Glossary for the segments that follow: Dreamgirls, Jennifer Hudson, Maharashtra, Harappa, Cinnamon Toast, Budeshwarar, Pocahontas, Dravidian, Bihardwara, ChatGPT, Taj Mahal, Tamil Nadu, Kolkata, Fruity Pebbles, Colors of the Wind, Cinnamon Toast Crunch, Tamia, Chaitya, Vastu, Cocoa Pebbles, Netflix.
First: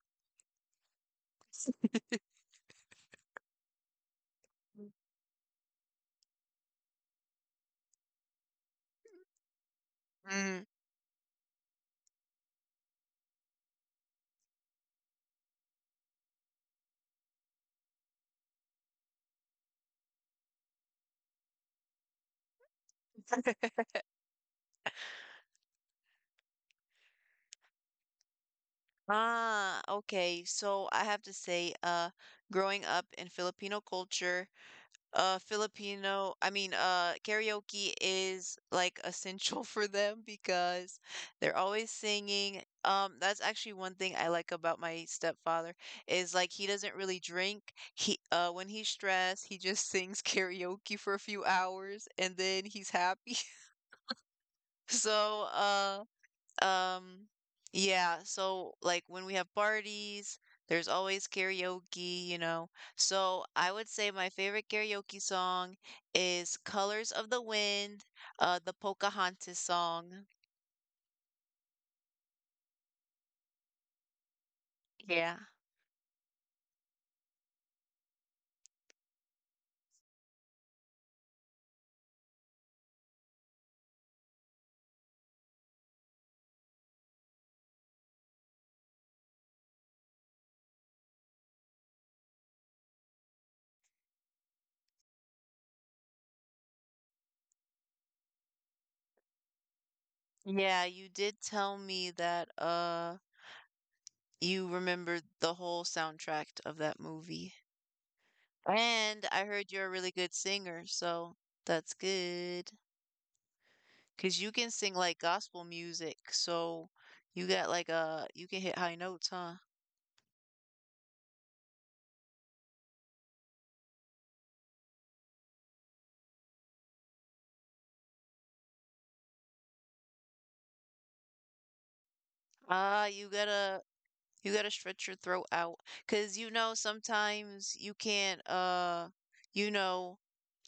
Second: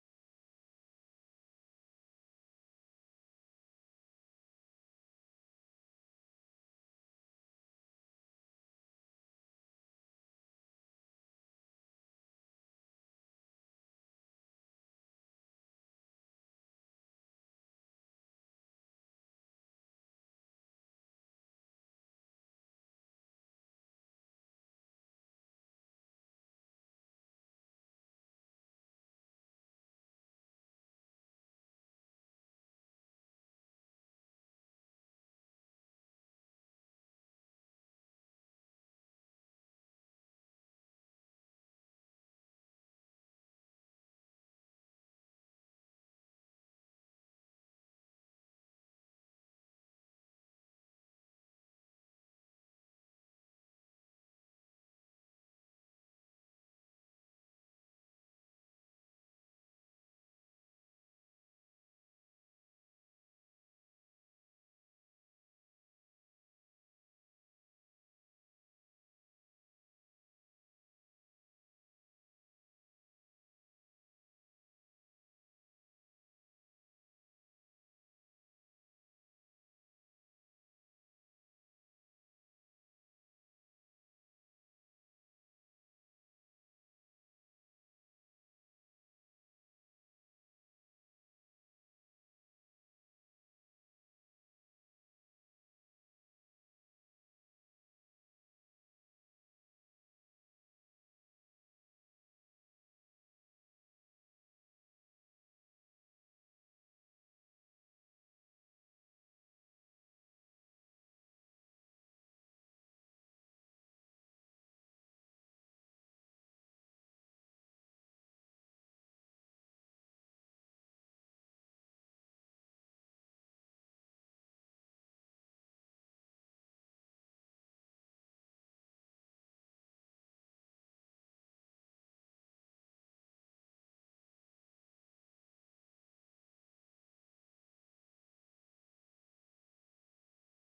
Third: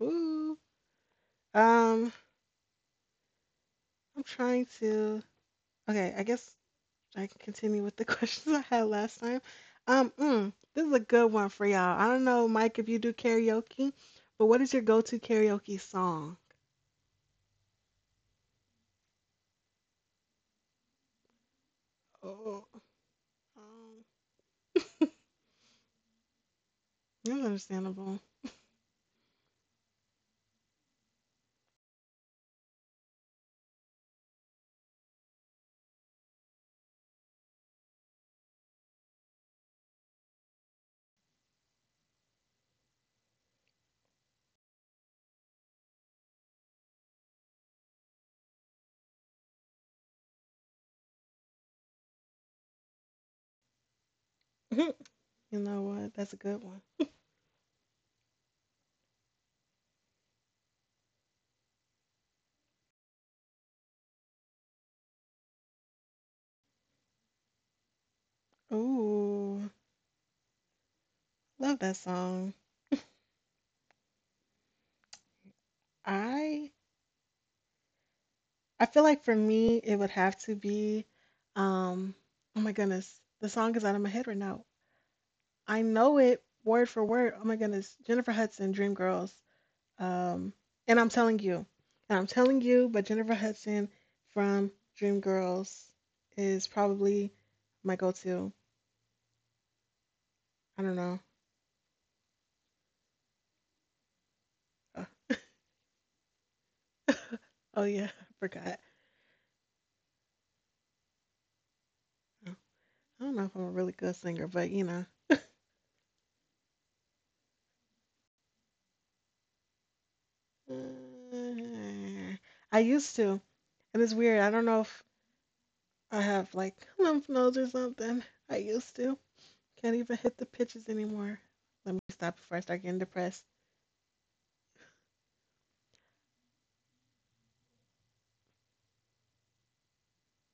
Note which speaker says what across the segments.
Speaker 1: Woo. Um, I'm trying to. Okay, I guess I can continue with the questions I had last time.
Speaker 2: Mm.
Speaker 1: This is a good one for y'all. I don't know, Mike, if you do karaoke, but what is your go-to karaoke song? Oh, um, that's understandable.
Speaker 2: Ah, okay. So I have to say, growing up in Filipino culture, karaoke is like essential for them because they're always singing. That's actually one thing I like about my stepfather is like he doesn't really drink. He, when he's stressed, he just sings karaoke for a few hours and then he's happy. So,
Speaker 1: You know what? That's a good one.
Speaker 2: Um, yeah, so like when we have parties, there's always karaoke. So I would say my favorite karaoke song is Colors of the Wind, the Pocahontas
Speaker 1: Ooh,
Speaker 2: song.
Speaker 1: love that song.
Speaker 2: Yeah.
Speaker 1: I I feel like for me it would have to be um oh my goodness. The song is out of my head right now. I know it word for word. Oh my goodness, Jennifer Hudson, Dreamgirls. Um, and I'm telling you, and I'm telling you, but Jennifer Hudson from Dreamgirls is probably my go-to.
Speaker 2: Yeah,
Speaker 1: I don't
Speaker 2: you
Speaker 1: know.
Speaker 2: did tell me that you
Speaker 1: Uh,
Speaker 2: remembered the whole soundtrack of that movie.
Speaker 1: oh yeah, I forgot.
Speaker 2: And I heard you're a really good singer, so that's
Speaker 1: I
Speaker 2: good.
Speaker 1: don't know if I'm a really good
Speaker 2: 'Cause you
Speaker 1: singer,
Speaker 2: can
Speaker 1: but
Speaker 2: sing
Speaker 1: you
Speaker 2: like
Speaker 1: know,
Speaker 2: gospel music, so you got like a you can hit high notes, huh?
Speaker 1: Uh, I used to, and it's weird. I don't know if I have like lymph nodes or something. I used to. Can't even hit the pitches anymore. Let me stop before I start
Speaker 2: Ah,
Speaker 1: getting
Speaker 2: you
Speaker 1: depressed.
Speaker 2: gotta stretch your throat out, cause sometimes you can't you know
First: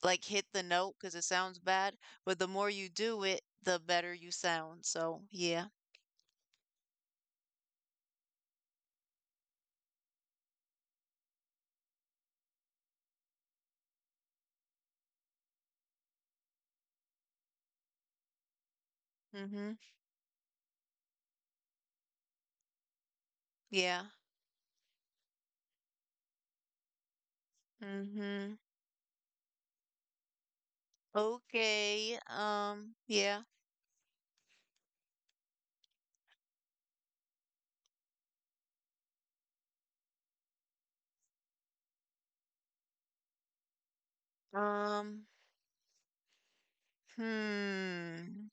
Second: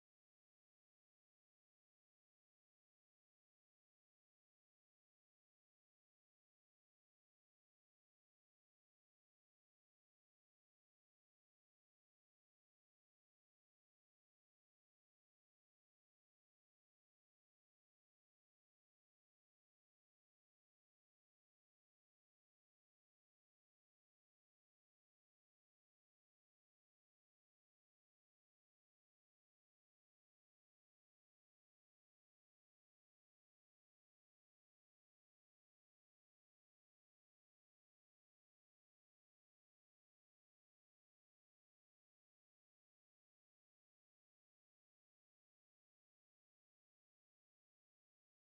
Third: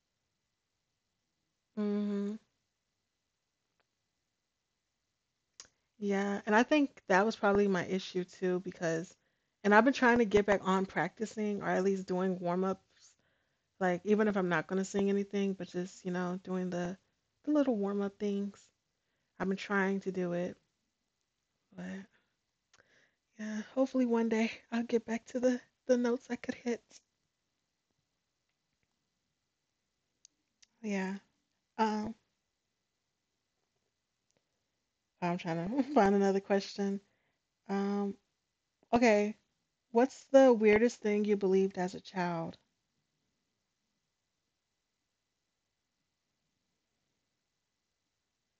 Speaker 2: like hit the note cause it sounds bad,
Speaker 1: Hmm.
Speaker 2: but the more you do it, the better you sound. So, yeah.
Speaker 1: Yeah, and I think that was probably my issue too because, and I've been trying to get back on practicing or at least doing warm ups, like even if I'm not gonna sing anything, but just you know doing the little warm up things. I've been
Speaker 2: Mm-hmm.
Speaker 1: trying to do it, but yeah, hopefully
Speaker 2: Yeah.
Speaker 1: one day I'll get back to the notes I could hit.
Speaker 2: Mm-hmm.
Speaker 1: Yeah. Um,
Speaker 2: Okay. Yeah.
Speaker 1: I'm trying to find another question. Um, okay, what's the weirdest thing you believed as a child?
Speaker 2: Um, hmm.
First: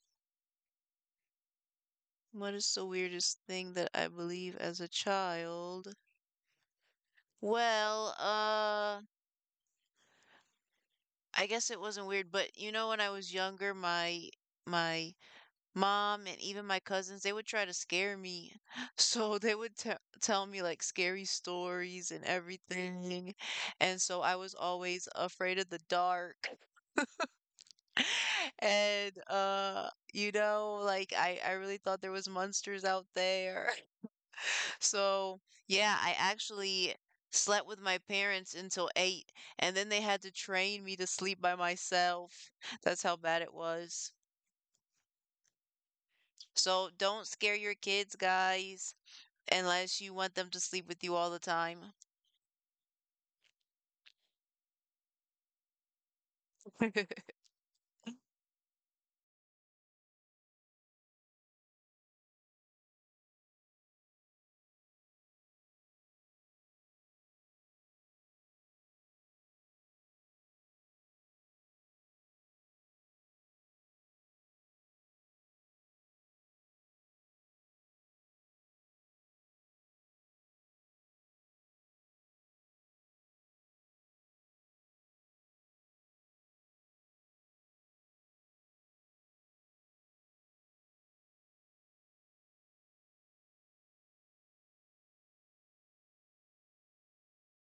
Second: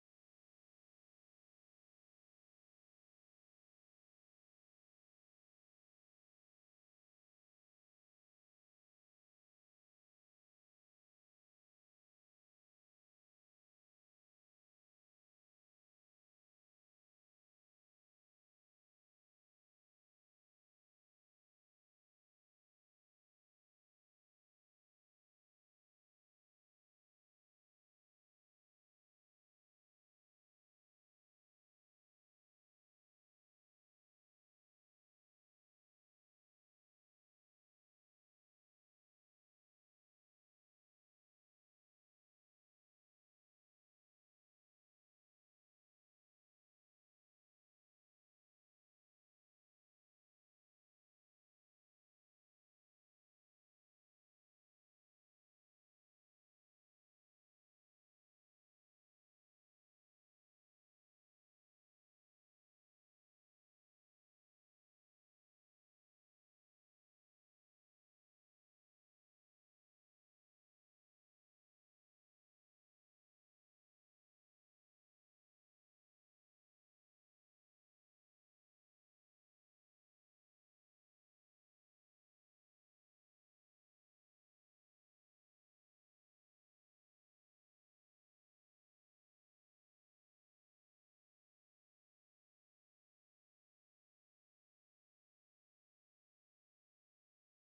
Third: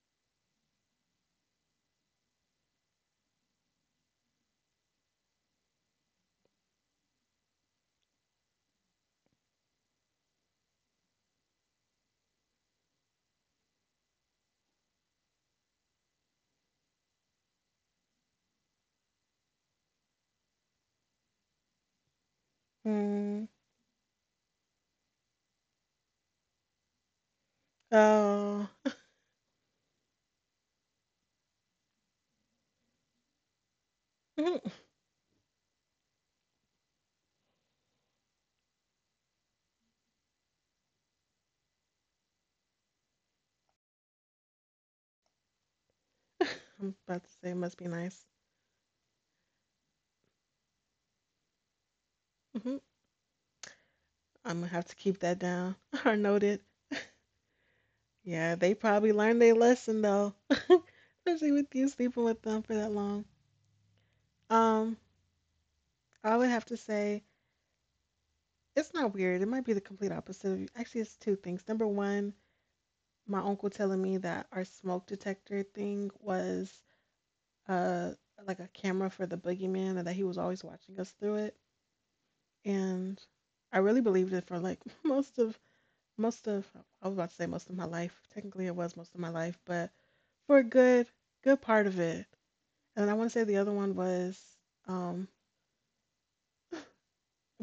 Speaker 2: What is the weirdest thing that I believe as a child? Well, I guess it wasn't weird, but you know, when I was younger, my my mom and even my cousins, they would try to scare me. So they would te tell me like scary stories and everything.
Speaker 1: Hmm.
Speaker 2: And so I was always afraid of the dark.
Speaker 1: Oh.
Speaker 2: And you know, like I really thought there was monsters out there. So, yeah, I actually slept with my parents until 8, and then they had to train me to sleep by myself. That's how bad it was. So,
Speaker 1: I'm
Speaker 2: don't
Speaker 1: about to
Speaker 2: scare
Speaker 1: say it
Speaker 2: your
Speaker 1: must be
Speaker 2: kids,
Speaker 1: nice.
Speaker 2: guys, unless you want them to sleep with you all the time.
Speaker 1: Hmm. I'm gonna have to keep that down or note. Yeah, they probably learned their lesson though, especially with you sleeping with them for that long. Um, I would have to say it's not weird. It might be the complete opposite of you. Actually, it's two things. Number one, my uncle telling me that our smoke detector thing was uh like a camera for the boogeyman, and that he was always watching us through it. And I really believed it for like most of I was about to say most of my life. Technically, it was most of my life, but for a good part of it. And I want to say the other one was um,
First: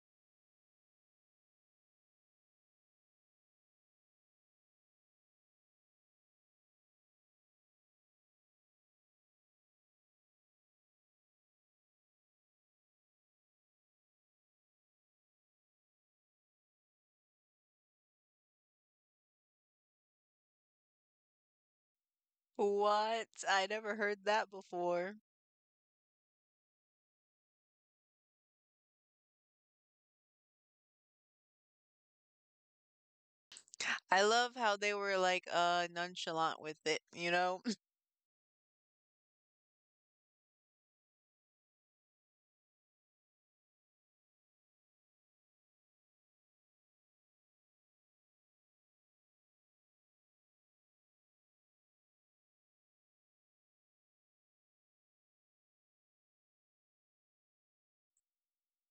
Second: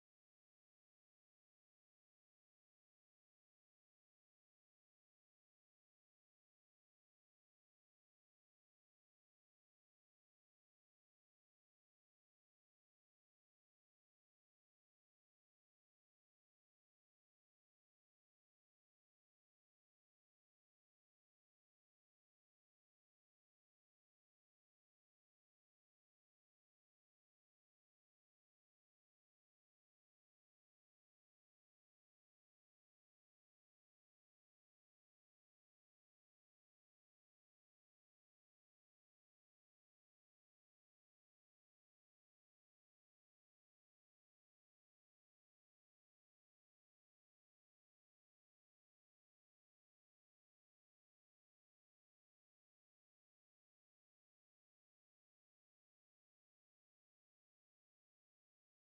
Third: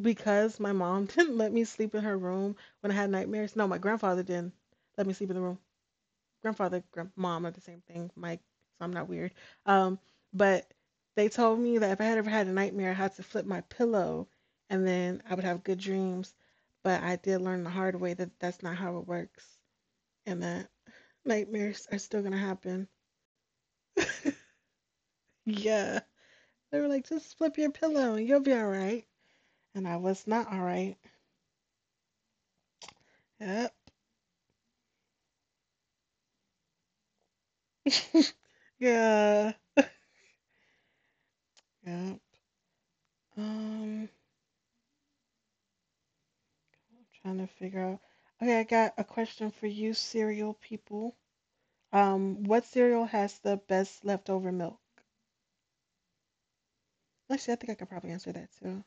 Speaker 1: because my mom didn't let me sleep in her room when I had nightmares. No, my grandfather didn't let me sleep in the room. Grandfather, grand- mom are the same thing, Mike. So I'm not weird. Um, but they told me that if I had ever had a nightmare, I had to flip my pillow, and then I would have good dreams. But I did learn the hard way that that's not how it works and that nightmares are still gonna happen.
Speaker 2: What? I never heard that before.
Speaker 1: Yeah. They were like, just flip your pillow and you'll be all right. And I was not all right. Yep.
Speaker 2: I love how they were like nonchalant with it, you know?
Speaker 1: Yeah. Yeah. I'm trying to figure out. Okay, I got a question for you, cereal people. What cereal has the best leftover milk? Actually, I think I could probably answer that too.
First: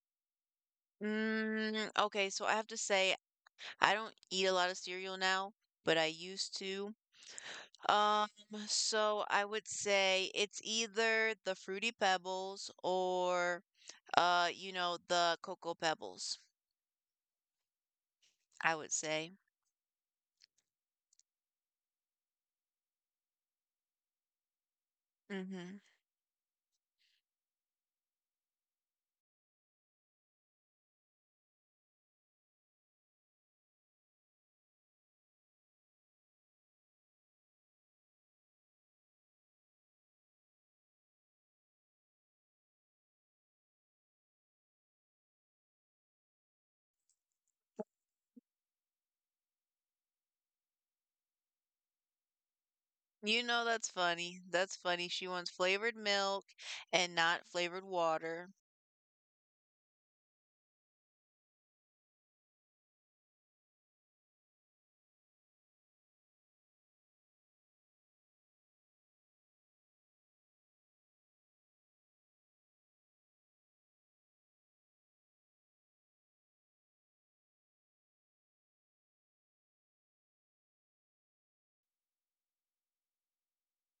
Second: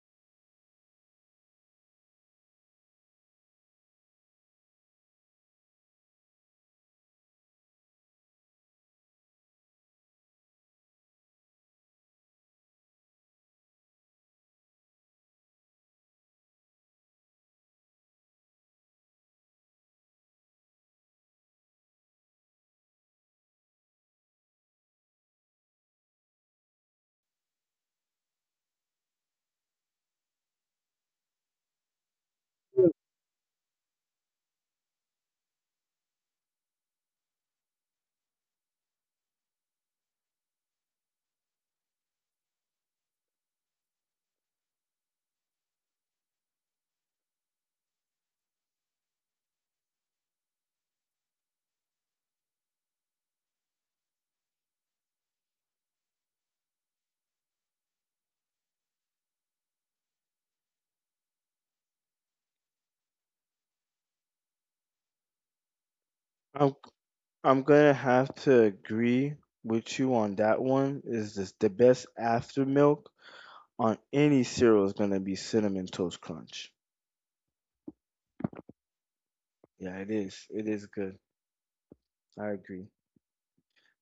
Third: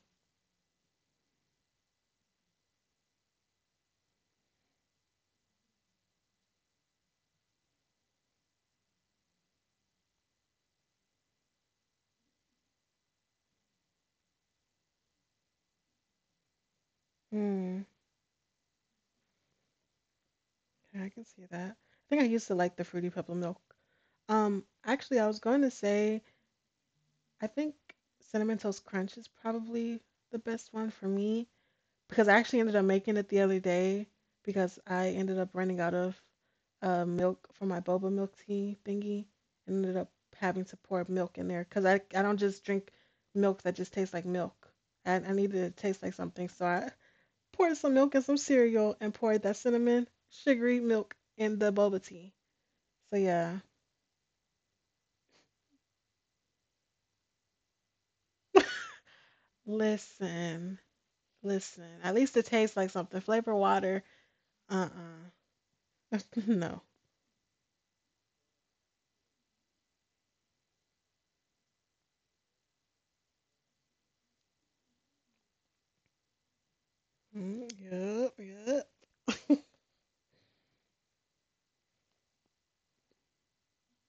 Speaker 2: Mm, okay, so I have to say I don't eat a lot of cereal now, but I used to. Um, so, I would say it's either the Fruity Pebbles or you know, the Cocoa Pebbles,
Speaker 1: Hmm.
Speaker 2: I would say.
Speaker 1: Yeah, I can see that. I think I used to like the fruity pebble milk. Actually, I
Speaker 2: Mm-hmm.
Speaker 1: was going to say I think Cinnamon Toast Crunch is probably the best one for me because I actually ended up making it the other day because I ended up running out of milk for my boba milk tea thingy and ended up having to pour milk in there because I don't just drink milk that just tastes like milk. I need it to taste like something. So I poured some milk and some cereal and poured that cinnamon sugary milk in the boba tea. So
Speaker 2: You
Speaker 1: yeah,
Speaker 2: know, that's funny. That's funny. She wants flavored milk and not flavored water.
Speaker 1: listen, listen. At least it tastes like something. Flavor water. Uh-uh.
Speaker 3: I'm
Speaker 1: No.
Speaker 3: I'm gonna have to agree with you on that one. Is this the best after milk on any cereal is gonna be Cinnamon Toast Crunch.
Speaker 1: Mm, yep, yep.
Speaker 3: Yeah, it is. It is good. I agree.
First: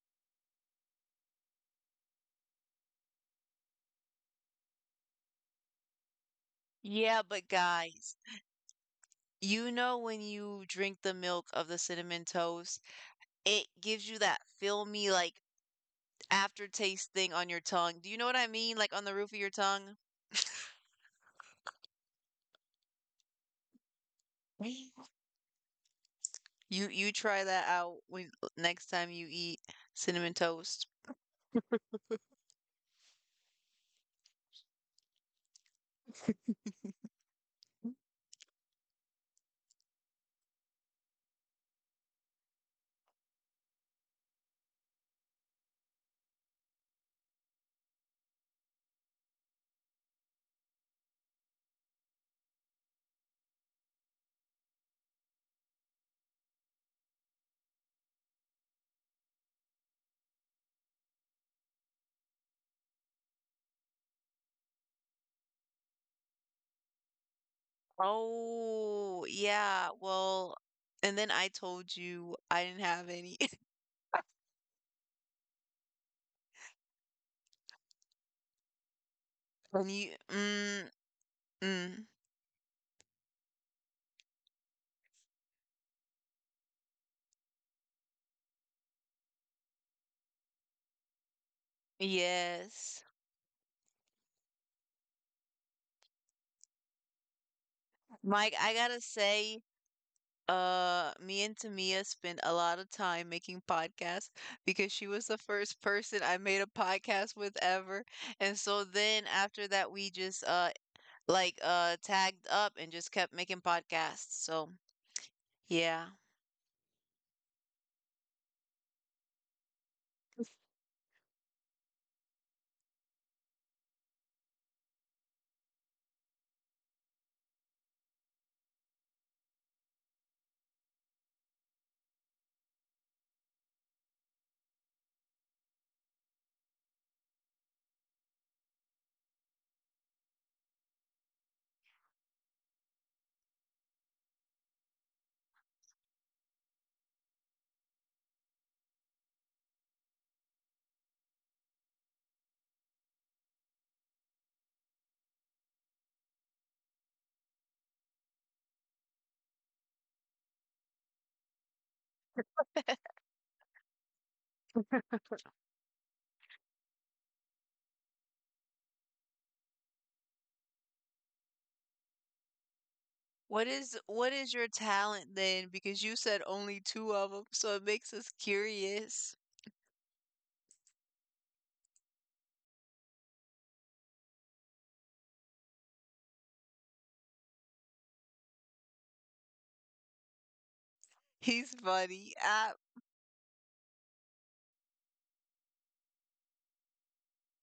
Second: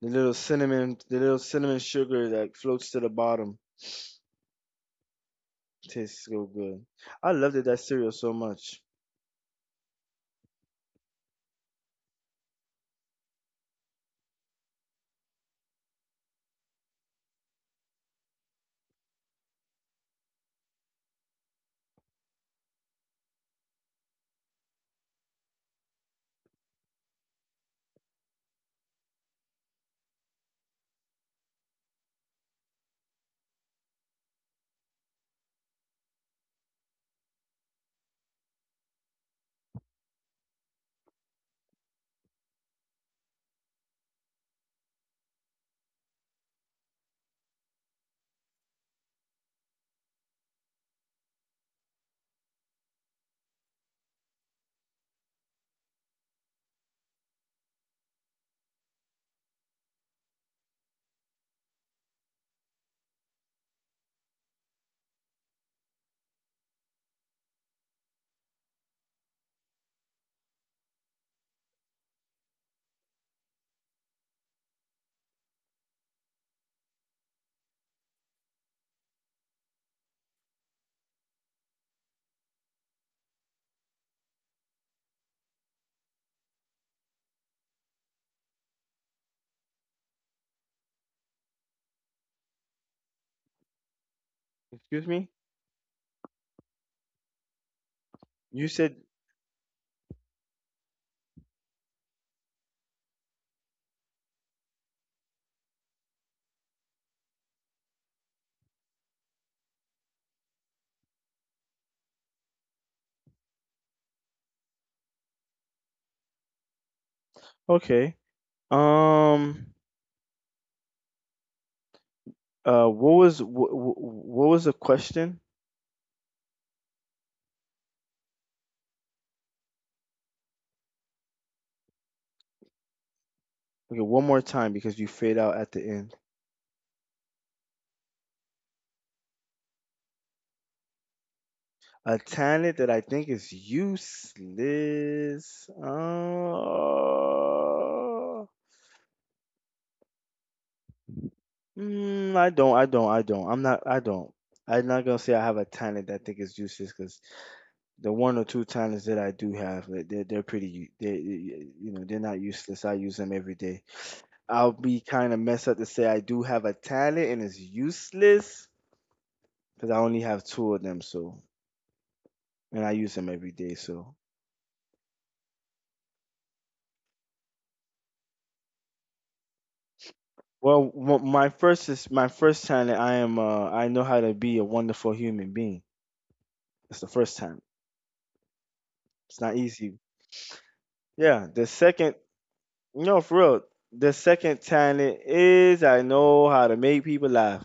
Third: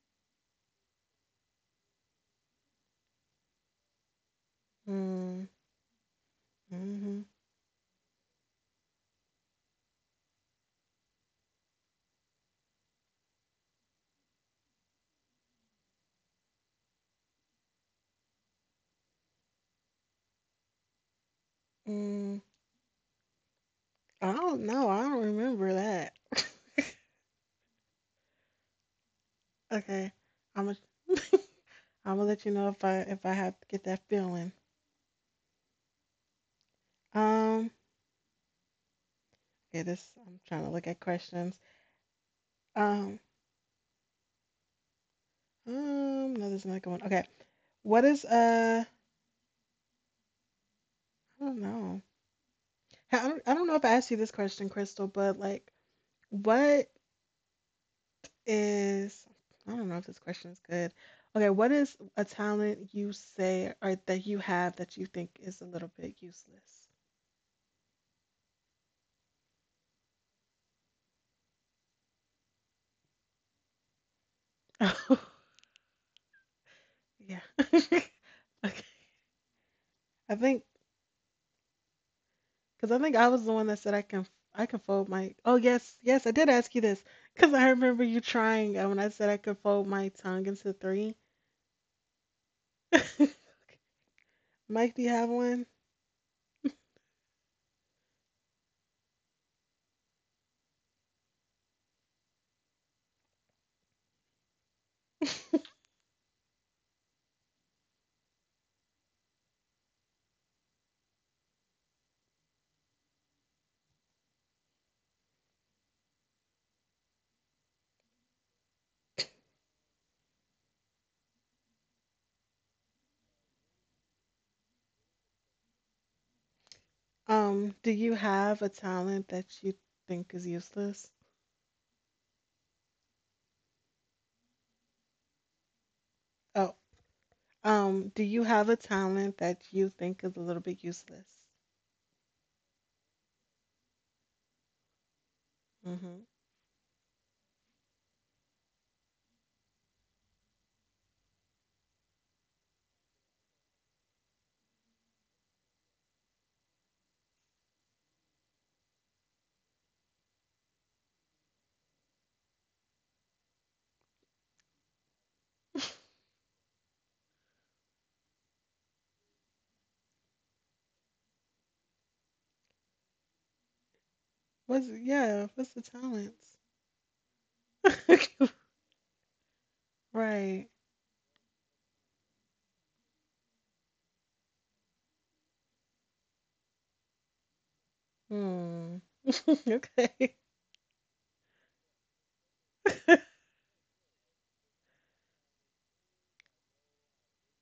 Speaker 3: The little cinnamon sugar that floats to the bottom
Speaker 1: Mm,
Speaker 3: tastes so good.
Speaker 1: mm-hmm,
Speaker 2: Yeah,
Speaker 3: I
Speaker 2: but
Speaker 3: loved it, that cereal
Speaker 2: guys,
Speaker 3: so much.
Speaker 2: you know when you drink the milk of the cinnamon toast, it gives you that filmy like aftertaste thing on your tongue. Do you know what I mean? Like on the roof of your tongue.
Speaker 1: mm. I don't know. I don't remember that.
Speaker 2: You try that out when next time you eat
Speaker 1: Okay.
Speaker 2: cinnamon
Speaker 1: I'm
Speaker 2: toast.
Speaker 1: gonna I'm gonna let you know if I have to get that feeling. Um, okay, this I'm trying to look at questions. Um, no, there's another good one. Okay, what is I don't know. I don't know if I asked you this question, Crystal, but like, what is I don't know if this question is good. Okay, what is a talent you say or that you have that you think is a little bit useless?
Speaker 2: Oh, yeah. Well, and then I told you I didn't have any.
Speaker 1: Oh, yeah. Okay.
Speaker 2: And you,
Speaker 1: I think
Speaker 2: mm,
Speaker 1: because I think I was the one that said I can fold my. Oh yes, yes, I did ask you this because I remember you trying when I said I could fold my tongue into three.
Speaker 2: yes.
Speaker 1: Mike, do
Speaker 3: Excuse
Speaker 1: you have
Speaker 3: me?
Speaker 1: one?
Speaker 2: Mike,
Speaker 3: You
Speaker 2: I
Speaker 3: said
Speaker 2: gotta say, me and Tamia spent a lot of time making podcasts because she was the first person I made a podcast with ever. And so then after that, we just like tagged up and just kept making podcasts. So yeah.
Speaker 3: okay. Um, what was what was the question?
Speaker 1: Do you have a talent that you think is useless?
Speaker 3: Okay, one more time because you fade out at the end.
Speaker 1: Oh. Do you have a talent that you think is a little bit useless?
Speaker 3: A talent that I think is useless.
Speaker 1: Mm-hmm.
Speaker 3: Uh, I don't. I don't. I don't. I'm not. I don't. I'm not gonna say I have a talent that I think is useless because the one or two talents that I do have, like, they're pretty. They, you know, they're not useless. I use them every day. I'll be kind of messed up to say I do have a talent and it's useless because I only have two of them. So and I use them every
Speaker 2: What
Speaker 3: day.
Speaker 2: is
Speaker 3: So
Speaker 2: your
Speaker 1: What's
Speaker 2: talent
Speaker 1: yeah,
Speaker 2: then?
Speaker 1: what's the
Speaker 2: Because you said
Speaker 1: talents?
Speaker 2: only two of them, so it makes us curious.
Speaker 1: Right.
Speaker 3: well, my first is my first time that I am I know how to be a wonderful human being. It's the first time.
Speaker 1: Hmm.
Speaker 3: It's not easy.
Speaker 1: Okay.
Speaker 3: Yeah, the
Speaker 2: He's
Speaker 3: second,
Speaker 2: funny.
Speaker 3: no, for real. The second time it is I know how to make people laugh.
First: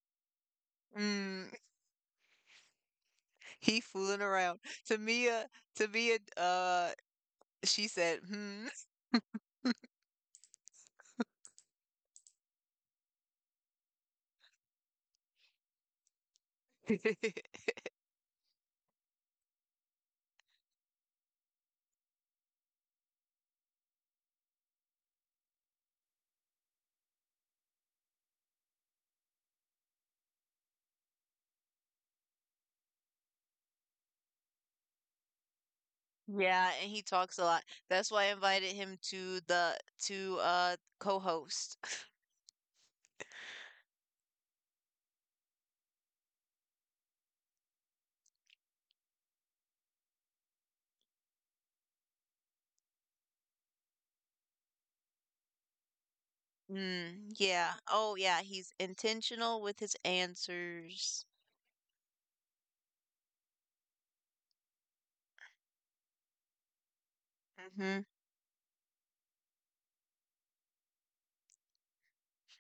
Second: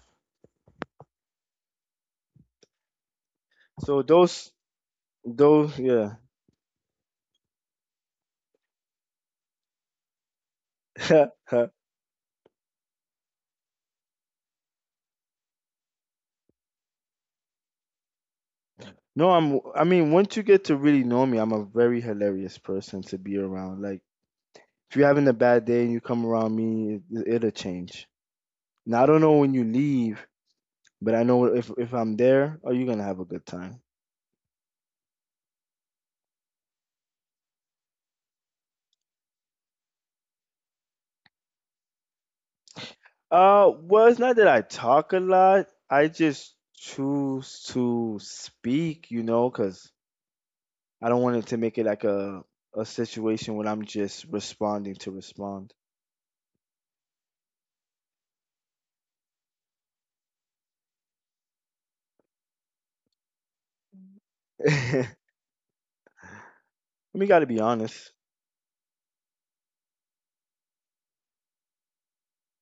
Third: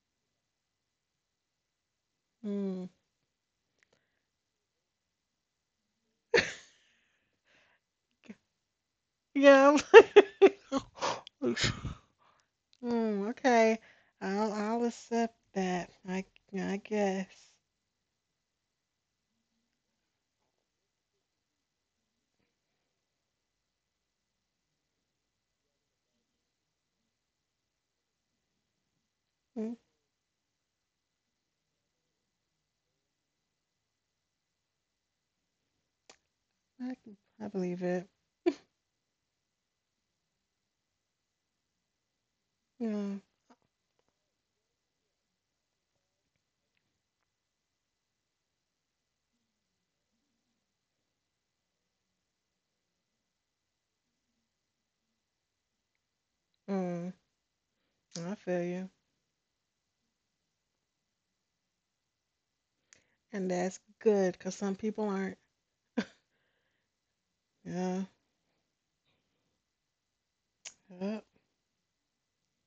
Speaker 2: mm,
Speaker 1: Hmm.
Speaker 2: he
Speaker 3: So
Speaker 2: fooling around. Tamia,
Speaker 3: those yeah.
Speaker 2: Tamia, she said, hmm.
Speaker 1: Yeah. I'm- Hmm. Okay. I'll accept that. I guess.
Speaker 3: No, I mean, once you get to really know me, I'm a very hilarious person to be around. Like if you're having a bad day and you come around me, it'll change. Now I don't know when you
Speaker 1: Hmm,
Speaker 3: leave, but I know if I'm there, oh, you're gonna have a good time.
Speaker 2: Yeah,
Speaker 1: I
Speaker 2: and he
Speaker 1: can- I
Speaker 2: talks a lot.
Speaker 1: believe it.
Speaker 2: That's why I invited him to the to co-host.
Speaker 1: Yeah.
Speaker 3: Well, it's not that I talk a lot. I just choose to speak, you know, because I don't want it to make it like a situation where I'm just responding to respond.
Speaker 1: Hmm.
Speaker 2: Mm, yeah. Oh
Speaker 1: I
Speaker 2: yeah,
Speaker 1: feel
Speaker 2: he's
Speaker 1: you.
Speaker 2: intentional with his answers.
Speaker 1: And that's good, 'cause some people aren't.
Speaker 3: We got to be
Speaker 1: Yeah.
Speaker 2: Hmm.
Speaker 3: honest.
Speaker 1: Yep.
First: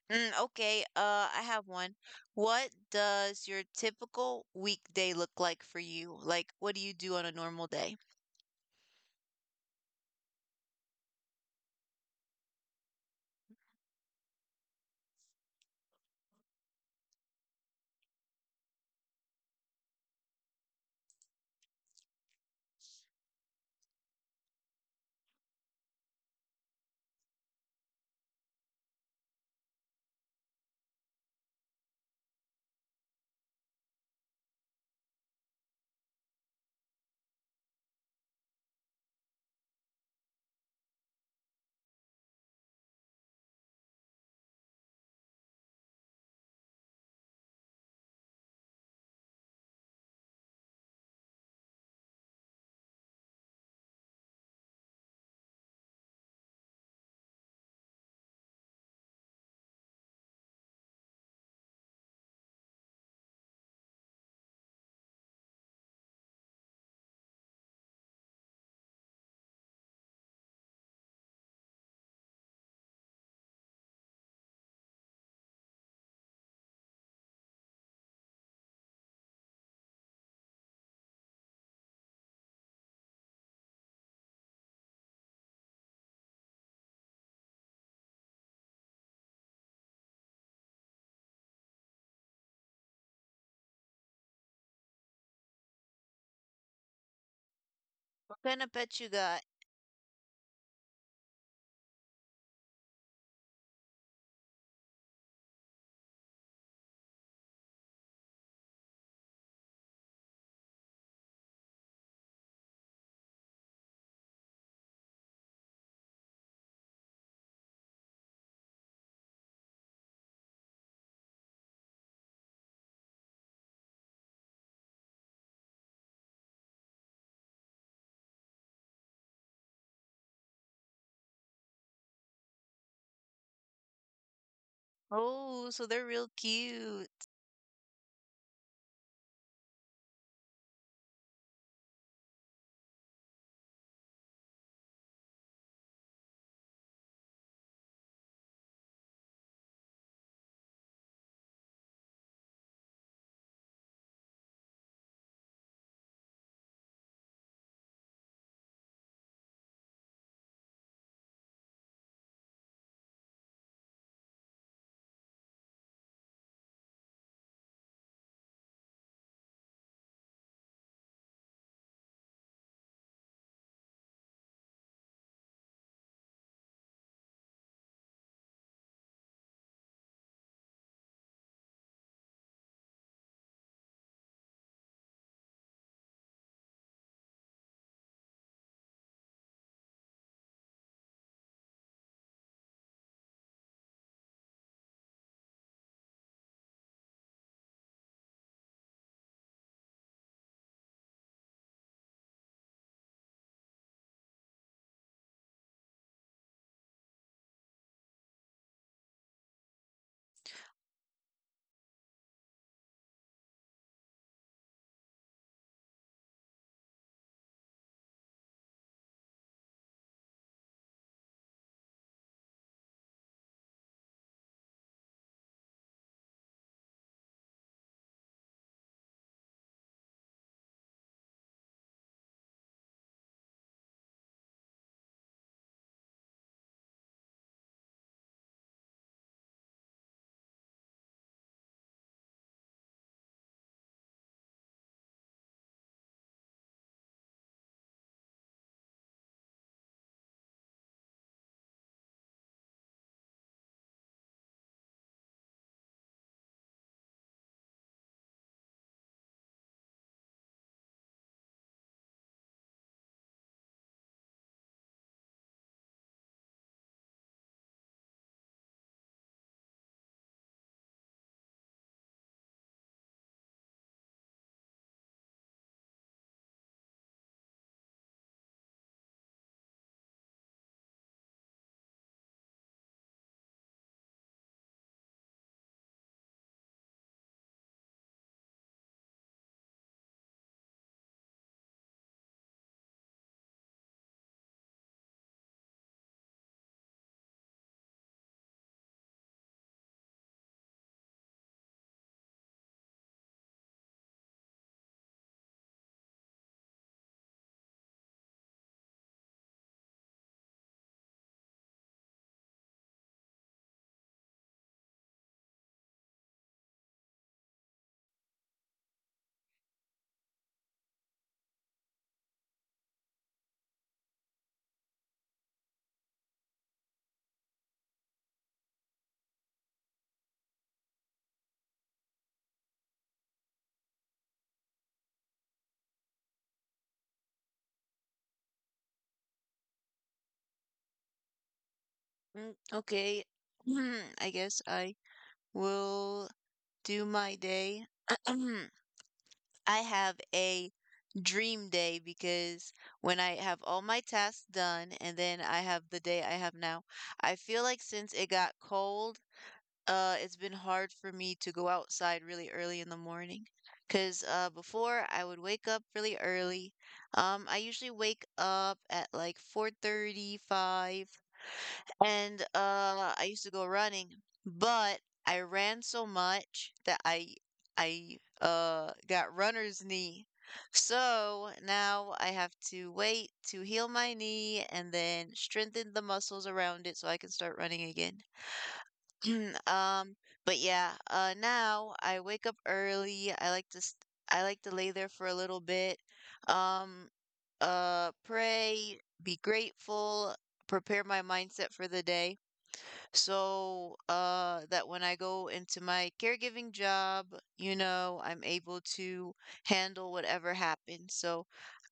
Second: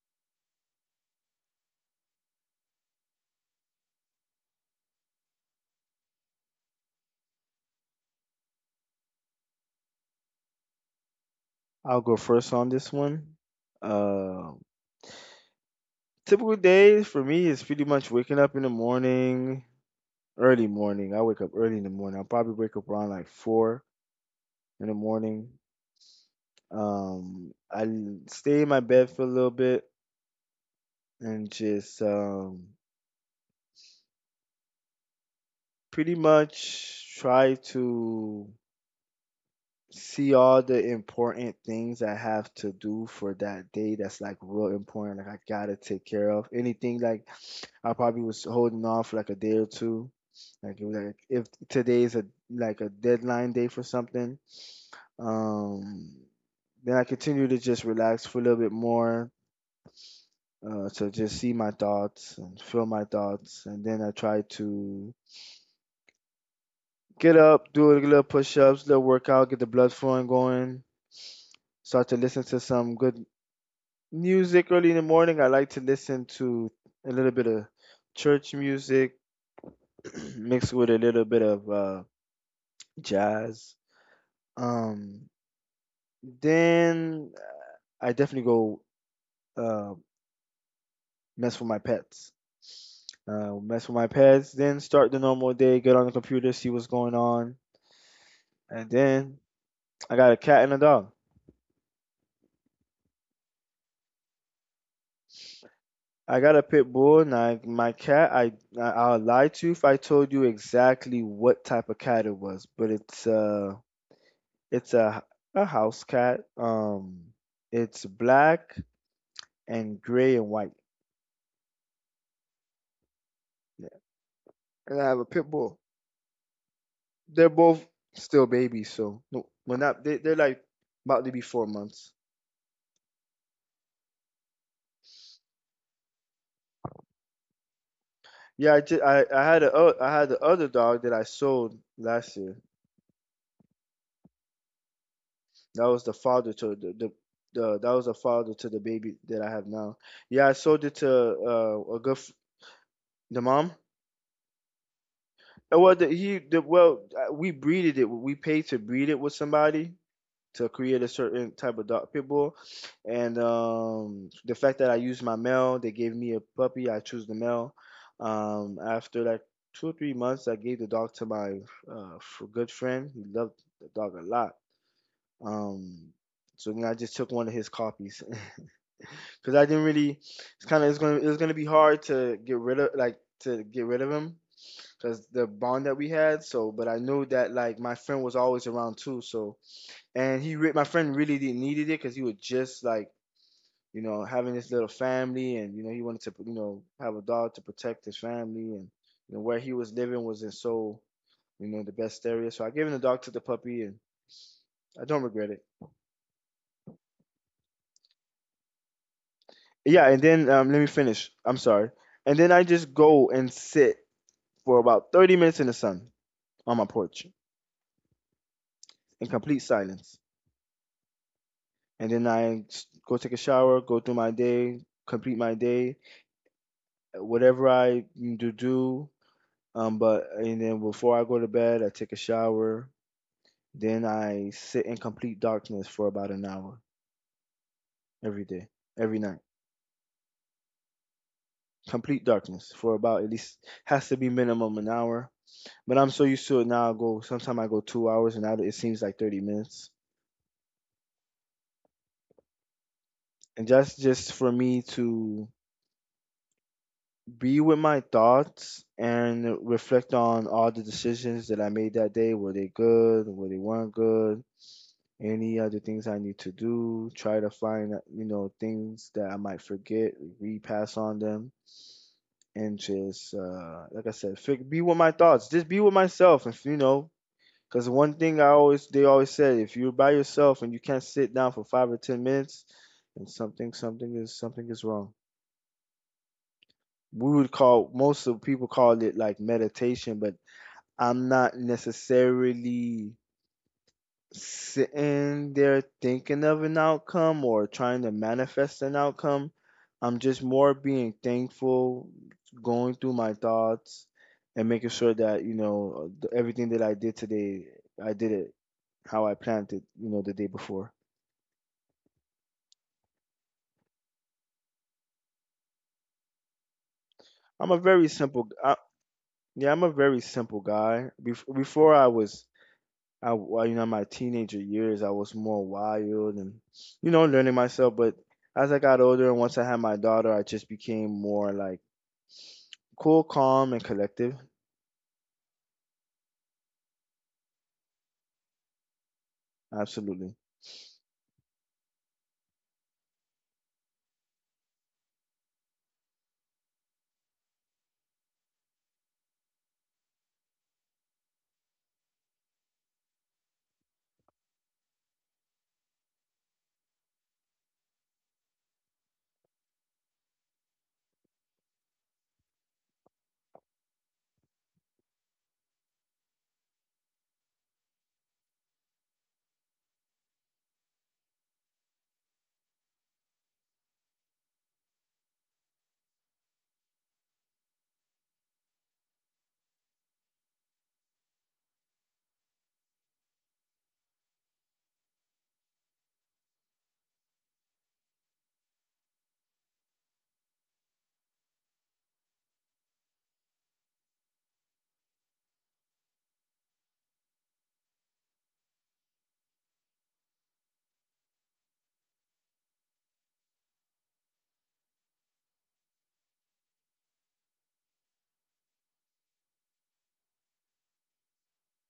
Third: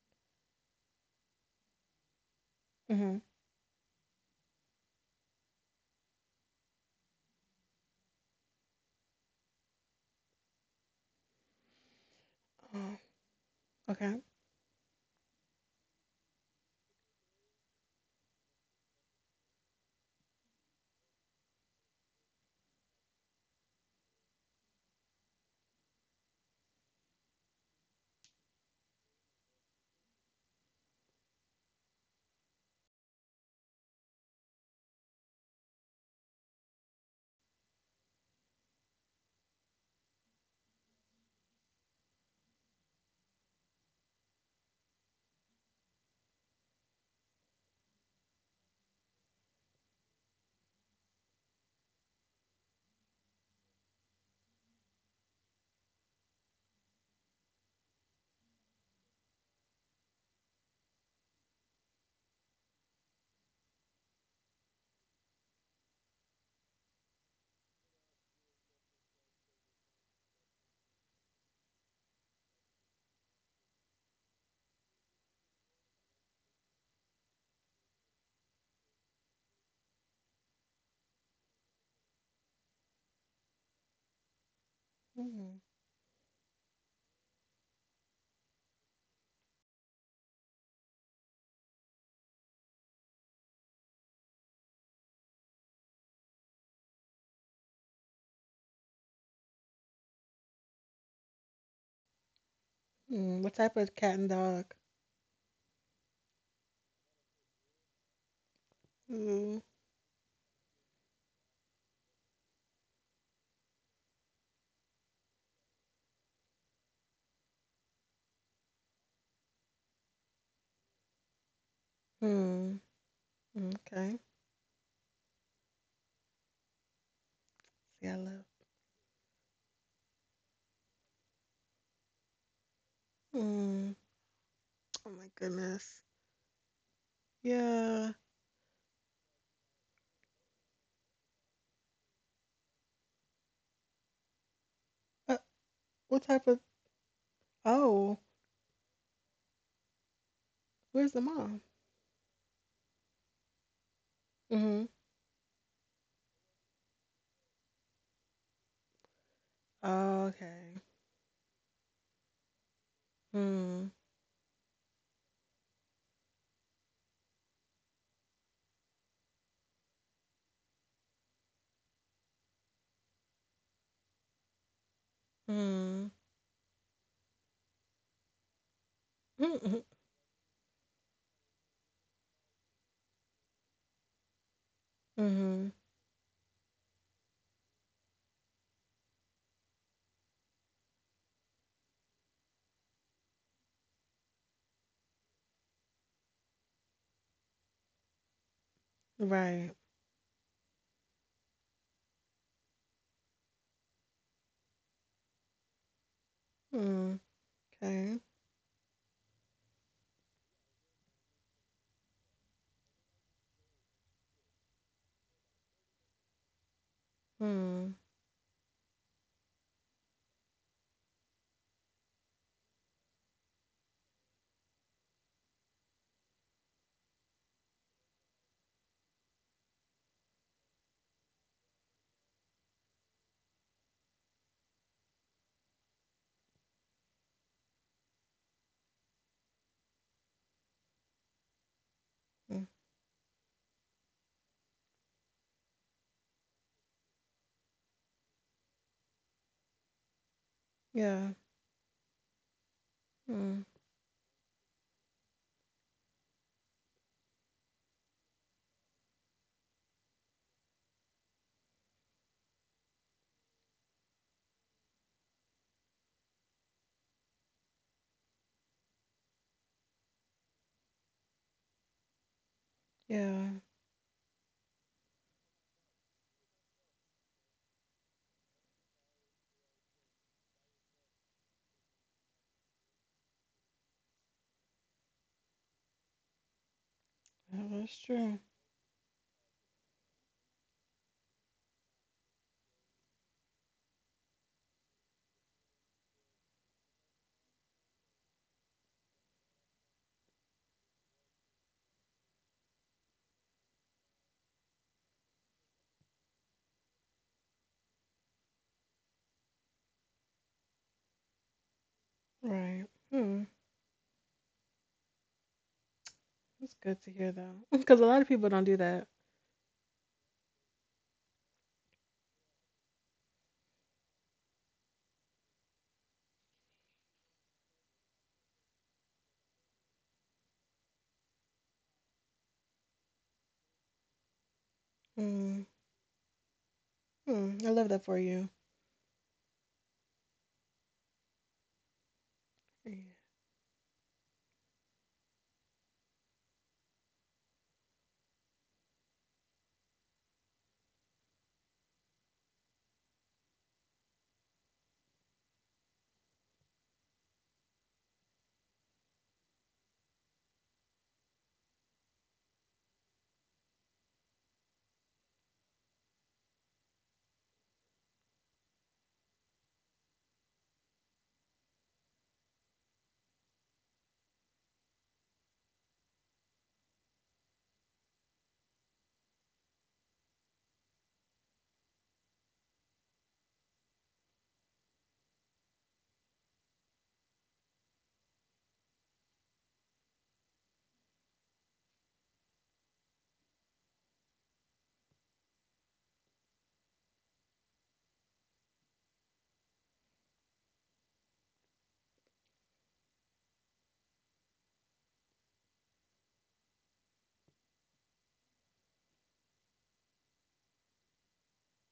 Speaker 2: Mm, okay, I have one. What
Speaker 1: Mhm.
Speaker 2: does your typical weekday look like for you? Like, what do you do on a normal day?
Speaker 3: I'll go first on this
Speaker 1: Oh,
Speaker 3: one.
Speaker 1: okay.
Speaker 3: Uh, Typical days for me is pretty much waking up in the morning, early morning. I wake up early in the morning. I'll probably wake up around like four in the morning. I stay in my bed for a little bit and just pretty much try to see all the important things I have to do for that day that's like real important, like I gotta take care of. Anything like I probably was holding off for, like a day or two. Like, it was like if today is a like a deadline day for something, um, then I continue to just relax for a little bit more, to just see my thoughts and feel my thoughts, and then I try to get up, do a little push-ups, little workout, get the blood flowing going. Start to listen to some good music early in the morning. I like to listen to a little bit of church music mixed with a little bit of jazz. Um,
Speaker 1: Mm.
Speaker 3: then I definitely go uh, mess with my pets. Mess with my pets, then start the normal day, get on the computer, see what's going on,
Speaker 2: What kind of
Speaker 3: and
Speaker 2: pet you
Speaker 3: then
Speaker 2: got?
Speaker 3: I got a cat and a dog.
Speaker 1: Mm. What type of cat and dog?
Speaker 3: I got a pit bull and my cat. I'll lie
Speaker 1: Mm.
Speaker 3: to you if I told you exactly what type of cat it was, but it's it's a house cat. It's black and gray and white.
Speaker 1: Mm.
Speaker 3: Yeah.
Speaker 1: Okay.
Speaker 3: And I have a pit bull. They're both
Speaker 1: Yellow.
Speaker 3: still babies, so no, well not they're like about to be 4 months.
Speaker 1: Mm. Oh my
Speaker 2: Oh, so
Speaker 1: goodness.
Speaker 2: they're real cute.
Speaker 1: Yeah.
Speaker 3: Yeah, I just, I had I had the other dog that I sold last year.
Speaker 1: Uh,
Speaker 3: That was the
Speaker 1: what type
Speaker 3: father
Speaker 1: of?
Speaker 3: to the that was the
Speaker 1: Oh,
Speaker 3: father to the baby that I have now. Yeah, I sold it to
Speaker 1: where's the mom?
Speaker 3: a good the mom.
Speaker 1: Mm-hmm.
Speaker 3: Well, the, he the well we breeded it. We paid to breed it with somebody to
Speaker 1: Okay.
Speaker 3: create a certain type of dog pit bull, and
Speaker 1: Mm.
Speaker 3: the fact that I used my male, they gave me a puppy. I choose the male. After like 2 or 3 months, I gave the dog to my good friend. He loved the dog a lot.
Speaker 1: Mm.
Speaker 3: Um, so then I just took one of his copies. Because I
Speaker 1: Mm-hmm.
Speaker 3: didn't really. It's kind of it's going to it was going to be hard to get rid of him because the
Speaker 1: Mm-hmm.
Speaker 3: bond that we had. So, but I knew that like my friend was always around too. So, and my friend really didn't needed it because he was just like, you know, having his little family and, you know, he wanted to, you know, have a dog to protect his family and, you know, where
Speaker 1: Right.
Speaker 3: he was living wasn't so, you know, the best area. So I gave him the dog to the puppy and I don't regret it.
Speaker 1: Mm. Okay.
Speaker 3: Yeah, and then let me finish. I'm sorry. And then I just go and sit for about 30 minutes in the sun on my porch
Speaker 1: Mm.
Speaker 3: in complete silence. And then I go take a shower, go through my day, complete my day, whatever I do do. But and then before I go to bed, I take a shower. Then I sit in complete darkness for about an hour every day, every night. Complete
Speaker 1: Mm.
Speaker 3: darkness for about at least has to be minimum an hour. But I'm so used to it now. I go sometimes I go 2 hours, and now it seems like 30 minutes.
Speaker 1: Yeah. Mm.
Speaker 3: And that's just for me to be with my thoughts and reflect on all the decisions that I made that day. Were they good? Were they weren't good? Any other things I need to do? Try to find, you know, things that I might forget, repass on them, and just,
Speaker 1: Yeah.
Speaker 3: like I said, be with my thoughts. Just be with myself. If you know, because one thing I always, they always said, if you're by yourself and you can't sit down for 5 or 10 minutes, and something is wrong. We would
Speaker 1: That
Speaker 3: call
Speaker 1: was
Speaker 3: most
Speaker 1: true.
Speaker 3: of people called it like meditation, but I'm not necessarily sitting there thinking of an outcome or trying to manifest an outcome. I'm just more being thankful, going through my thoughts and making sure that, you know, everything that I did today, I did it how I planned it, you know, the day before.
Speaker 1: Right. Hmm. It's good to hear though,
Speaker 3: I'm a
Speaker 1: because a
Speaker 3: very
Speaker 1: lot of people
Speaker 3: simple,
Speaker 1: don't do that.
Speaker 3: yeah, I'm a very simple guy. Before I was well, you know, my teenager years, I was more wild and, you know, learning myself. But as I got older and once I had my daughter, I just became more like cool, calm, and collective.
Speaker 1: Mm. Mm. I love that for you.
Speaker 3: Absolutely.
Speaker 2: Mm,
Speaker 1: Yeah.
Speaker 2: okay, I guess I will do my day. I have a dream day because when I have all my tasks done and then I have the day I have now, I feel like since it got cold, It's been hard for me to go outside really early in the morning because before I would wake up really early. I usually wake up at like 4:35 and I used to go running, but I ran so much that I got runner's knee. So now I have to wait to heal my knee and then strengthen the muscles around it so I can start running again. Um, but yeah, now I wake up early. I like to lay there for a little bit. Um, pray, be grateful, prepare my mindset for the day. So, that when I go into my caregiving job, you know, I'm able to handle whatever happens. So,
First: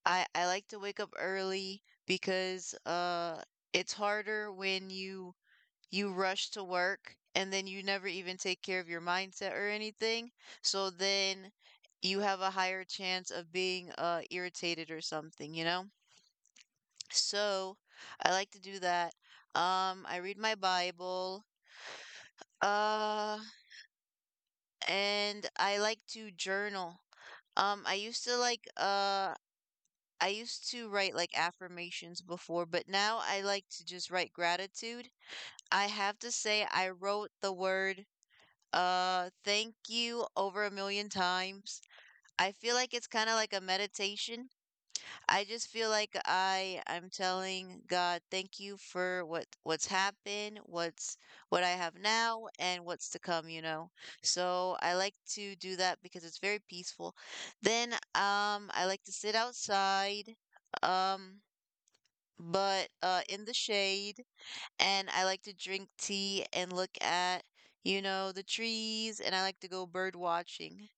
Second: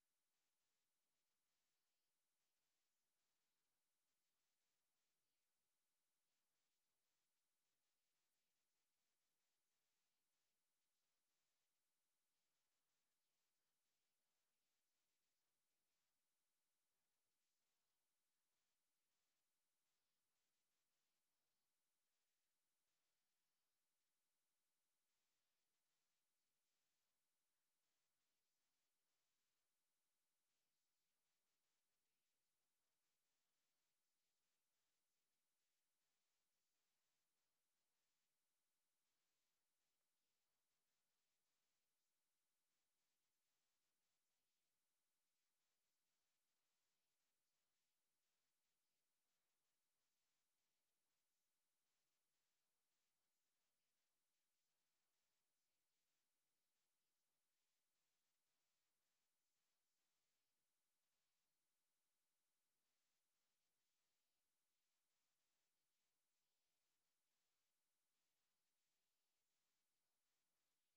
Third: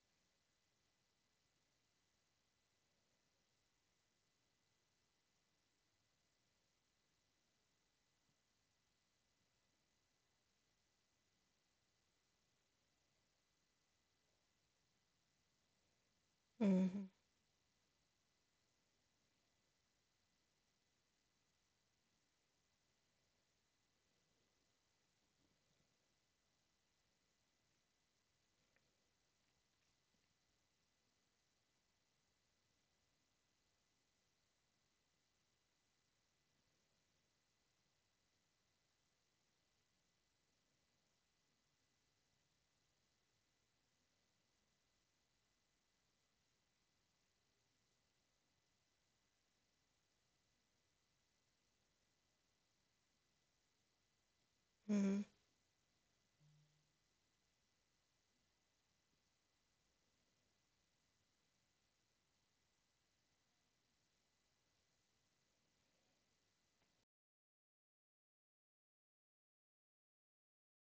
Speaker 2: I like to wake up early because it's harder when you rush to work and then you never even take care of your mindset or anything. So then you have a higher chance of being irritated or something, you know?
Speaker 1: Mhm.
Speaker 2: So I like to do that. I read my Bible. Uh, and I like to journal. I used to like I used to write like affirmations before, but now I like to just write gratitude. I have to say I wrote the word thank you over a million times. I feel like it's kind of like a meditation. I just feel like I'm telling God, thank you for what's happened, what I have now and what's to come, you know. So, I like
Speaker 1: Mhm.
Speaker 2: to do that because it's very peaceful. Then I like to sit outside um but in the shade, and I like to drink tea and look at, you know, the trees, and I like to go bird watching.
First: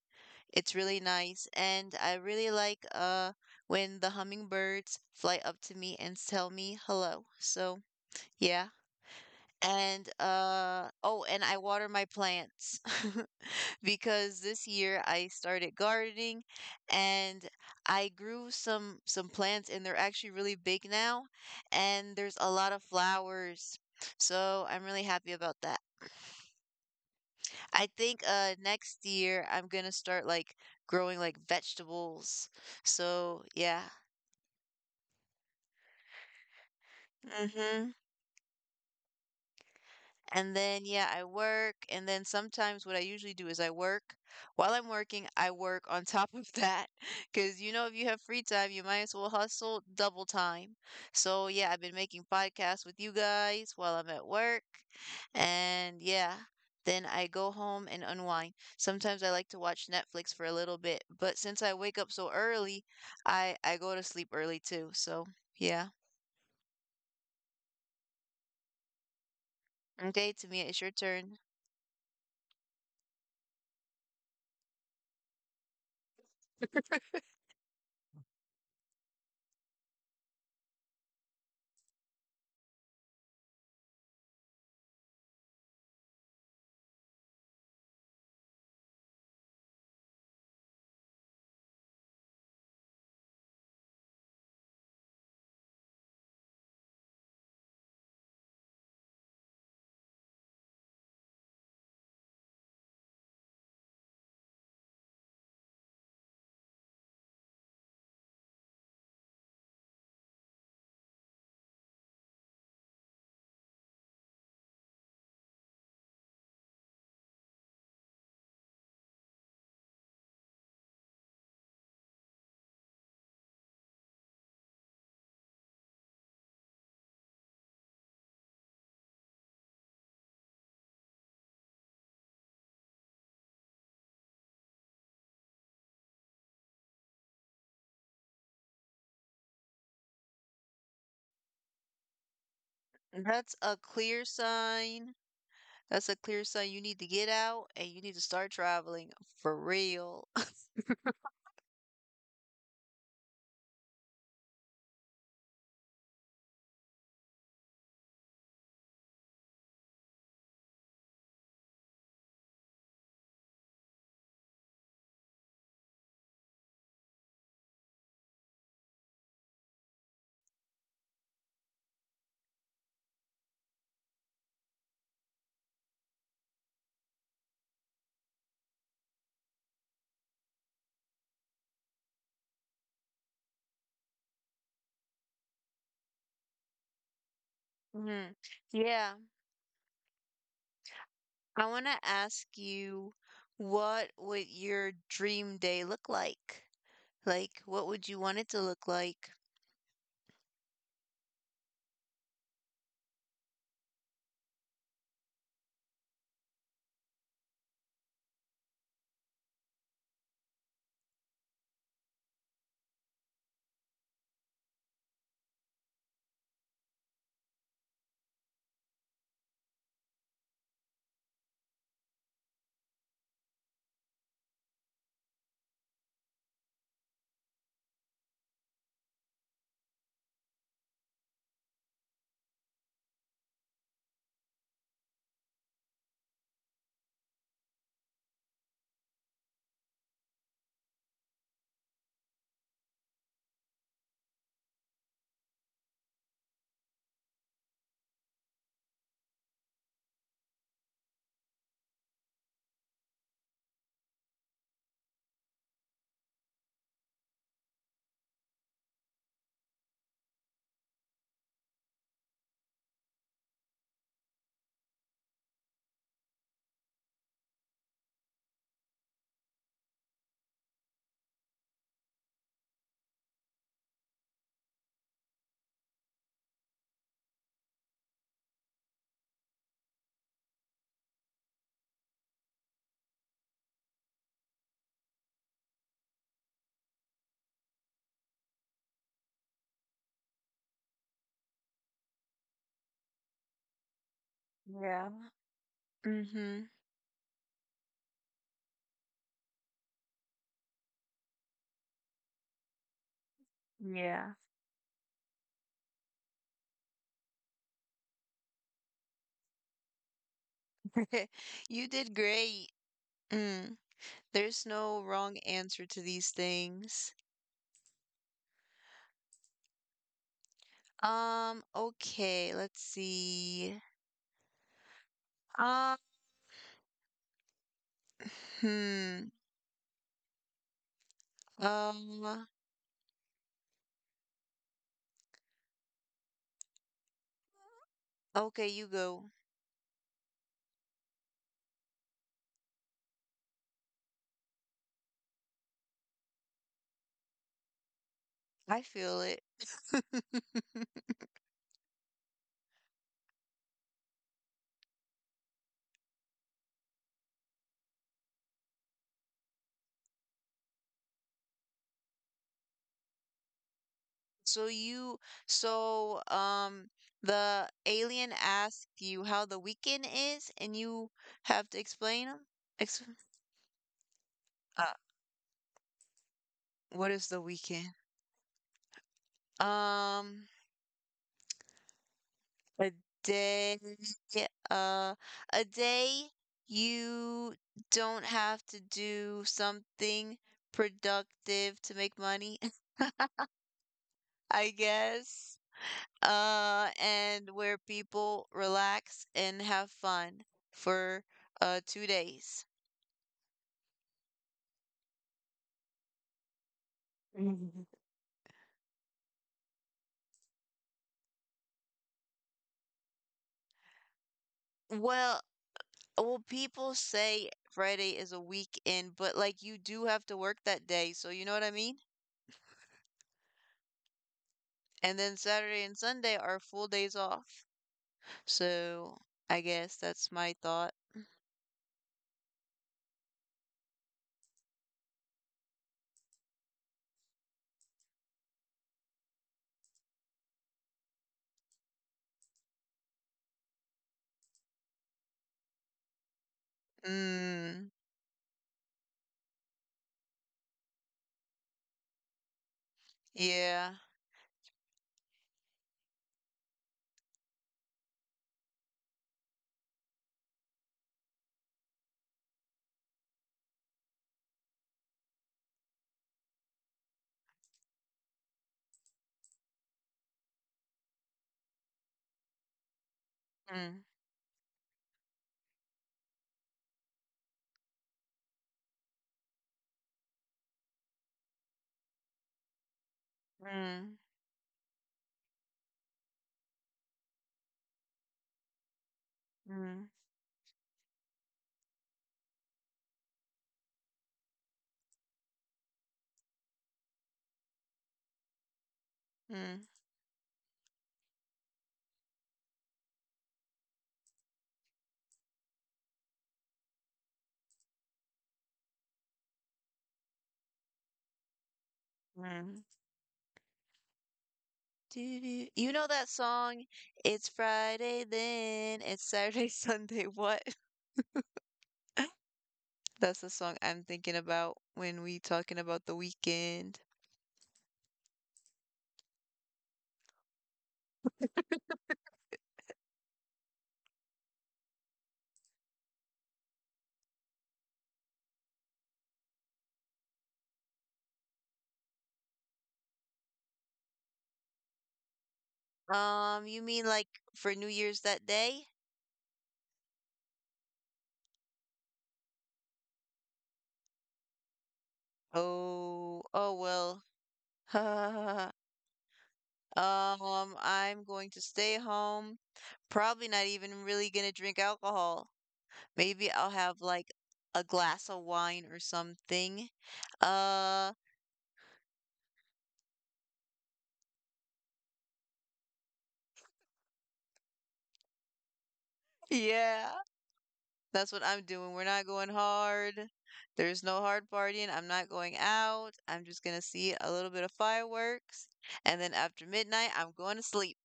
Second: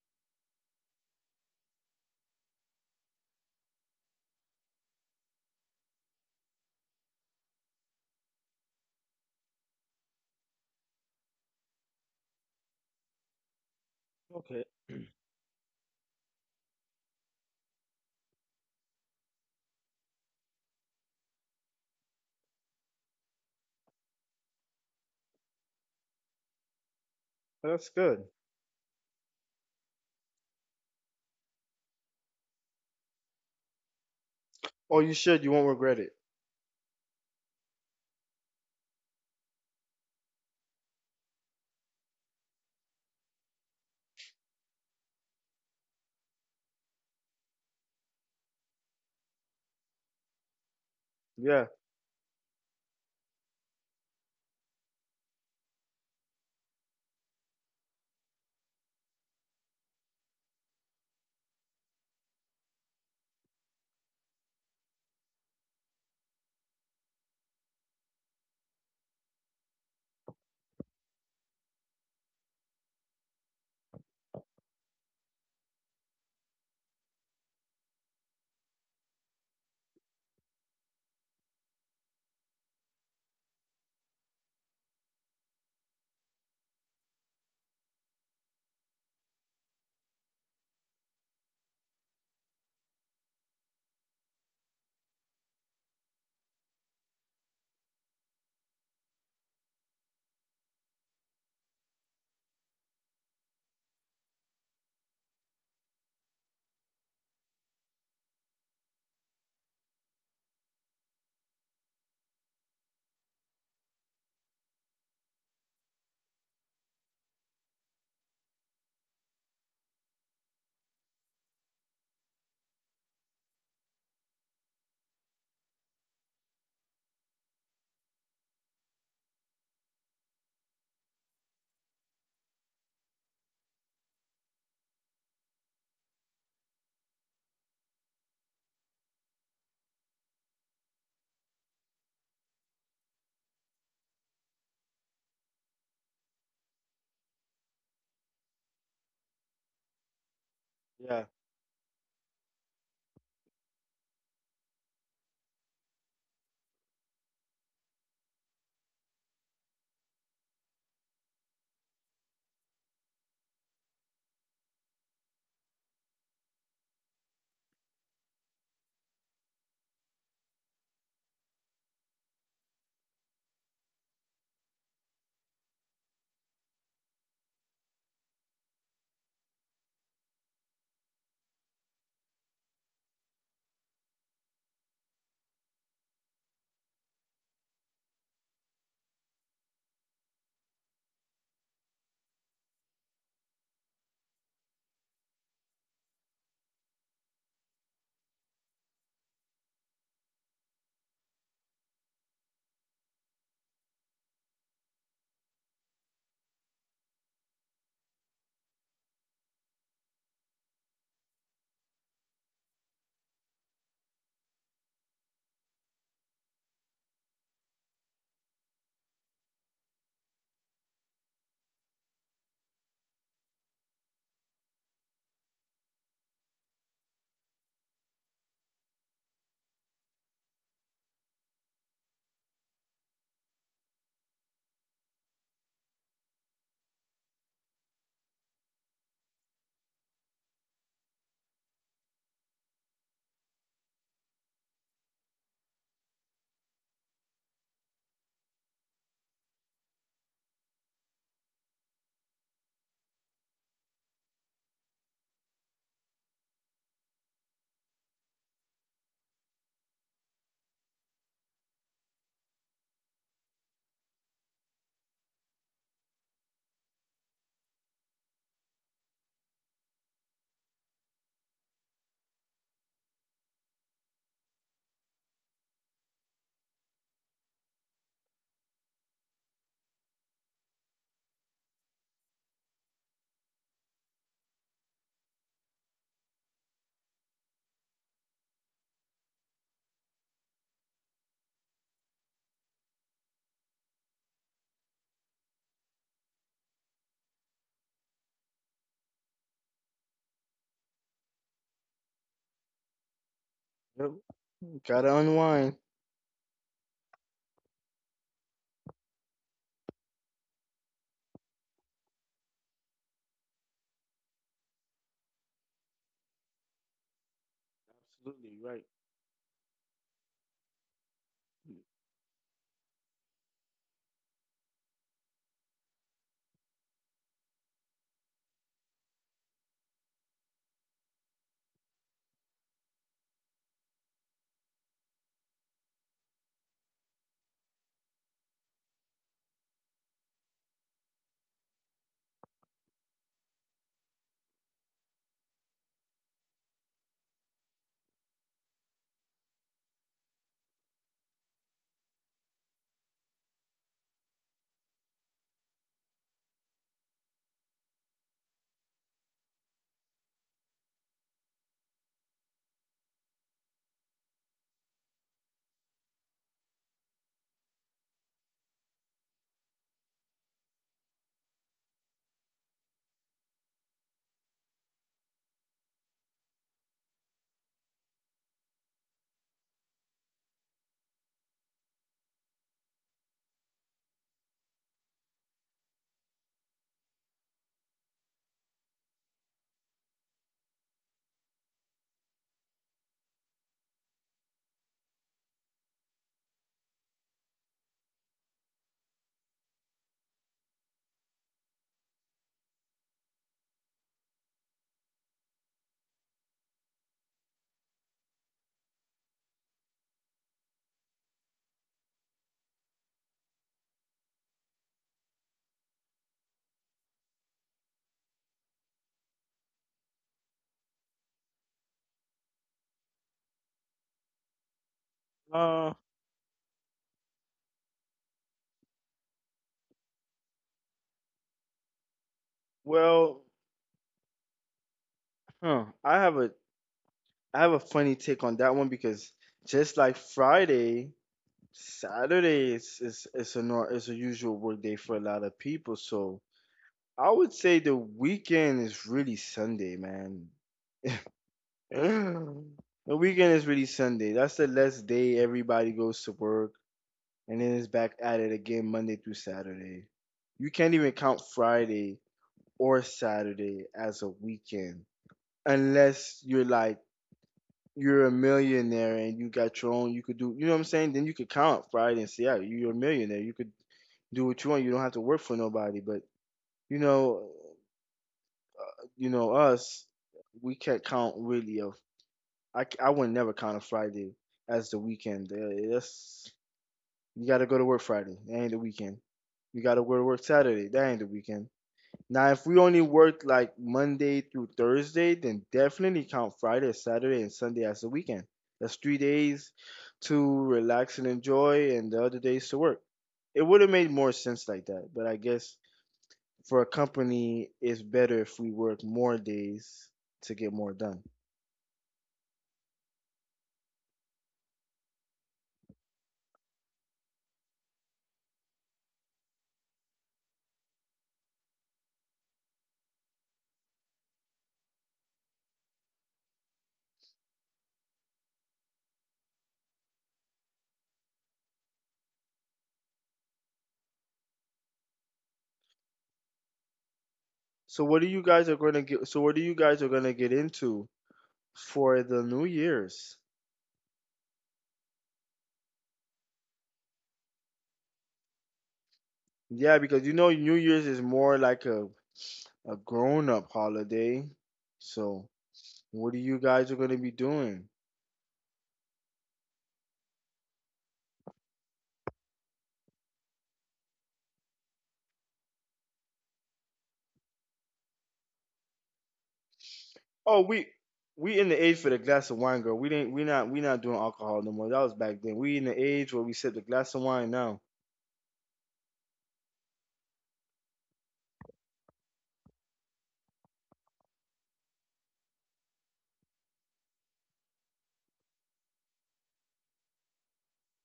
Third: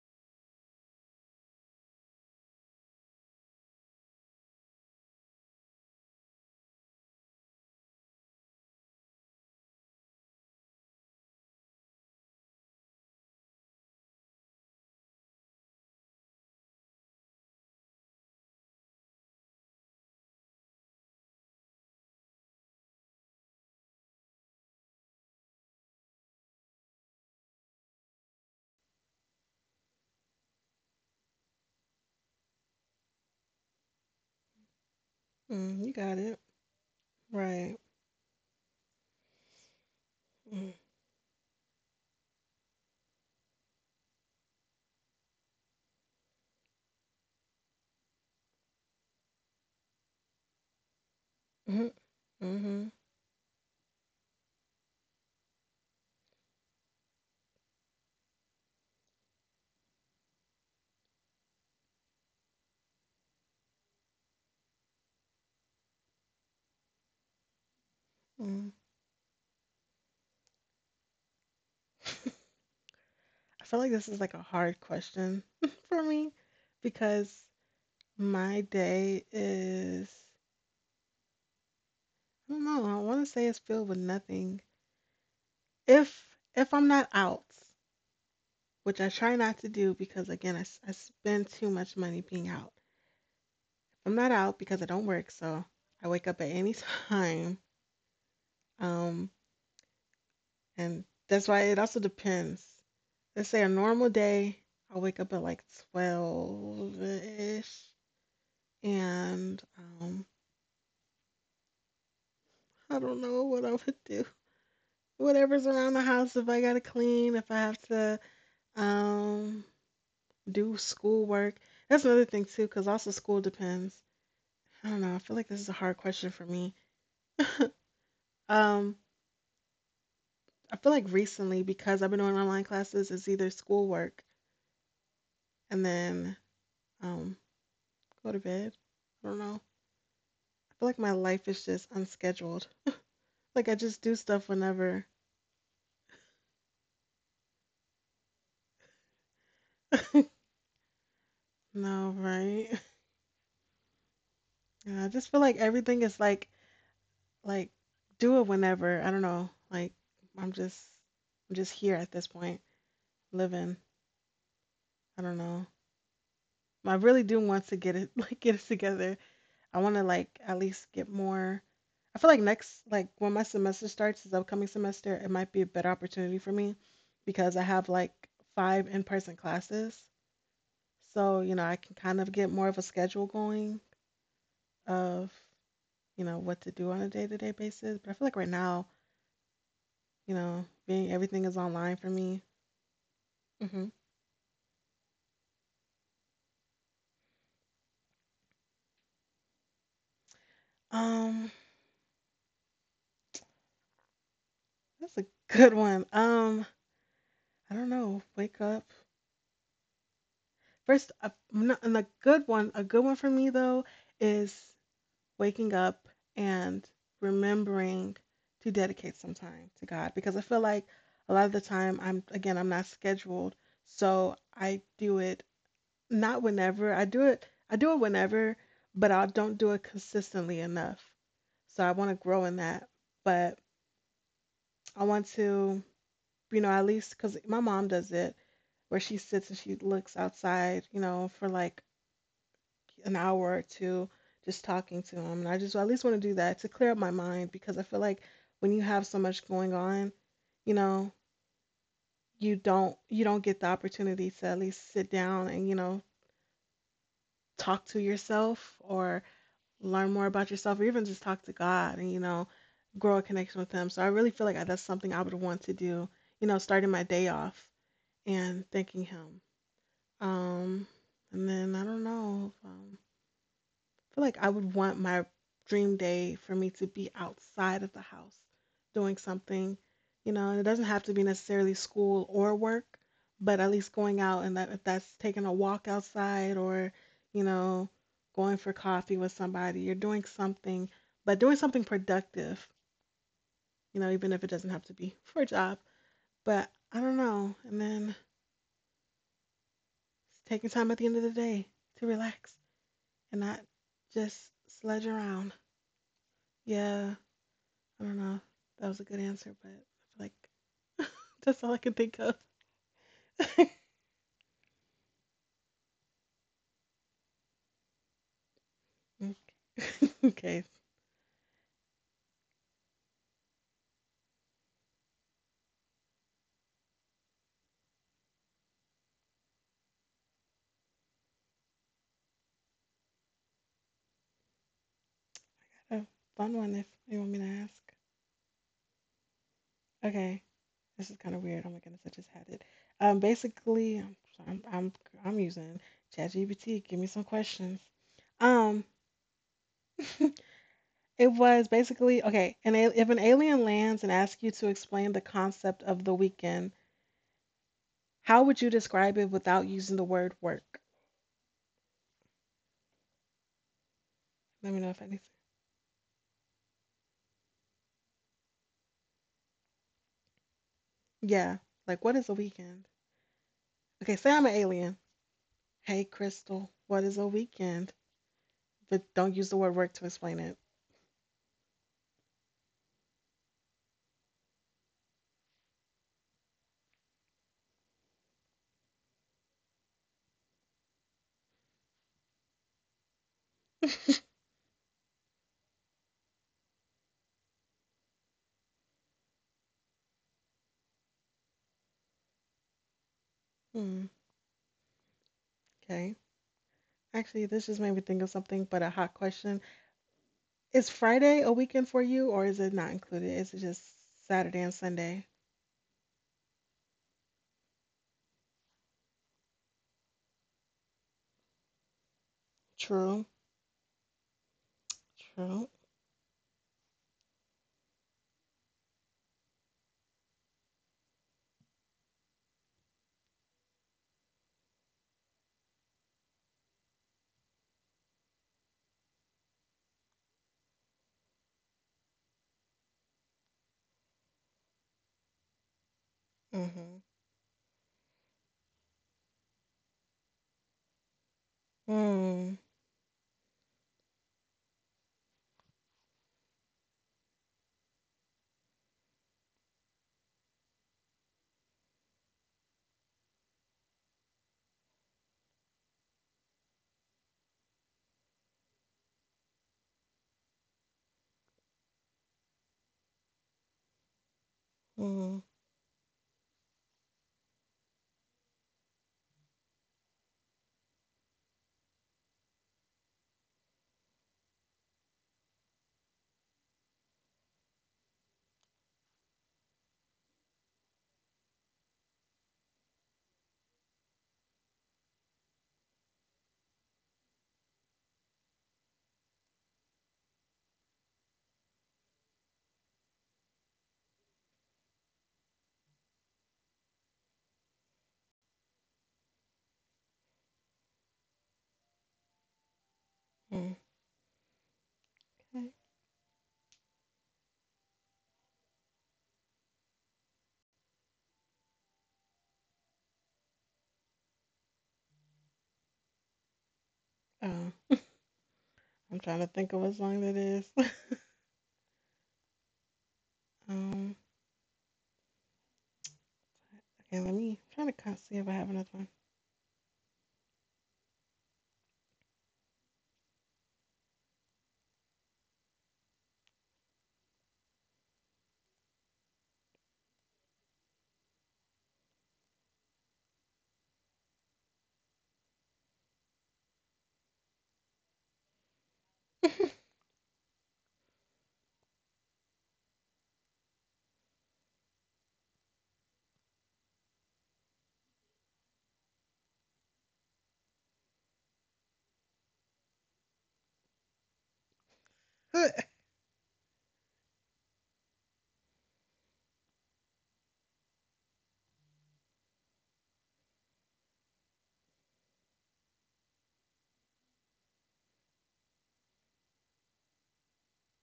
Speaker 2: It's really nice, and I really like when the hummingbirds fly up to me and tell me hello. So, yeah. And uh oh, and I water my plants. Because
Speaker 3: Okay,
Speaker 2: this year I started gardening, and I grew some plants, and they're actually really big now and there's a lot of flowers. So I'm really happy about that. I
Speaker 3: that's
Speaker 2: think
Speaker 3: good.
Speaker 2: next year I'm gonna start like growing like vegetables. So yeah.
Speaker 3: Oh, you should. You won't
Speaker 1: Mhm. You
Speaker 3: regret it.
Speaker 1: got it. Right.
Speaker 2: Mm-hmm. And
Speaker 1: Mhm.
Speaker 2: then, yeah, I work. And then sometimes what I usually do is I work. While I'm working, I work on top of that. Because, you know, if you have free time, you might as well hustle double time. So,
Speaker 3: Yeah,
Speaker 2: yeah, I've
Speaker 1: Mhm.
Speaker 2: been making podcasts
Speaker 1: Mhm.
Speaker 2: with you guys while I'm at work. And yeah, then I go home and unwind. Sometimes I like to watch Netflix for a little bit. But since I wake up so early, I go to sleep early too. So, yeah.
Speaker 1: Mhm.
Speaker 2: Okay, Tamia, it's your turn.
Speaker 1: I feel like this is like a hard question for me because my day is I don't know. I want to say it's filled with nothing. If if I'm not out, which I try not to do because again I, s- I spend too much money being out. I'm not out because I don't work, so I wake up at any time. Um, and that's why it also depends. Let's say a normal day, I will wake up at like 12-ish and I don't know what I would do. Whatever's around the house, if I gotta clean, if I have to um do schoolwork. That's another thing too, because also school depends. I don't know. I feel like this is a hard question for me. Um, I feel like recently because I've been doing online classes, it's either schoolwork and then um go to bed. I don't know. I feel like my life is just unscheduled.
Speaker 2: That's
Speaker 1: Like I
Speaker 2: a
Speaker 1: just do
Speaker 2: clear
Speaker 1: stuff whenever.
Speaker 2: sign. That's a clear sign you need to get out and you need to start traveling for real.
Speaker 3: yeah.
Speaker 1: No, right? Yeah, I just feel like everything is like do it whenever. I don't know. Like I'm just I'm just here at this point, living. I don't know. I really do want to get it like get it together. I want to like at least get more. I feel like next like when my semester starts, this upcoming semester, it might be a better opportunity for me because I have like 5 in-person classes. So, you know, I can kind of get more of a schedule going of you know, what to do on a day to day basis. But I feel
Speaker 2: Mhm.
Speaker 1: like right now,
Speaker 2: Yeah.
Speaker 1: you know, being everything is
Speaker 2: I want
Speaker 1: online
Speaker 2: to
Speaker 1: for me.
Speaker 2: ask you,
Speaker 1: Hmm.
Speaker 2: what would your dream day look like? Like, what would you want it to look like?
Speaker 1: Um, that's a good one. I don't know. Wake up first. A, not, and a good one. A good one for me though is waking up and remembering to dedicate some time to God because I feel like a lot of the time I'm again I'm not scheduled, so I do it not whenever. I do it whenever, but I don't do it consistently enough. So I want to grow in that. But I want to, you know, at least cuz my mom does it where she sits and she looks outside, you know, for like an hour or two just talking to him. And I just at least want to do that to clear up my mind because I feel like when you have so much going on, you know, you don't get the opportunity to at least sit down and, you know, talk to yourself or learn more about yourself or even just talk to God and, you know, grow a connection with Him. So I really feel like I- that's something I would want to do, you know, starting my day off and thanking Him. Um, and then I don't know. Feel like I would want my dream day for me to be outside of the house doing something, you know, and it doesn't have to be necessarily school or work, but at least going out and that if that's taking a walk outside or, you know, going for coffee with somebody, you're doing something, but doing something productive, you know, even if it doesn't have to
Speaker 2: Yeah.
Speaker 1: be for a job.
Speaker 2: Mm-hmm.
Speaker 1: But I don't know. And then taking time at the end of the day to relax and not
Speaker 3: Yep.
Speaker 2: Yeah.
Speaker 1: just sledge
Speaker 3: Gotta
Speaker 1: around.
Speaker 3: unwind.
Speaker 1: Yeah, I don't know. If that was a good answer, but I feel like that's all I
Speaker 2: You
Speaker 1: can
Speaker 2: did
Speaker 1: think of.
Speaker 2: great. Mm. There's no wrong answer to these things.
Speaker 3: Absolutely right.
Speaker 1: Okay.
Speaker 2: Okay, let's see. Um, hmm. Um,
Speaker 1: A fun one if you want me to ask.
Speaker 2: okay, you go.
Speaker 1: Okay. This is kind of weird. Oh my goodness, I just had it. Basically, I'm I'm, using ChatGPT. Give me some questions.
Speaker 2: I
Speaker 1: Um,
Speaker 2: feel it.
Speaker 1: it was basically okay. And if an alien lands and asks you to explain the concept of the weekend, how would you describe it without using the word work?
Speaker 2: So
Speaker 1: Let me know if
Speaker 2: you,
Speaker 1: anything.
Speaker 2: so um, the alien asked you how the weekend is, and you
Speaker 1: Yeah,
Speaker 2: have to
Speaker 1: like what is
Speaker 2: explain
Speaker 1: a
Speaker 2: 'em?
Speaker 1: weekend?
Speaker 2: Ex
Speaker 1: Okay, say I'm an
Speaker 2: uh,
Speaker 1: alien. Hey, Crystal, what
Speaker 2: what
Speaker 1: is a
Speaker 2: is the weekend?
Speaker 1: weekend? But don't use the word work to explain
Speaker 2: Um,
Speaker 1: it.
Speaker 2: a day, uh, a day you don't have to do something productive to make money, I guess. And where people relax and have fun for 2 days.
Speaker 1: Hmm, okay. Actually, this just
Speaker 2: Mhm.
Speaker 1: made me think of something, but a hot question. Is Friday a weekend for you, or is it not included? Is it just Saturday and Sunday?
Speaker 2: Well, people say Friday is a weekend, but like you do have to work that day, so you know what I mean?
Speaker 1: True,
Speaker 2: And then
Speaker 1: true.
Speaker 2: Saturday
Speaker 3: Uh,
Speaker 2: and Sunday are full days off. So I guess that's my thought.
Speaker 3: well, huh. I have a I have a funny take on that one because just like Friday, Saturday is a nor- is a usual work day for a lot of people. So
Speaker 1: Mm-hmm.
Speaker 3: I would say
Speaker 2: Mm,
Speaker 3: the weekend is really Sunday, man.
Speaker 1: Mm,
Speaker 3: The weekend is really
Speaker 2: yeah.
Speaker 3: Sunday. That's the last day everybody goes to work, and then it's back at it again Monday through Saturday. You can't even count Friday or Saturday as a weekend unless you're like you're a millionaire and you got your own, you could do, you know what I'm saying? Then you could count, Friday and say, yeah, you're a millionaire. You could
Speaker 2: Mm,
Speaker 3: do what you want. You don't have to work
Speaker 1: mm,
Speaker 3: for nobody. But, you know, you know, us, we can't count really of, I would never count a
Speaker 2: mm,
Speaker 3: Friday as the weekend. That's, you got to go to work Friday. That ain't the weekend. You got to
Speaker 2: mm,
Speaker 3: go to work Saturday. That ain't the weekend. Now, if we only work like Monday through Thursday, then definitely count Friday, Saturday, and Sunday as a weekend. That's three days
Speaker 2: mm,
Speaker 3: to relax and enjoy, and the other days to work. It would have made more sense like that, but I guess for a company, it's better if we work more days to get more done.
Speaker 2: mm.
Speaker 1: mm. Okay.
Speaker 2: Do-do. You know that song? It's Friday, then, it's Saturday, Sunday, what? That's the song I'm thinking about when we talking about the weekend.
Speaker 1: Um, I'm trying to think of what song that is. um, okay, let me try to
Speaker 3: So, what do
Speaker 1: see
Speaker 3: you
Speaker 1: if I
Speaker 3: guys
Speaker 1: have
Speaker 3: are
Speaker 1: another
Speaker 3: going to
Speaker 1: one.
Speaker 3: get? So, what do you guys are going to get into for the New Year's?
Speaker 2: You mean like for New Year's that day?
Speaker 3: Yeah, because you know New Year's is more like a grown up holiday, so. What are
Speaker 2: Oh,
Speaker 3: you
Speaker 2: oh
Speaker 3: guys are gonna
Speaker 2: well.
Speaker 3: be doing?
Speaker 2: I'm going to stay home. Probably not even really gonna drink alcohol. Maybe I'll have like a glass of wine or something.
Speaker 3: Oh,
Speaker 2: Uh,
Speaker 3: we in the age for the glass of wine, girl. We not doing alcohol no more. That was back then. We in the age where we sip the glass of wine now.
Speaker 2: yeah. That's what I'm doing. We're not going hard. There's no hard partying. I'm not going out. I'm just gonna see a little bit of fireworks, and then after midnight, I'm going to sleep.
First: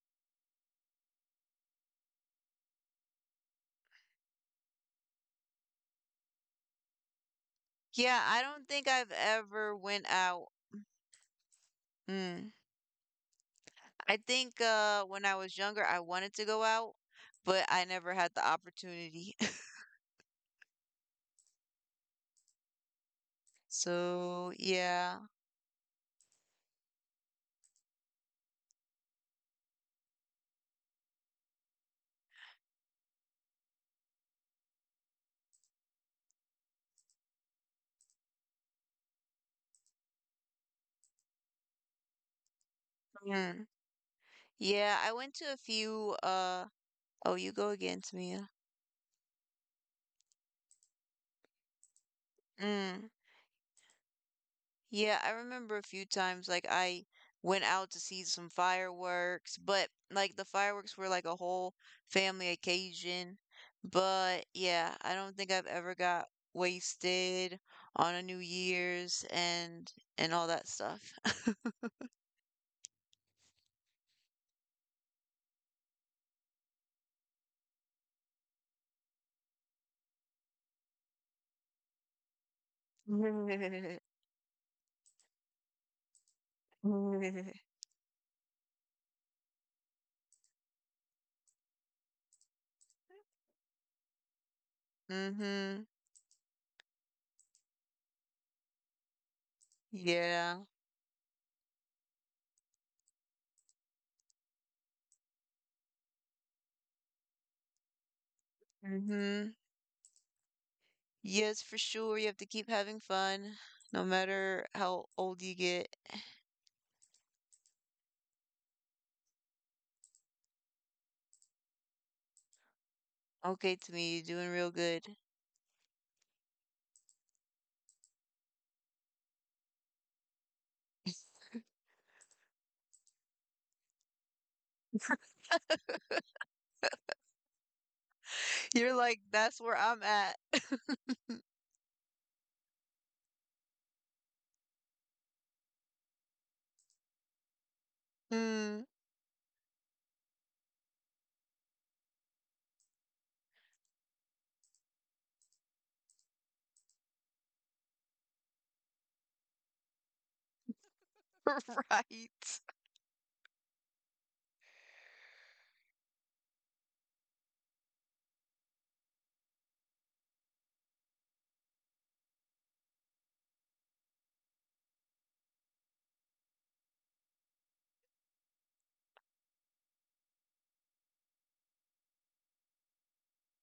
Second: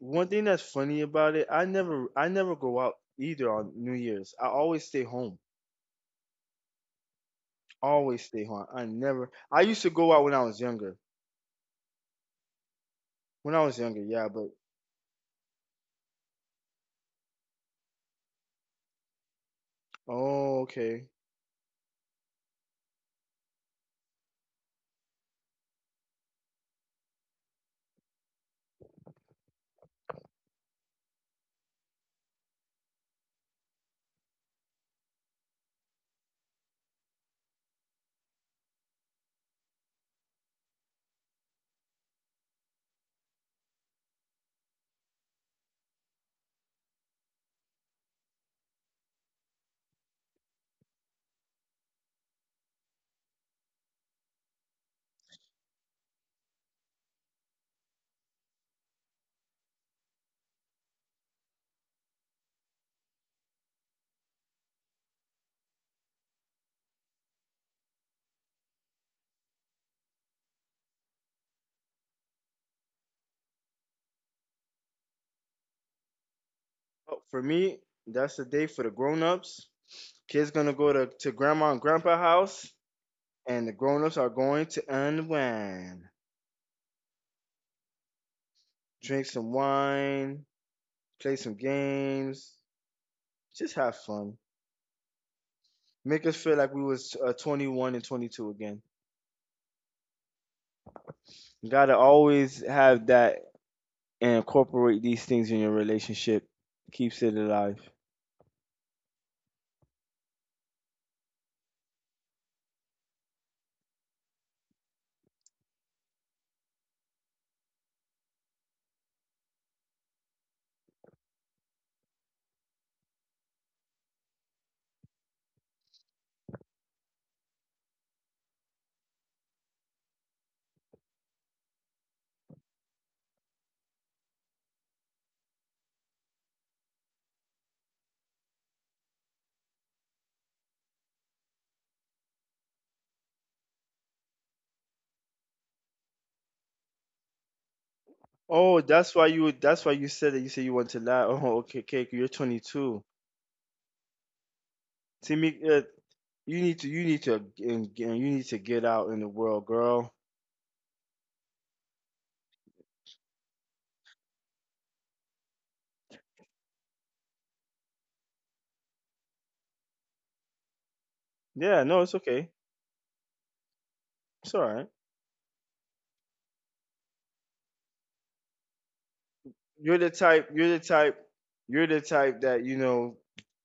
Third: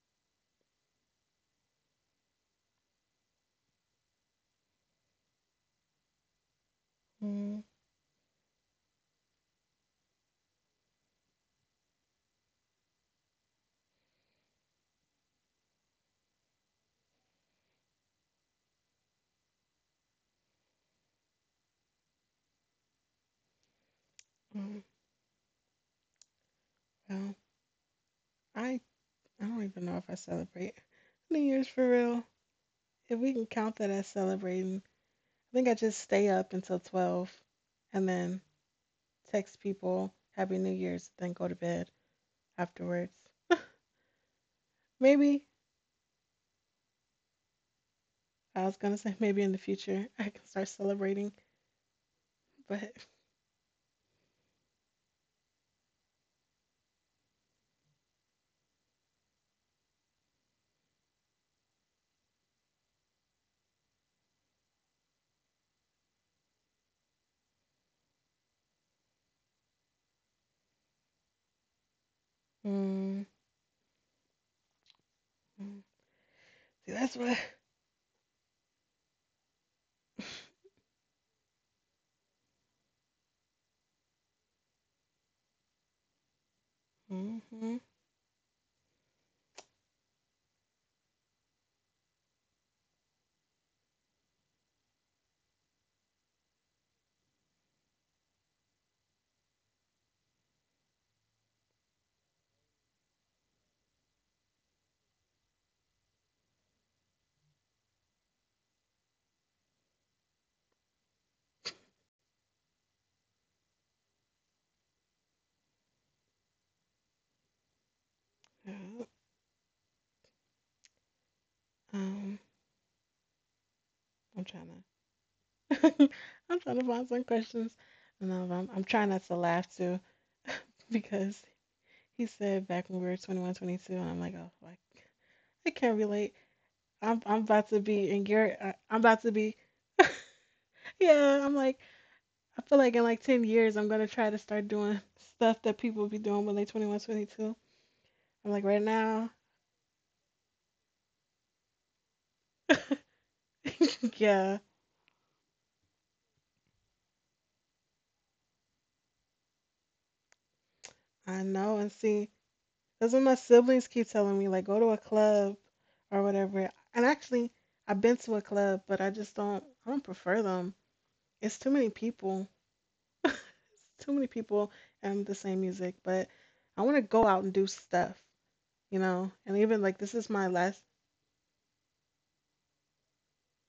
Speaker 3: One thing that's funny about it, I never go out either on New Year's. I always stay home.
Speaker 1: Mm,
Speaker 2: Yeah,
Speaker 3: Always
Speaker 2: I
Speaker 3: stay home.
Speaker 2: don't think
Speaker 3: I
Speaker 2: I've
Speaker 3: never I
Speaker 2: ever
Speaker 3: used to
Speaker 2: went
Speaker 3: go out when I
Speaker 2: out.
Speaker 3: was younger.
Speaker 2: Mm.
Speaker 3: When I was younger,
Speaker 2: I
Speaker 3: yeah, but
Speaker 2: think when I was younger, I wanted to go out, but I never had the opportunity.
Speaker 3: oh, okay.
Speaker 2: So,
Speaker 1: mm,
Speaker 2: yeah.
Speaker 1: well, I I don't even know if I celebrate New Year's for real. If we can count that as celebrating, I think I just stay up until 12 and then text people Happy New Year's, then go to bed afterwards.
Speaker 2: Mm. Yeah, I went
Speaker 1: Maybe,
Speaker 2: to a few oh, you go again, Tamia.
Speaker 1: I was going to say maybe in the future I can start celebrating, but
Speaker 2: Mm. Yeah, I remember a few times like I went out to see some fireworks, but like the fireworks were like a whole family occasion. But yeah, I don't think I've ever got wasted on a New Year's and all that stuff.
Speaker 1: mm, mm. See, that's
Speaker 3: Oh,
Speaker 1: what.
Speaker 3: for me, that's the day for the grown ups. Kids gonna go to grandma and grandpa house, and the grown ups are going to unwind,
Speaker 1: Hmm.
Speaker 3: drink some wine, play some games, just have fun.
Speaker 2: Mm-hmm.
Speaker 3: Make us feel like we was 21 and 22 again.
Speaker 2: Yeah.
Speaker 3: You gotta always have that and incorporate these things in your relationship. Keeps it alive.
Speaker 2: Mm-hmm. Yes, for sure. You have to keep having fun, no matter how old you get.
Speaker 1: Um,
Speaker 2: Okay, to me, you're
Speaker 1: I'm
Speaker 2: doing
Speaker 1: trying
Speaker 2: real good.
Speaker 1: to. I'm trying to find some questions. No, I'm trying not to laugh too because he said back when we were 21, 22, and I'm like, oh, like I can't relate. I'm about to be in Garrett, I'm
Speaker 2: You're
Speaker 1: about
Speaker 2: like,
Speaker 1: to be.
Speaker 2: "That's where I'm at."
Speaker 1: Yeah, I'm like I feel like in like 10 years I'm gonna try to start doing stuff that people be doing when they 21, 22. I'm like right
Speaker 3: Oh,
Speaker 2: Mm,
Speaker 3: that's
Speaker 1: now,
Speaker 3: why you. That's why you said that. You said you want to lie. Oh, okay, okay. You're 22.
Speaker 1: yeah,
Speaker 3: Timmy, you need to. You need to. And you need to get out in the world, girl.
Speaker 1: I know and see.
Speaker 2: right.
Speaker 1: That's what my siblings keep telling me, like go to a club or whatever. And actually, I've been to a club, but I just don't I don't prefer them. It's too many
Speaker 3: Yeah, no, it's
Speaker 1: people.
Speaker 3: okay.
Speaker 1: Too many
Speaker 3: It's all
Speaker 1: people
Speaker 3: right.
Speaker 1: and the same music, but I want to go out and do stuff, you know? And even like
Speaker 3: You're
Speaker 1: this
Speaker 3: the
Speaker 1: is my
Speaker 3: type. You're
Speaker 1: last.
Speaker 3: the type. You're the type that, you know,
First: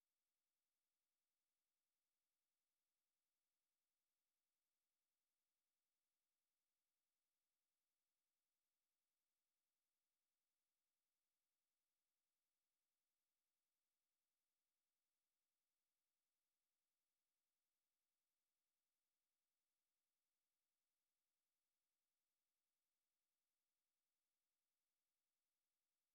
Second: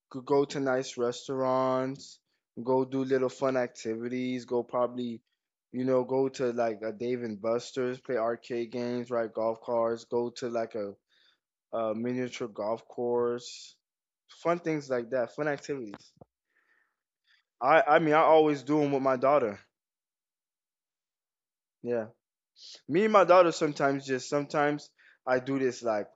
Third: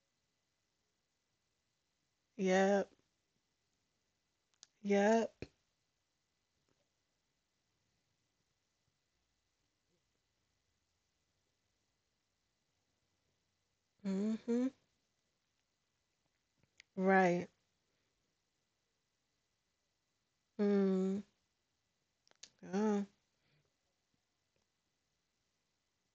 Speaker 3: could go to nice restaurants, go
Speaker 1: Yep.
Speaker 3: do little fun activities, go probably,
Speaker 1: Yep.
Speaker 3: you know, go to like a Dave and Buster's, play arcade games, ride golf cars, go to like a miniature golf course, fun
Speaker 1: Mm-hmm.
Speaker 3: things like that, fun activities.
Speaker 1: Right.
Speaker 3: I mean I always do them with my daughter.
Speaker 1: Mm.
Speaker 3: Yeah,
Speaker 1: Yeah.
Speaker 3: me and my daughter sometimes, just sometimes I do this like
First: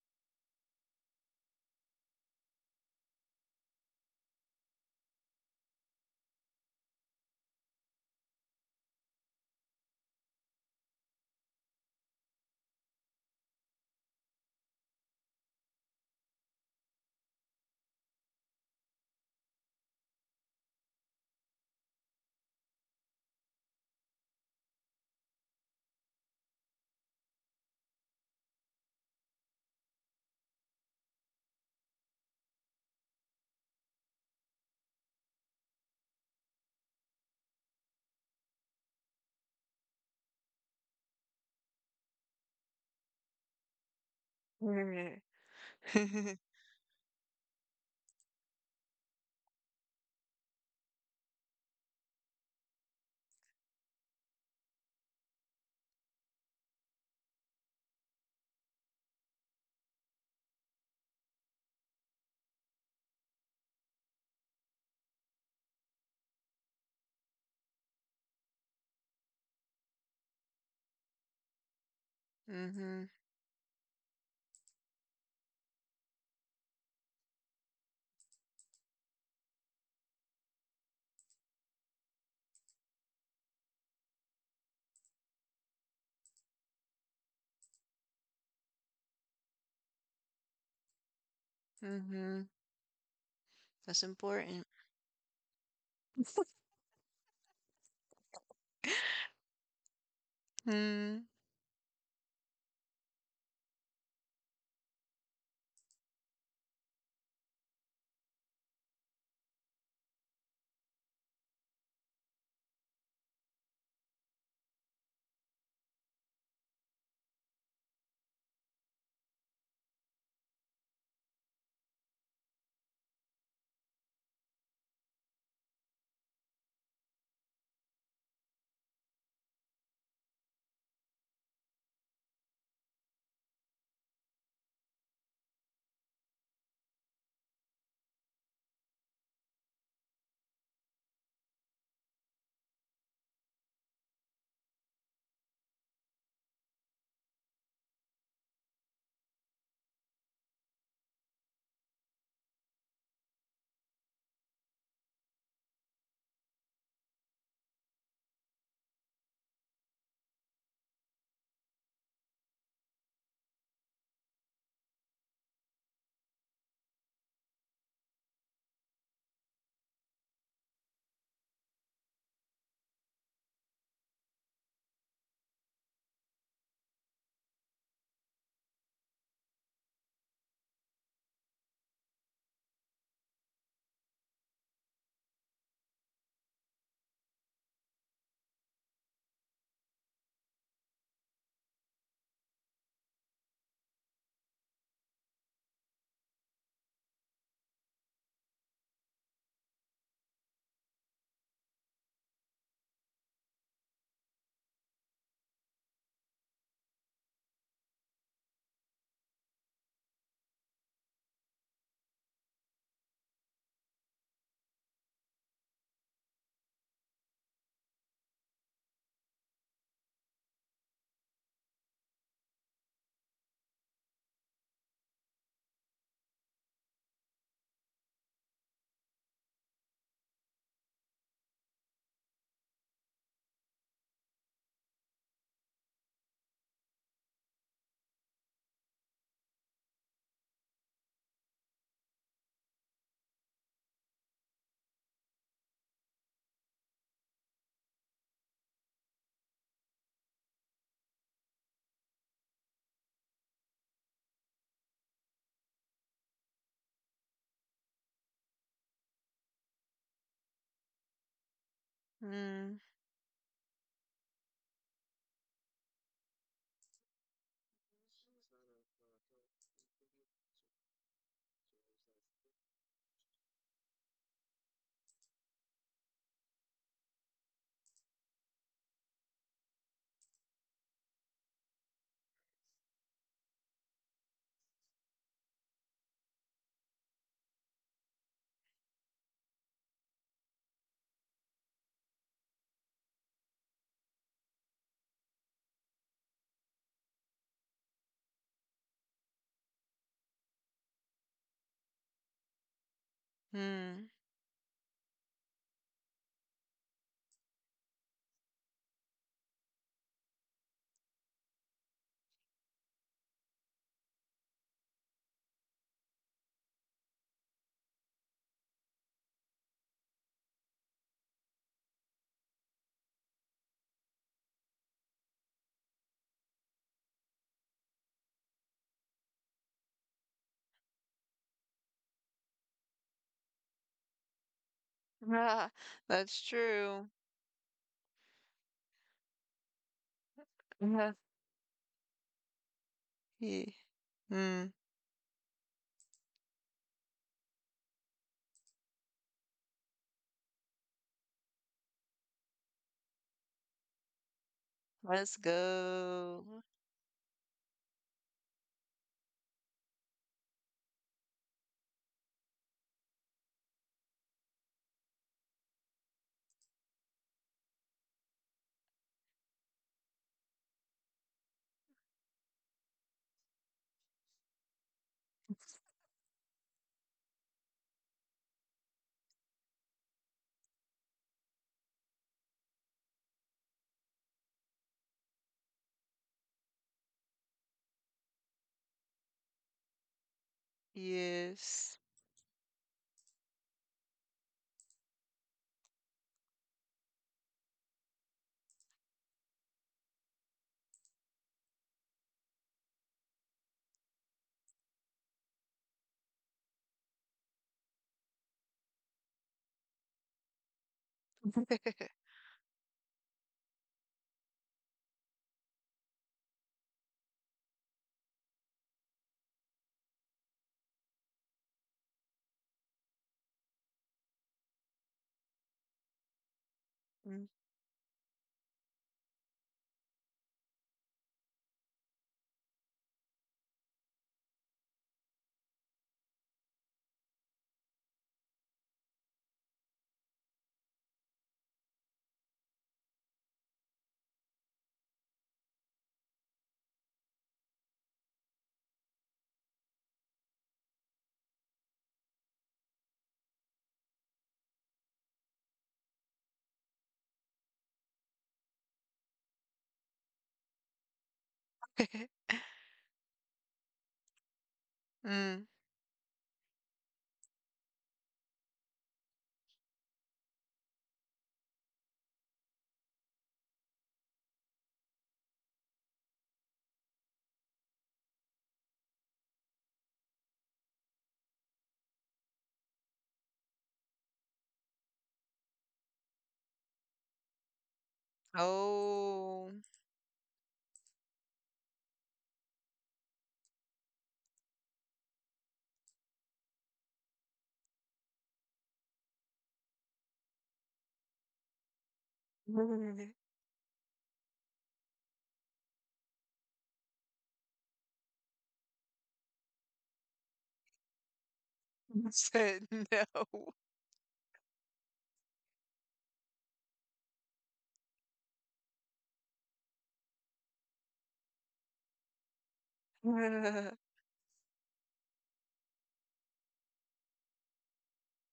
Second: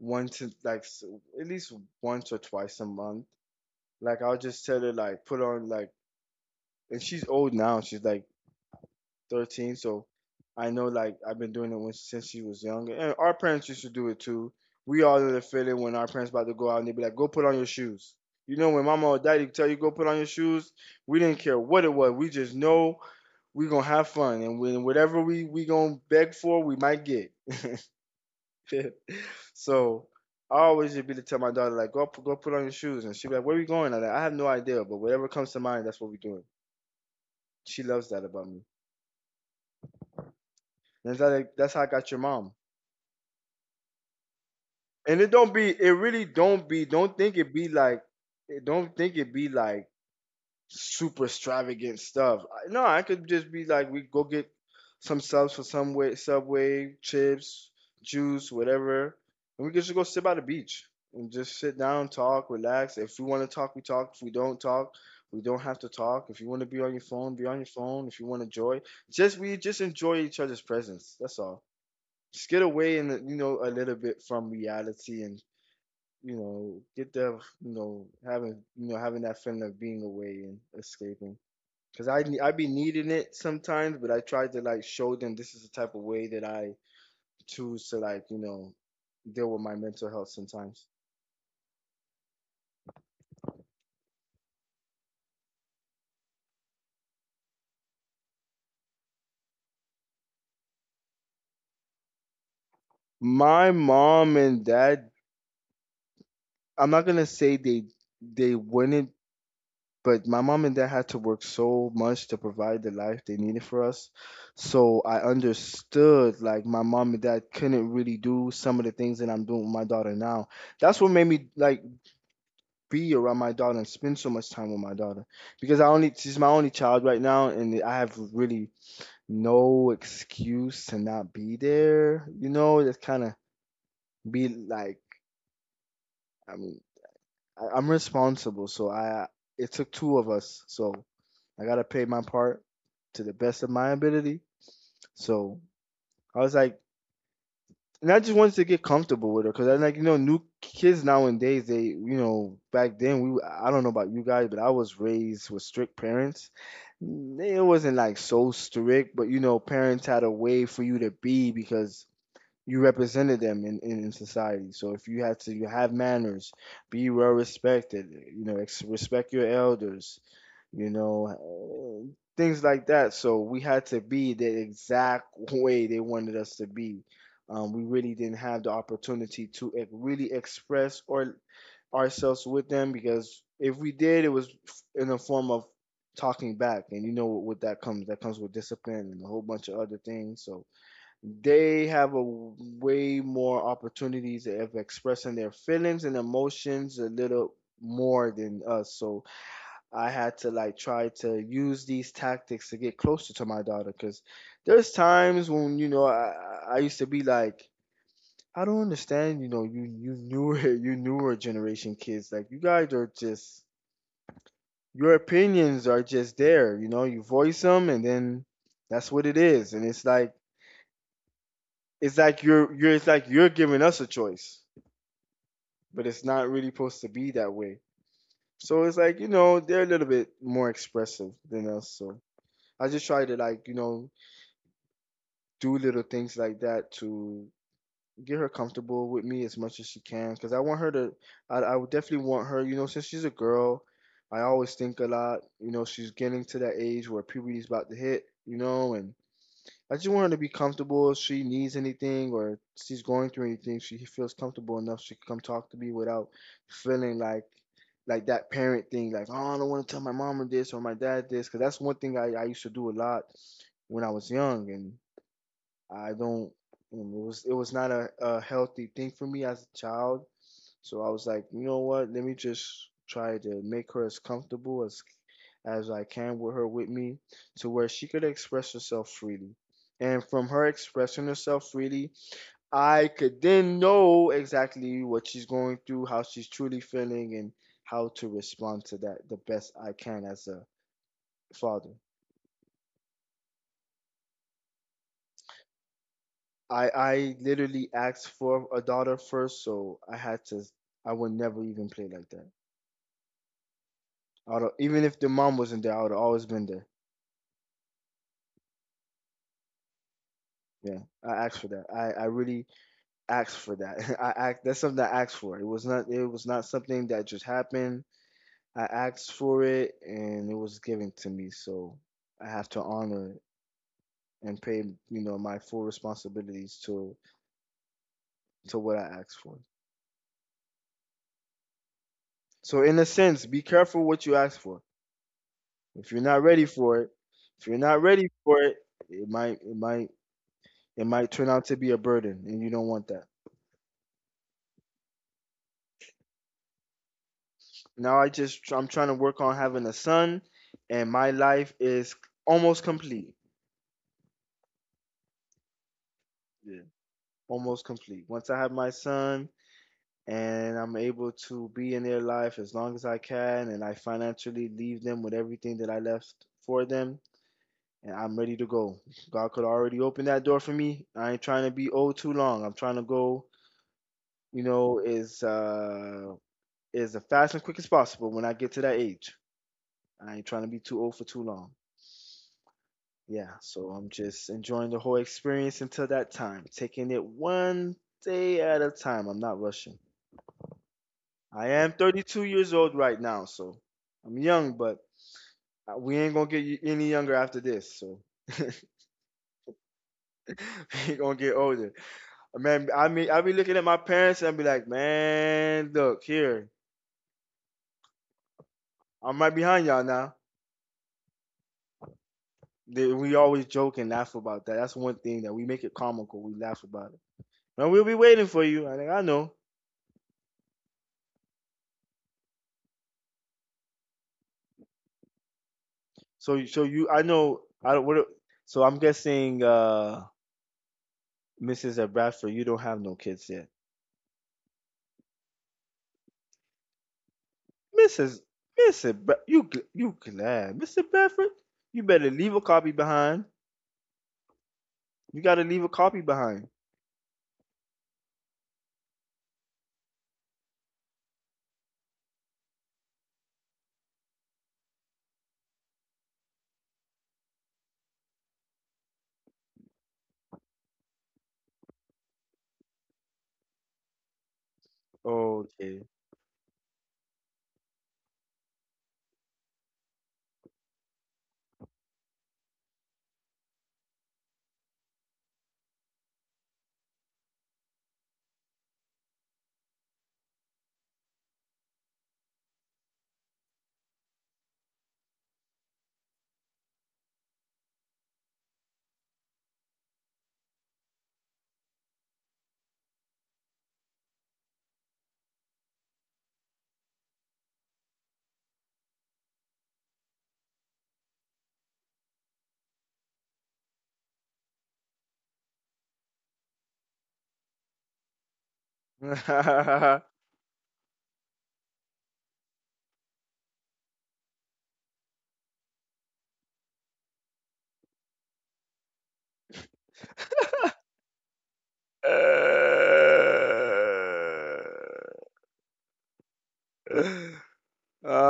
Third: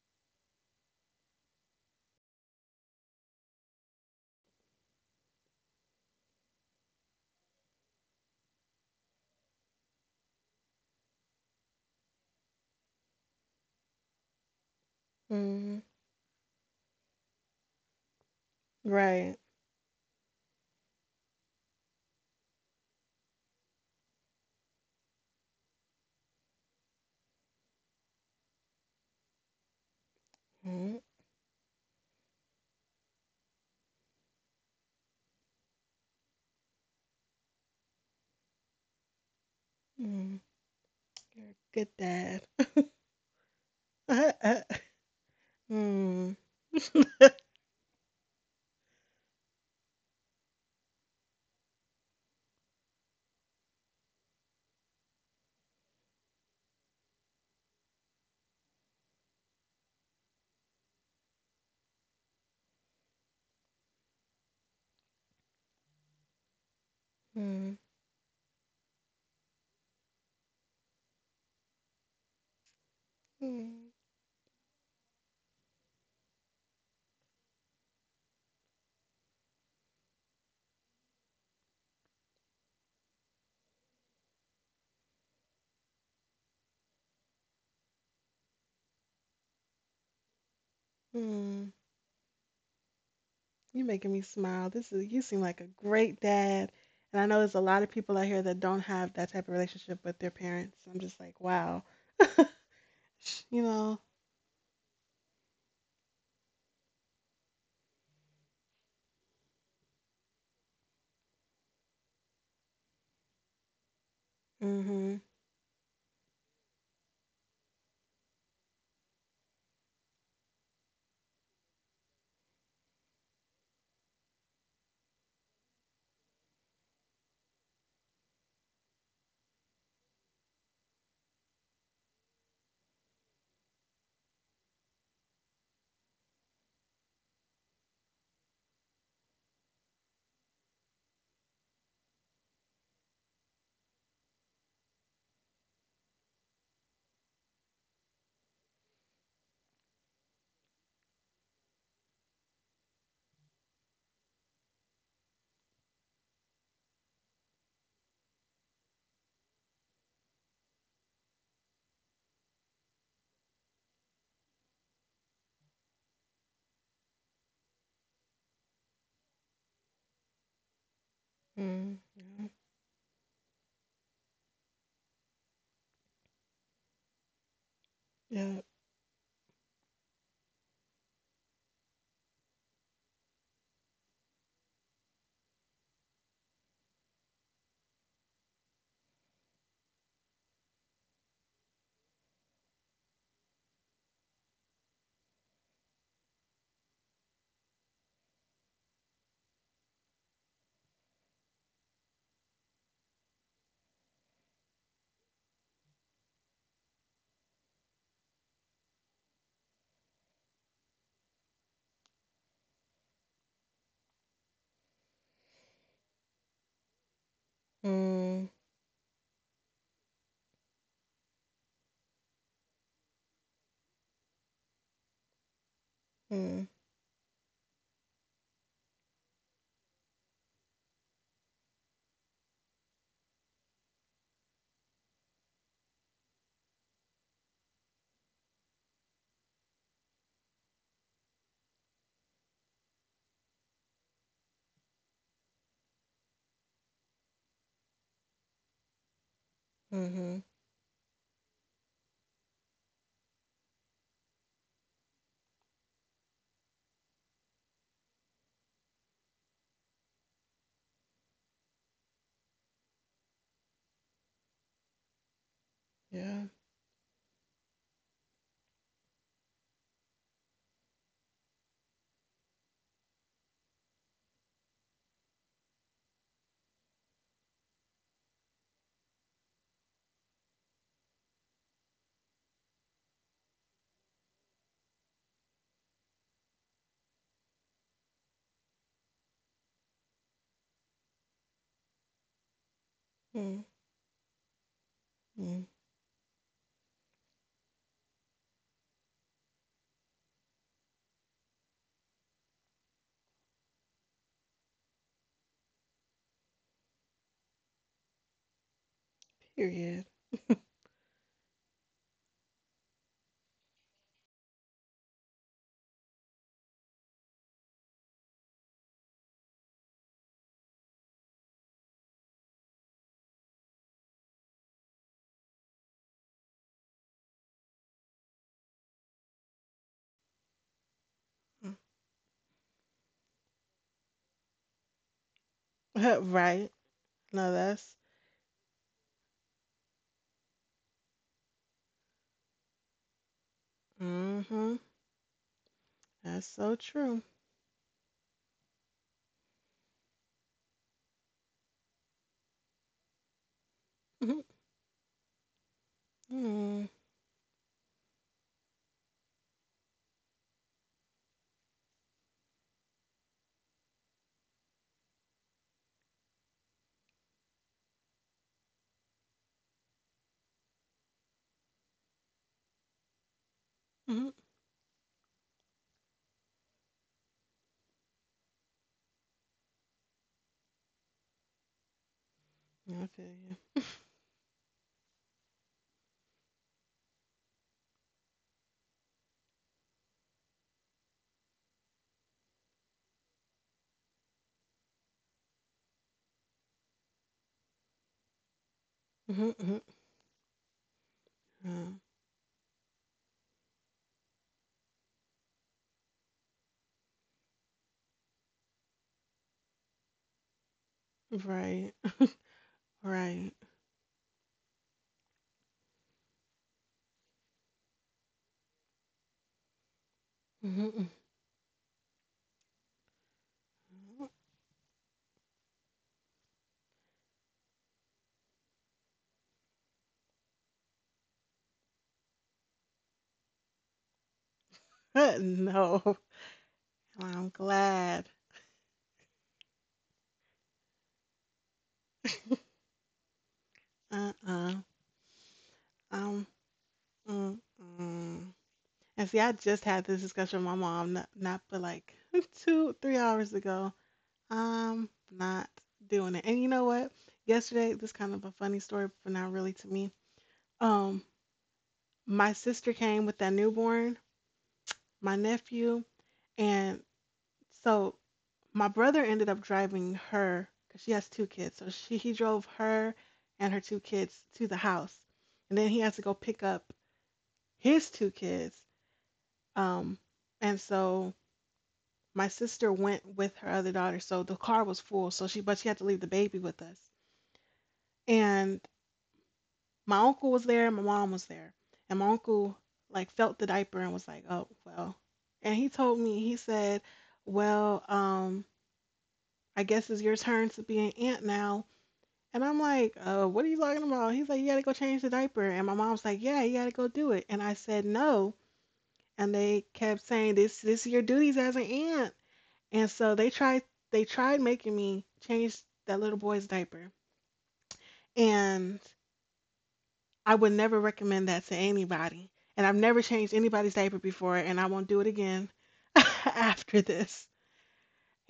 Speaker 3: once in- like s- at least once or twice a month. Like I'll just tell her like put on like, and she's old now. She's like 13. So I know, like, I've been doing it when, since she was younger, and our parents used to do it too. We all know the
Speaker 1: Mm.
Speaker 3: feeling when our parents about to go out and they be like, "Go put on your shoes." You know, when mama or
Speaker 1: Right.
Speaker 3: daddy tell you go put on your shoes, we didn't care what it was. We just know we gonna have fun, and when whatever we gonna beg for, we might get. So I always
Speaker 1: Mm.
Speaker 3: just be to tell my daughter like, "Go put on your shoes," and she be like, "Where are we going?" I'm like, I have no idea, but whatever comes to mind, that's what we doing. She loves that about me.
Speaker 1: Mm.
Speaker 3: And that's how,
Speaker 1: You're a
Speaker 3: like, that's how I
Speaker 1: good
Speaker 3: got your
Speaker 1: dad.
Speaker 3: mom. And it don't be, it really
Speaker 1: Mm.
Speaker 3: don't be, don't think it be like, it don't think it be like super extravagant stuff. I- No, I could just be like, we go get some subs for some way, Subway, chips, juice, whatever. And we could just go sit by the beach and just sit down, talk, relax. If we want to talk, we talk. If we don't talk, we don't have to talk. If you want to be on your phone, be on your
Speaker 1: Mm.
Speaker 3: phone. If you want to enjoy, just enjoy each other's presence. That's all. Just get away, and,
Speaker 2: Mhm,
Speaker 3: you know, a
Speaker 1: Mm.
Speaker 3: little bit from reality, and, you know, get the, you know, having that feeling of being away and escaping. Cause I be needing it sometimes, but I try to like show them this is the type of way that I choose to, like, you know, deal with my mental health sometimes.
Speaker 1: Mm.
Speaker 2: mhm.
Speaker 1: You
Speaker 2: That's
Speaker 1: making me
Speaker 2: important.
Speaker 1: smile. This is you seem like a great dad. And I know there's a lot of people out here that don't have that type of relationship with their parents. I'm just
Speaker 2: Mm,
Speaker 1: like, wow. You
Speaker 3: My
Speaker 1: know,
Speaker 3: mom and dad, I'm not gonna say they wouldn't, but my mom and dad had to work so much to provide the life they needed for us. So I
Speaker 1: mm-hmm.
Speaker 3: understood, like, my mom and dad couldn't really do some of the things that I'm doing with my daughter now. That's what made me like be around my daughter and spend so much time with my daughter because I only she's my only child right now and I have really no excuse to not be there. You know, just kind of be like, I mean, I'm responsible, so I it took two of us, so I gotta pay my part to the best of my ability. So I was like, and I just wanted to get comfortable with her because I like, you know, new kids nowadays, they, you know, back then we, I don't know about you guys, but I was raised with strict parents. It wasn't like so strict, but you know parents had a way for you to be because you represented them in society. So if you had to, you have manners, be well respected, you know, respect your elders, you know,
Speaker 1: Mm.
Speaker 3: uh,
Speaker 1: Yeah.
Speaker 3: things like that. So we had to be the exact way they wanted us to be. We really didn't have
Speaker 1: Yeah,
Speaker 3: the opportunity to really express or ourselves with them because if we did, it was in a form of talking back, and you know what that comes. That comes with discipline and a whole bunch of other things. So they have a way more opportunities of expressing their feelings and emotions a little more than us. So I had to like try to use these tactics to get closer to my daughter because there's times when, you know, I used to be like, I don't understand, you know, you newer you newer generation kids, like, you guys are just your opinions are just there, you know, you voice them, and
Speaker 1: mm.
Speaker 3: then that's what it is, and it's like you're it's like you're giving us a choice, but it's not
Speaker 1: Mm.
Speaker 3: really supposed to be that way. So it's like, you know, they're a little bit more expressive than us, so I just try to, like, you know, do little things like that to get her comfortable with me as much as she can, because I want her to I would definitely want her, you know, since she's a girl, I always think a lot, you know, she's getting to that age where puberty's about to hit, you know, and I just want her to
Speaker 1: Mm-hmm.
Speaker 3: be comfortable if she needs anything or she's going through anything, she feels comfortable enough she can come talk to me without feeling like that parent thing, like, oh, I don't want to tell my mom this or my dad this, because that's one thing I used to
Speaker 2: mm,
Speaker 3: do a lot when I was young, and I
Speaker 1: Yeah,
Speaker 3: don't. It was not a healthy thing for me as a child. So I was like, you know what? Let me just try to make her as comfortable as I can with her with me, to where she could express herself freely. And from her expressing herself freely, I could then know exactly what she's going through, how she's truly feeling, and how to respond to that the best I can as a father.
Speaker 1: mm. Mm,
Speaker 3: I literally asked for a daughter first, so I had to. I would never even play like that.
Speaker 2: mm.
Speaker 3: I would, even if the mom wasn't there, I would have always been there.
Speaker 1: period.
Speaker 3: Yeah, I asked for that. I really asked for that. I act. That's something I asked for. It was not. It was not something that just happened. I asked for it, and it was given to me. So I have to honor it and pay, you know, my full responsibilities to what I asked for. So in a sense, be careful what you ask for.
Speaker 2: Ah,
Speaker 3: If you're
Speaker 2: that's
Speaker 3: not ready
Speaker 1: Right?
Speaker 3: for
Speaker 2: true.
Speaker 3: it,
Speaker 1: No,
Speaker 3: if you're
Speaker 1: that's
Speaker 3: not ready for it, it might it might it
Speaker 2: Uh-huh.
Speaker 3: might turn out to be a burden, and you don't want that.
Speaker 2: Yeah. Mm,
Speaker 1: mm-hmm. That's so true.
Speaker 3: Now I'm trying to work on having a son, and my life is almost complete.
Speaker 1: Mm-hmm.
Speaker 2: let's go.
Speaker 3: Yeah.
Speaker 1: Mm-hmm.
Speaker 3: Almost complete. Once I have my son and I'm able to be in their life as long as I can and I financially leave them with everything that I left for them, and I'm ready to go. God could already open that door for me. I ain't trying to be old too long. I'm trying to go,
Speaker 1: Mm-hmm.
Speaker 3: you know, is as fast and quick as possible when I get to that age. I ain't trying to be too old for too long.
Speaker 1: I feel
Speaker 3: Yeah,
Speaker 1: you.
Speaker 3: so I'm just enjoying the whole experience until that time, taking it one day at a time. I'm not rushing. I am
Speaker 2: Yes.
Speaker 3: 32 years old right now, so I'm young, but we ain't gonna get any younger after this. So we
Speaker 1: Mm-hmm. Mm-hmm.
Speaker 3: ain't gonna get
Speaker 1: Yeah.
Speaker 3: older. Man, I mean, I be looking at my parents and be like, man, look here, I'm right behind y'all now.
Speaker 1: Right,
Speaker 3: We
Speaker 1: right.
Speaker 3: always joke and laugh about that. That's one thing that we make it comical. We laugh about it. And we'll be waiting for you. I think I know.
Speaker 1: Mm-hmm.
Speaker 3: So, so you, I
Speaker 2: Mm.
Speaker 3: know. I don't. What, so I'm guessing, Mrs. at Bradford, you don't have no kids yet.
Speaker 1: No, well, I'm glad.
Speaker 3: Mrs. Mrs. Bra- You you glad, Mr. Bradford? You better leave a copy behind.
Speaker 1: Uh-uh.
Speaker 3: You gotta leave a copy
Speaker 1: Um,
Speaker 3: behind.
Speaker 1: mm, mm. And see, I just had this discussion with my mom not but like two, 3 hours ago. I'm not doing it. And you know what? Yesterday, this kind of a funny story, but not really to me. Um, my sister came with that newborn, my
Speaker 2: Mm.
Speaker 1: nephew,
Speaker 3: Okay.
Speaker 1: and so my brother ended up driving her because she has two kids. So she he drove her and her two kids to the house, and then he has to go pick up his two kids. Um, and so my sister went with her other daughter, so the car was full. So she, but she had to leave the baby with us. And
Speaker 2: Oh.
Speaker 1: my uncle was there, and my mom was there. And my uncle like felt the diaper and was like, "Oh well." And he told me, he said, "Well, I guess it's your turn to be an aunt now." And I'm like, "What are you talking about?" He's like, "You gotta go change the diaper." And my mom's like, "Yeah, you gotta go do it." And I said, "No." And they kept saying, "This is your duties as an aunt."
Speaker 2: Said
Speaker 1: And
Speaker 2: no.
Speaker 1: so they tried making me change that little boy's diaper. And I would never recommend that to anybody. And I've never changed anybody's diaper before and I won't do it again after this.
Speaker 3: uh...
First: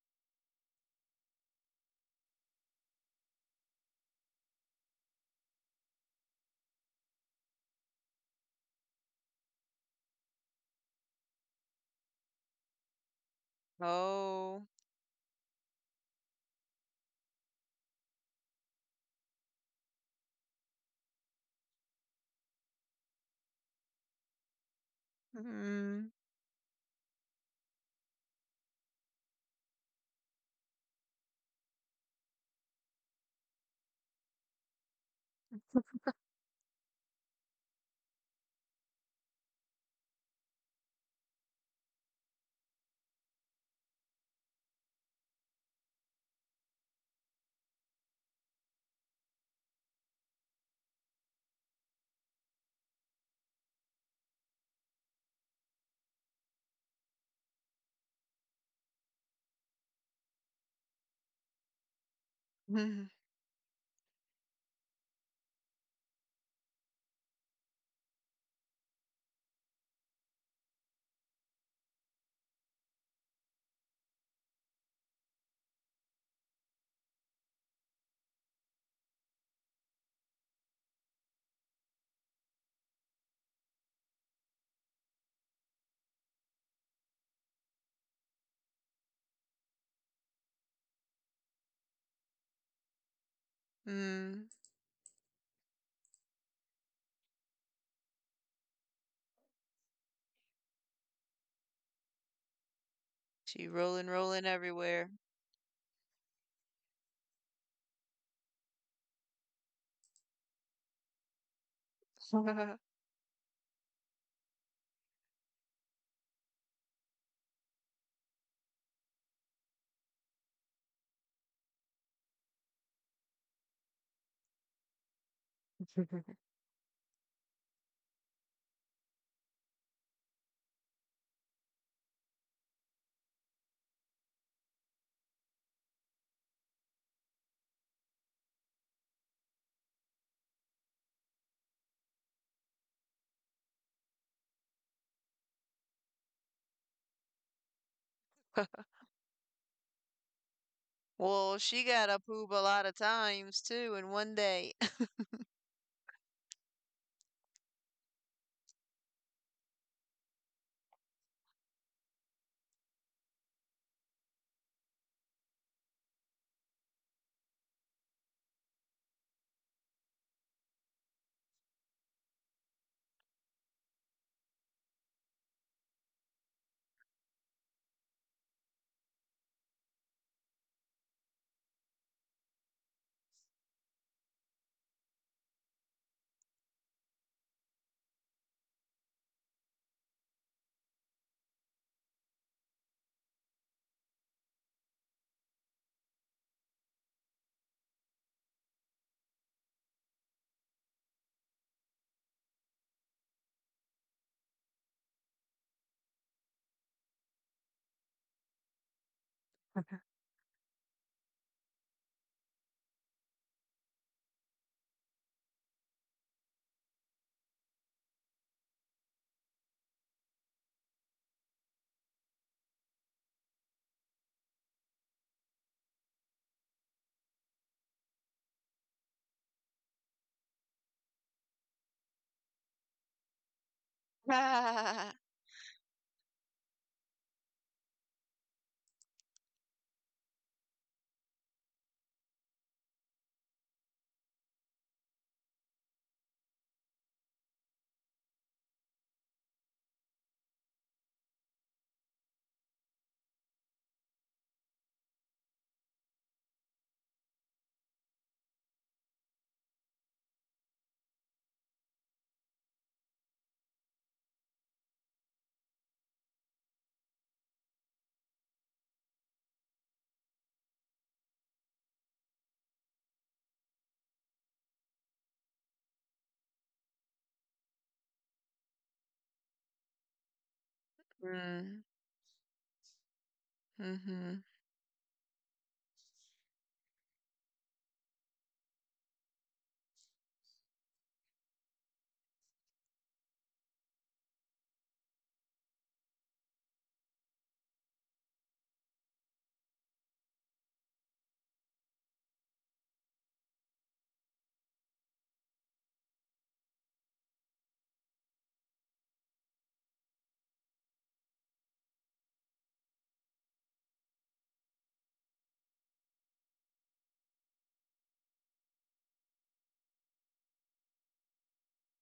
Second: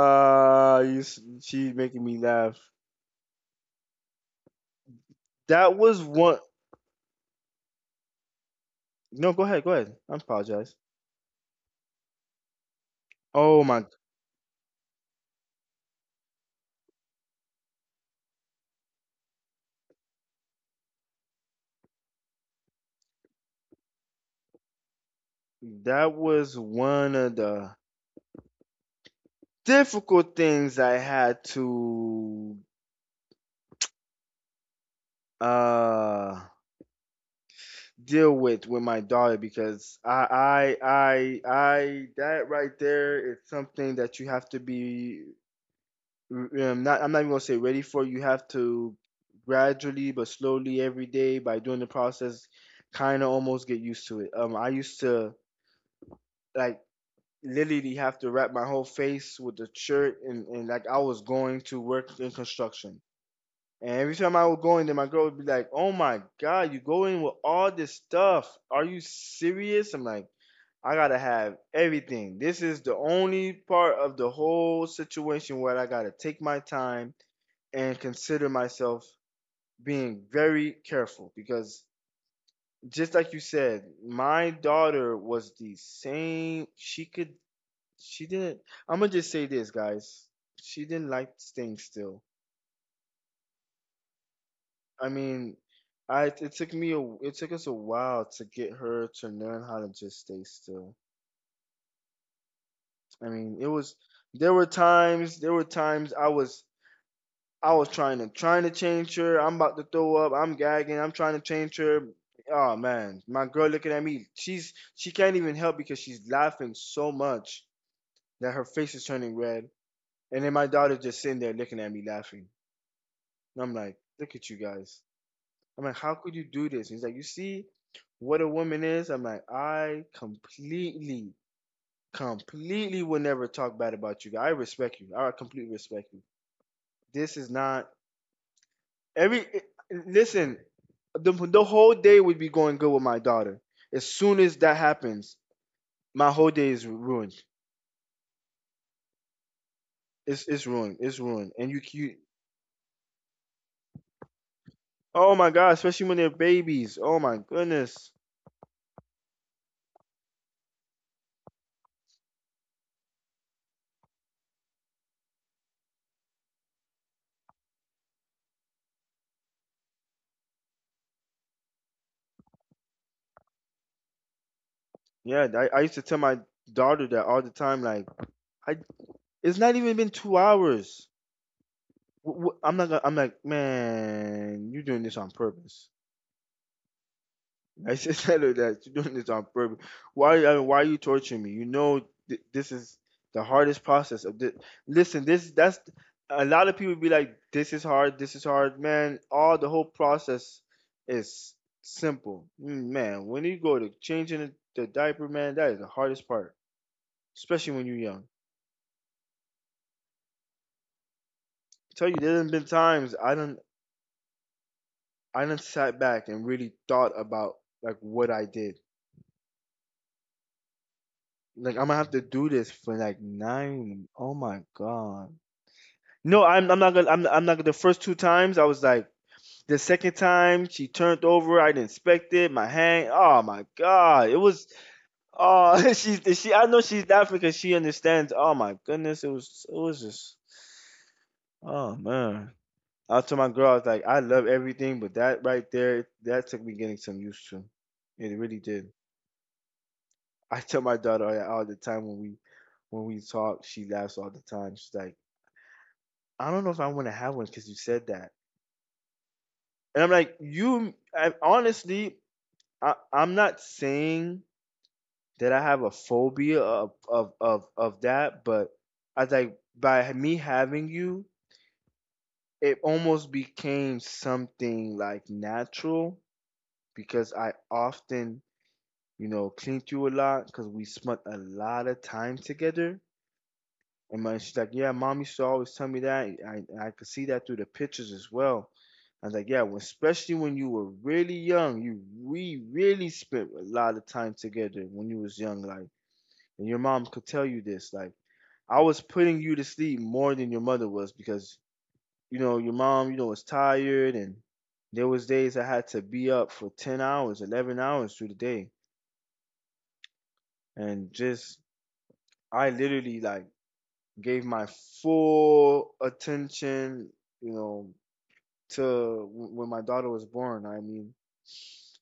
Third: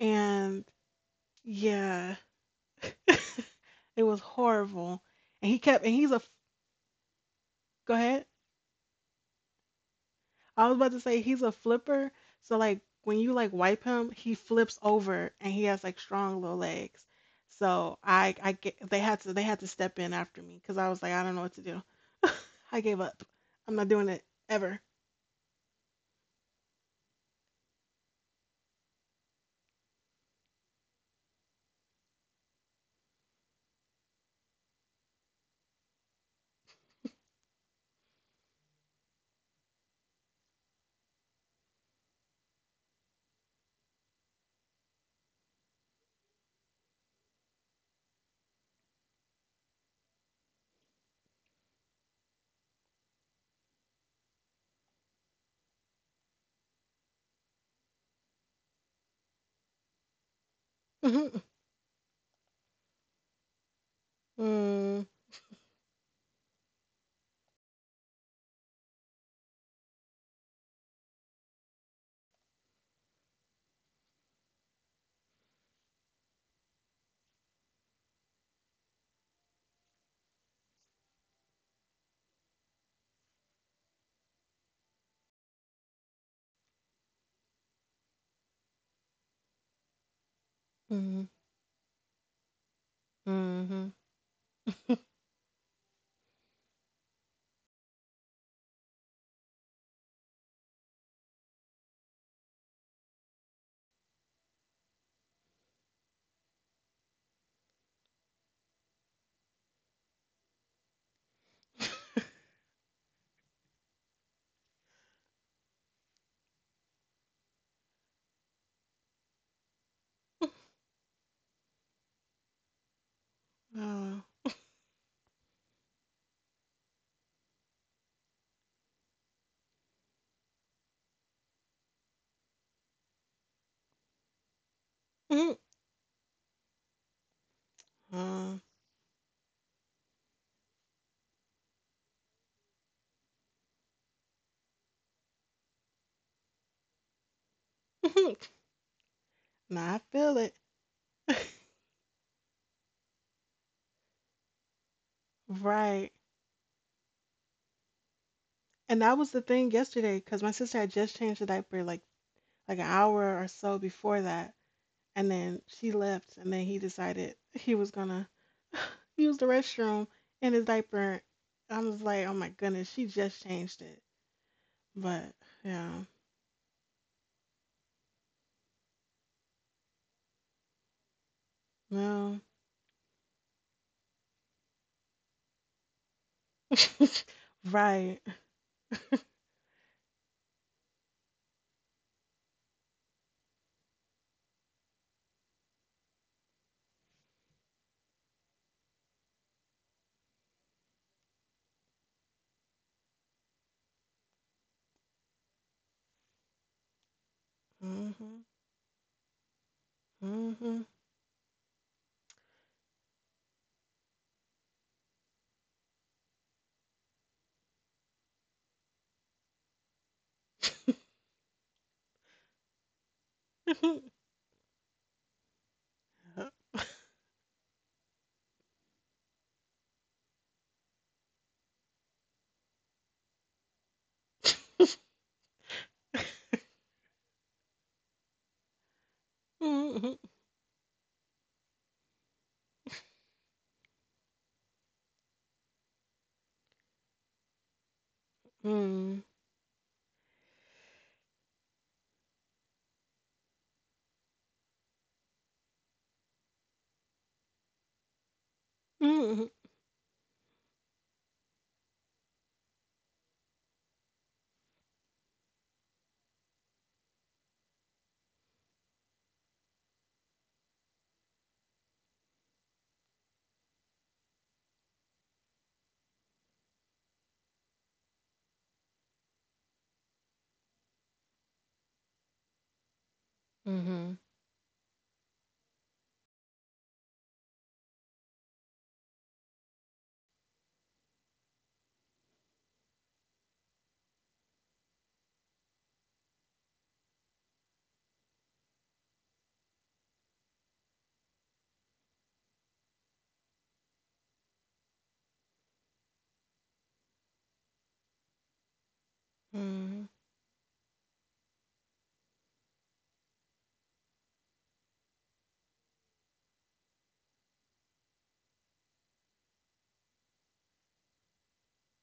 Speaker 1: And
Speaker 3: you, she's making
Speaker 1: yeah,
Speaker 3: me laugh.
Speaker 1: it was horrible. And he
Speaker 3: That
Speaker 1: kept and
Speaker 3: was
Speaker 1: he's a
Speaker 3: one.
Speaker 1: go ahead.
Speaker 3: No, go ahead. Go ahead. I
Speaker 1: I was
Speaker 3: apologize.
Speaker 1: about to say he's a flipper. So like when you like
Speaker 3: Oh
Speaker 1: wipe
Speaker 3: my,
Speaker 1: him, he
Speaker 2: Oh.
Speaker 1: flips over and he has like strong little legs. So I get, they had to step in after me because I was like I don't know what to do. I gave up. I'm not doing it ever.
Speaker 2: Mm,
Speaker 3: that was one of the difficult things I had to uh deal with my daughter because I that right there is something that you have to be not— I'm not even gonna say ready for. You have to gradually but slowly every day by doing the process, kind of almost get used to it. I used to like literally have to wrap my whole face with the shirt and like I was going to work in construction.
Speaker 2: mm,
Speaker 3: And every time I
Speaker 1: Mhm.
Speaker 3: would go in there, my
Speaker 1: Mm,
Speaker 3: girl would be like, "Oh my God, you go in with all this stuff? Are you serious?" I'm like, I gotta have everything. This is the only part of the whole situation where I gotta take my time and consider myself being very careful because just like you said, my daughter was the same. She could, she didn't. I'm gonna just say this, guys. She didn't
Speaker 1: mhm,
Speaker 3: like staying still.
Speaker 1: mhm.
Speaker 2: mm.
Speaker 3: I mean, I it took me a it took us a while to get her to learn how to just stay still. I mean, it
Speaker 2: She
Speaker 3: was—
Speaker 2: rolling, rolling everywhere.
Speaker 3: there were times I was— I was trying to change her. I'm about to throw up. I'm gagging. I'm trying to change her. Oh man, my girl looking at me. She can't even help because she's laughing so much that her face is turning red. And then my daughter just sitting there looking at me laughing. And I'm like,
Speaker 1: Oh,
Speaker 3: look at you guys. I'm like, how could you do this? And he's like, you see what a woman is? I'm like, I completely, completely will never talk bad about you guys. I respect you. I
Speaker 1: mhm,
Speaker 3: completely respect you. This is not—
Speaker 1: oh,
Speaker 3: every— listen, the whole day would be going good with my daughter. As soon as that happens, my whole day is ruined.
Speaker 1: mhm. Nah, I feel
Speaker 3: It's
Speaker 1: it.
Speaker 3: it's ruined. It's ruined.
Speaker 2: Well,
Speaker 3: And you
Speaker 2: she got
Speaker 3: you
Speaker 2: a poop a lot of times too in one day.
Speaker 3: oh my God, especially
Speaker 1: Right.
Speaker 3: when they're babies. Oh my goodness.
Speaker 1: And that was the thing yesterday because my sister had just changed the diaper like an hour or so before that. And then she left, and then he decided he was gonna use the restroom in his diaper. I was like, oh my goodness, she just changed it. But
Speaker 3: Yeah, I used to
Speaker 1: yeah,
Speaker 3: tell my daughter that all the time. Like I, it's not even been 2 hours.
Speaker 1: well,
Speaker 3: I'm not gonna— I'm like, man, you're doing this on purpose. I should
Speaker 1: right.
Speaker 3: tell her that you're doing this on purpose. Why? I mean, why are you torturing me? You know, this is the hardest process of this. Listen, this— that's— a lot of people be like, this is hard, man. All the whole process is simple, man. When you go to changing the diaper, man, that is the hardest part, especially when you're young.
Speaker 1: Mhm. Mhm.
Speaker 3: Tell you, there's been times I don't, I done sat back and really thought about like what I did. Like I'm gonna have to do this for like nine. Oh my God. No,
Speaker 1: Yup.
Speaker 3: I'm not gonna— I'm not gonna— the first two times I was like— the second time she turned over, I didn't expect it, my hand— oh my God. It was— oh she's— she— I know she's laughing because she understands. Oh my goodness, it was
Speaker 1: Mhm.
Speaker 3: just— oh man. I told my girl I was like, I love everything, but that right there, that took me getting some used to. It really did. I tell my daughter all the time when we talk, she laughs all the time. She's like, I don't know if I want to have one because you said that.
Speaker 1: Mhm.
Speaker 3: And I'm like, you, I, honestly, I, I'm not saying that I have a phobia of, that, but I was like, by me having you, it almost became something like natural because I often, you know, cleaned you a lot because we spent a
Speaker 2: Mm,
Speaker 3: lot of time together.
Speaker 1: Mhm.
Speaker 3: And my—
Speaker 2: mm-hmm,
Speaker 3: she's like, yeah, mom used to always tell me that. I could see that through the pictures as well. I was like, yeah, well, especially when you were really young, you— we really spent a lot of time together when you was young, like, and your mom could tell you this, like, I was putting you to sleep more than your mother was because you know your mom, you know, was tired, and there was days I had to be up for 10 hours, 11 hours through the day,
Speaker 1: Mhm.
Speaker 3: and just I literally like gave my full attention, you know, to— when my daughter was born. I mean,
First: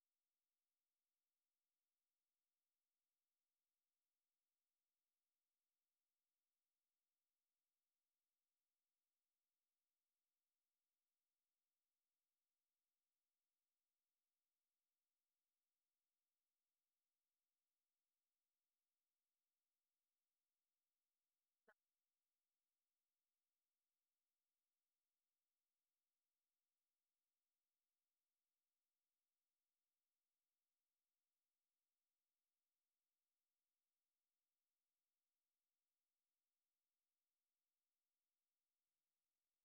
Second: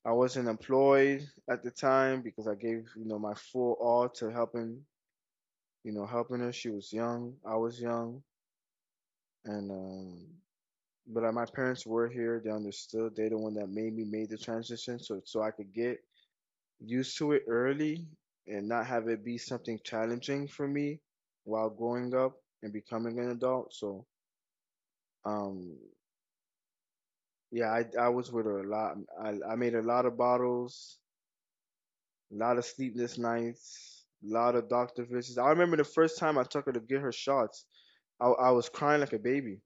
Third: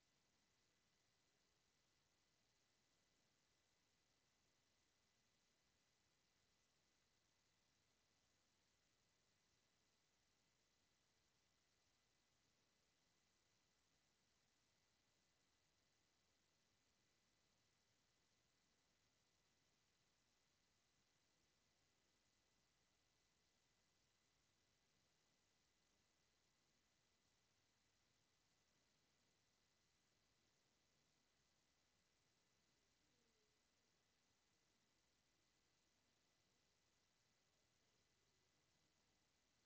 Speaker 3: I wasn't employed at the time because I gave, you know, my full all to helping, you know, helping her. She was young, I was young, and but my parents were here. They understood. They're the one that made the transition, so I could get used to it early and not have it be something challenging for me while growing up and becoming an adult. So um, yeah, I was with her a lot. I made a lot of bottles, a lot of sleepless nights, a lot of doctor visits. I remember the first time I took her to get her shots. I was crying like a baby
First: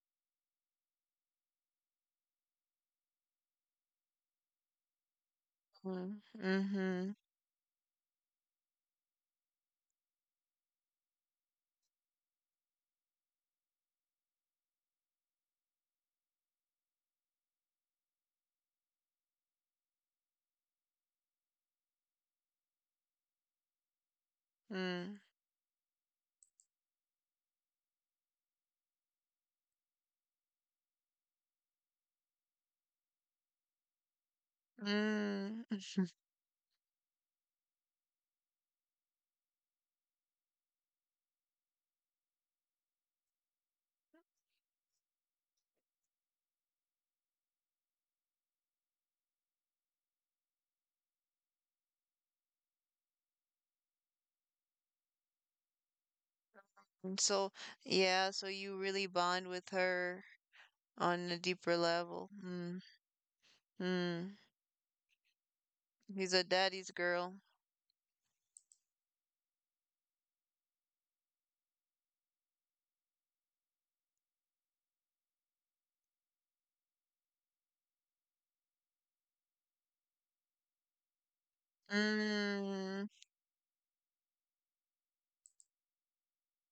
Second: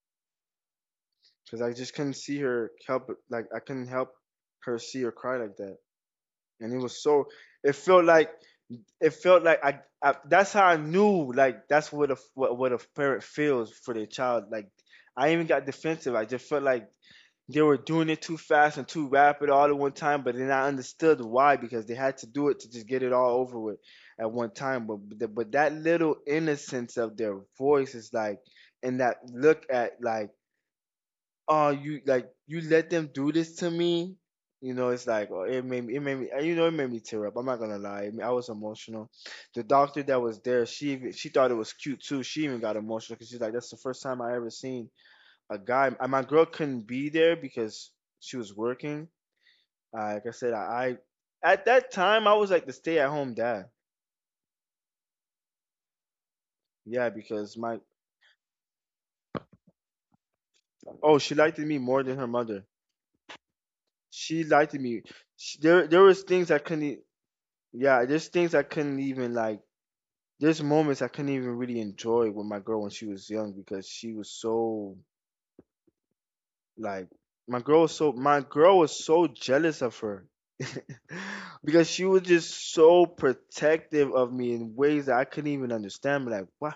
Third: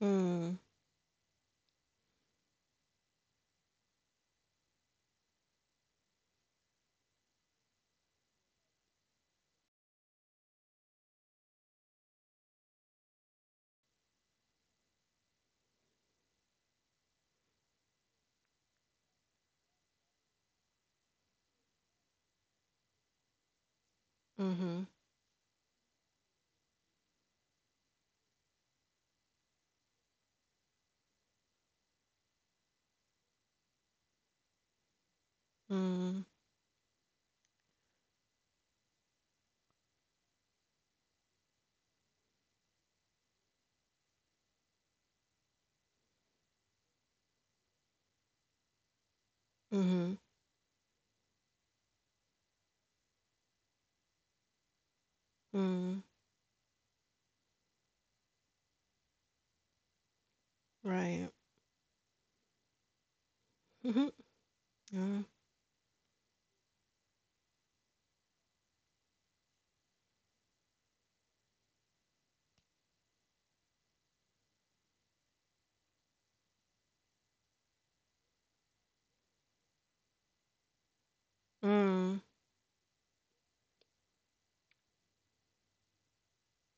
Speaker 1: Mhm. Mhm.
Speaker 3: because I just couldn't see her help. Like I couldn't help her— see her cry like that,
Speaker 2: mm,
Speaker 3: and it was
Speaker 2: mm-hmm,
Speaker 3: so. It felt like— I. I— that's how I knew. Like that's what a— what a parent feels for their child. Like I even got defensive. I just felt like they were doing it too fast and too rapid all at one time, but then I understood why because they had to do it to just get it all over with at one time.
Speaker 1: Mhm.
Speaker 2: mm,
Speaker 3: But, that little innocence of their voice is like, and that look at like, oh, you— like you let them do this to me. You know, it's like— oh, it
Speaker 2: mm.
Speaker 3: made me, you know, it made me tear up. I'm not gonna lie, I mean, I was emotional. The doctor that was there, she even— she thought it was cute too. She even got emotional because she's like, that's the first time I ever seen a guy. My girl couldn't be there because she was working.
Speaker 1: Mhm. Mhm.
Speaker 3: Like I said, I at that time I was like the stay-at-home dad.
Speaker 1: Mhm.
Speaker 3: Yeah,
Speaker 2: And
Speaker 3: because
Speaker 2: so,
Speaker 3: my—
Speaker 2: yeah, so you really bond with her
Speaker 3: oh,
Speaker 1: Right.
Speaker 2: on
Speaker 3: she
Speaker 2: a
Speaker 3: liked me
Speaker 2: deeper
Speaker 3: more than her
Speaker 2: level.
Speaker 3: mother.
Speaker 2: Mm,
Speaker 1: Mhm.
Speaker 2: mm.
Speaker 3: She liked me.
Speaker 1: Mhm.
Speaker 3: She— there was
Speaker 2: He's a
Speaker 3: things I couldn't.
Speaker 2: daddy's
Speaker 3: E—
Speaker 2: girl.
Speaker 3: yeah, there's things I couldn't even like. There's moments I couldn't even really enjoy with my girl when she was young because she was so— like my girl was so jealous of her because she
Speaker 1: Mhm.
Speaker 3: was just so
Speaker 2: Mm,
Speaker 3: protective of me in ways that I couldn't even understand. Like what—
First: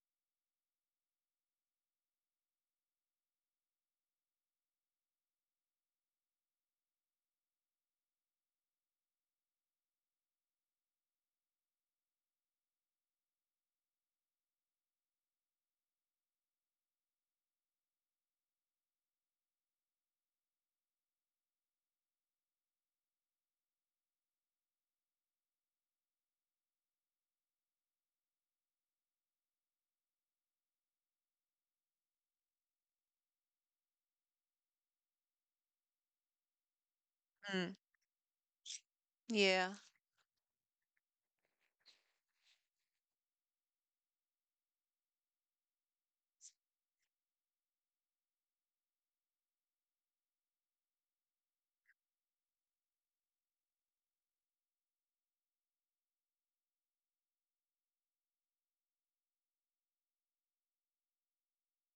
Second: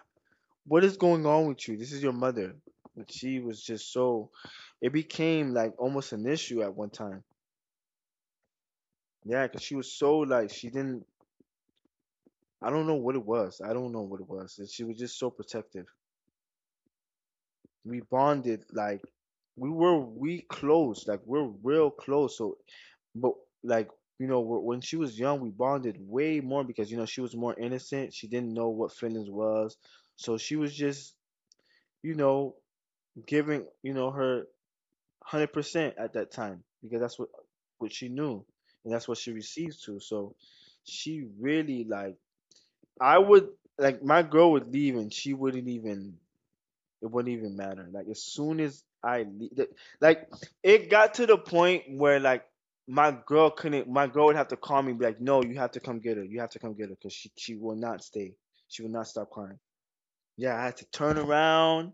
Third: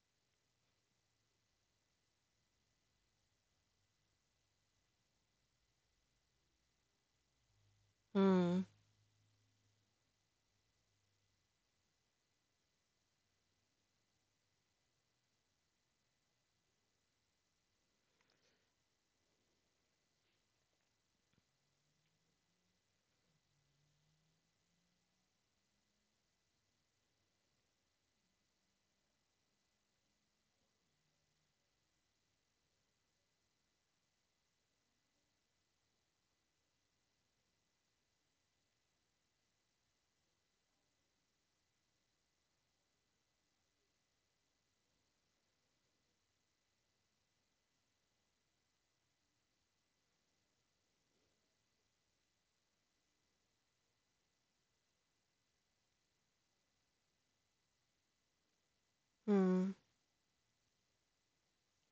Speaker 3: what is going on with you? This is your mother. But she was just so— it became like almost an issue at one time. Yeah, because she was so— like she didn't. I don't know what it was. And she was just so protective. We bonded like— we close, like we're real close. So but like you know when she was young we bonded way more because you know she was more innocent, she didn't know what feelings was, so she was just, you know, giving, you know, her 100% at that time because that's what
Speaker 2: mm.
Speaker 3: she knew and that's what she
Speaker 2: Yeah.
Speaker 3: received to. So she really like— I would like my girl would leave and she wouldn't even— it wouldn't even matter. Like as soon as I le- like it got to the point where like my girl couldn't my girl would have to call me and be like, no, you have to come get her. You have to come get her because she will not stay. She will not stop crying.
Speaker 1: Mhm.
Speaker 3: Yeah, I had to turn around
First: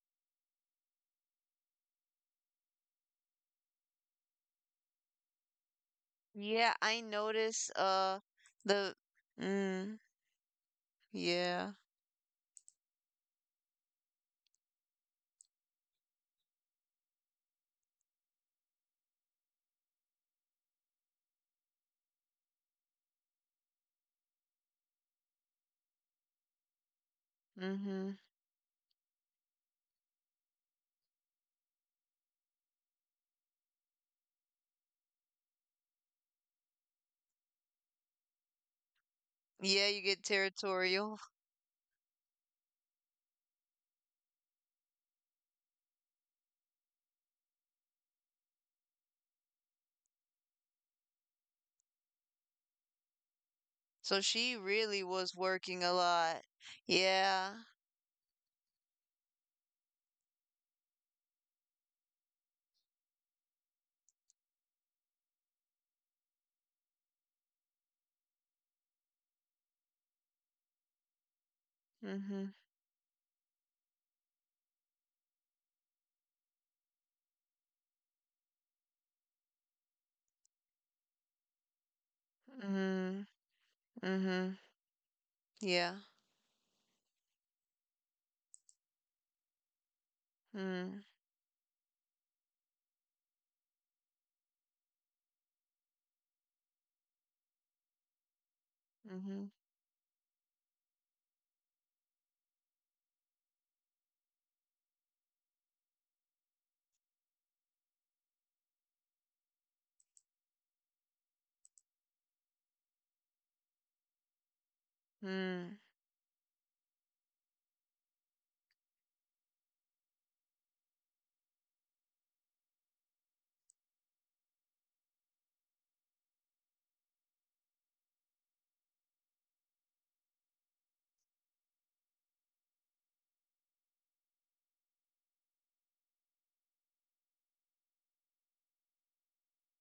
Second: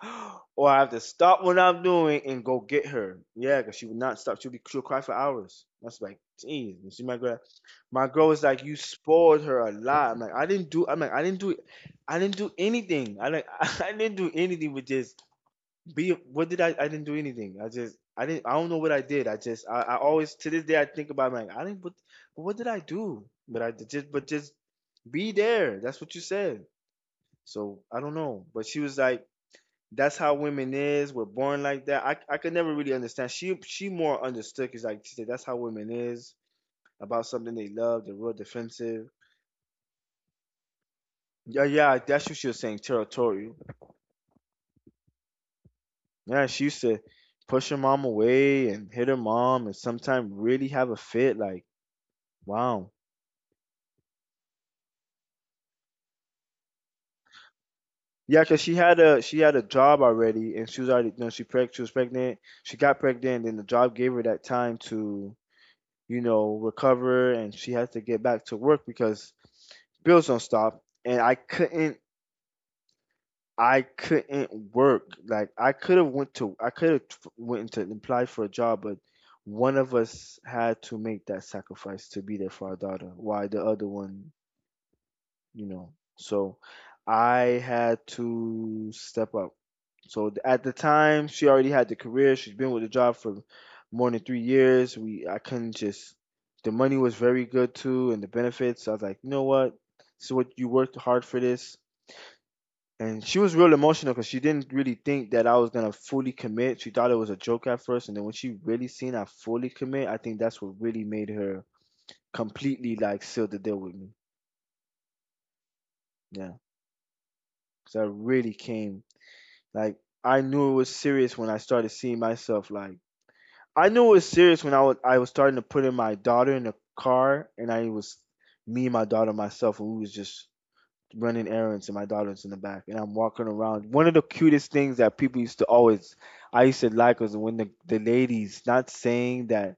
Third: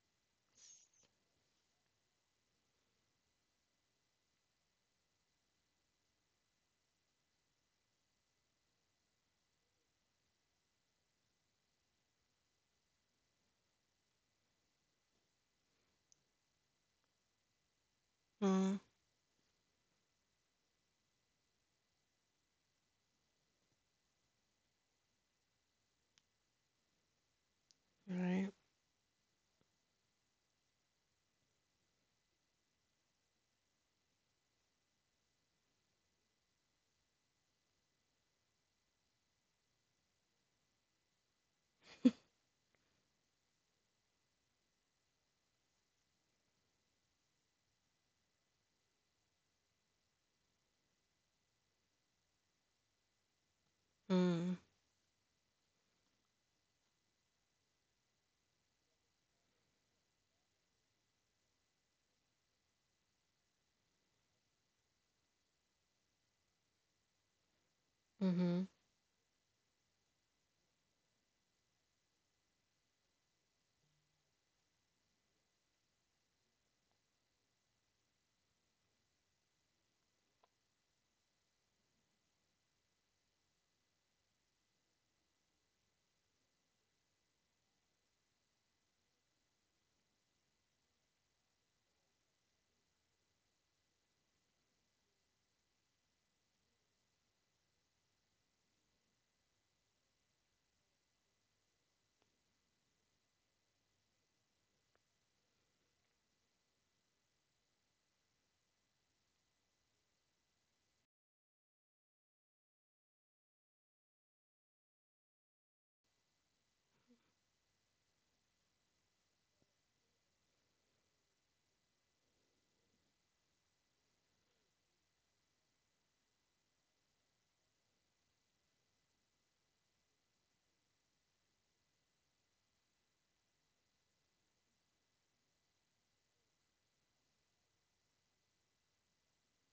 Speaker 3: or I have to stop what I'm doing and go get her. Yeah, because she would not stop. She'll cry for hours. That's like,
Speaker 2: Yeah,
Speaker 3: geez. You
Speaker 2: I
Speaker 3: see my girl.
Speaker 2: notice,
Speaker 3: My girl was like, you
Speaker 2: the
Speaker 3: spoiled her a
Speaker 2: mm,
Speaker 3: lot. I'm like, I'm like,
Speaker 2: yeah.
Speaker 3: I didn't do anything. I like I didn't do anything with this— be— what did I— I didn't do anything. I just— I didn't— I don't know
Speaker 1: Mhm.
Speaker 3: what I did. I just— I always to this day I think about it, like I didn't— what— but what did I do? But I did just— but just be there. That's what you said. So I don't
Speaker 2: Mm-hmm.
Speaker 3: know.
Speaker 1: Right.
Speaker 3: But she was like, that's how women is. We're born like that. I could never really understand. She— she more understood because like she said that's how women is about something they love. They're real defensive.
Speaker 2: Yeah, you get territorial.
Speaker 3: Yeah, yeah, that's what she was saying. Territorial. Yeah, she used to push her mom away and hit her mom and sometimes really have a fit. Like, wow.
Speaker 2: So she
Speaker 1: Mm,
Speaker 2: really was working a lot. Yeah.
Speaker 3: Yeah, 'cause she had a job already, and she was already no, she was pregnant. She got pregnant and the job gave her that time to, recover, and she has to get back to
Speaker 1: mhm.
Speaker 3: work because bills don't stop. And I couldn't
Speaker 2: Mm-hmm.
Speaker 3: I couldn't work. Like I could have went to apply for a job, but one of us had to make that sacrifice to be there for our daughter.
Speaker 2: Mm-hmm.
Speaker 3: Why the other one,
Speaker 2: Mm-hmm.
Speaker 3: you
Speaker 2: Yeah.
Speaker 3: know. So I had to step up. So at the
Speaker 2: Mm.
Speaker 3: time, she already had the career. She's been with the job for more than 3 years. We I couldn't just. The money was very good too, and the benefits. I was like, you
Speaker 2: Mm-hmm.
Speaker 3: know what? This is what you worked hard for this, and she was real emotional because she didn't really think that I was gonna fully commit. She thought it was a joke at first, and then when she really seen I fully commit, I think that's what really made her completely like seal the deal with me.
Speaker 2: Mm.
Speaker 3: Yeah, because I really came like I knew it was serious when I started seeing myself like I knew it was serious when I was starting to put in my daughter in the car, and I was me and my daughter myself, and we was just running errands and my daughter's in the back and I'm walking around. One of the cutest things that people used to always I used to like was when the ladies, not saying that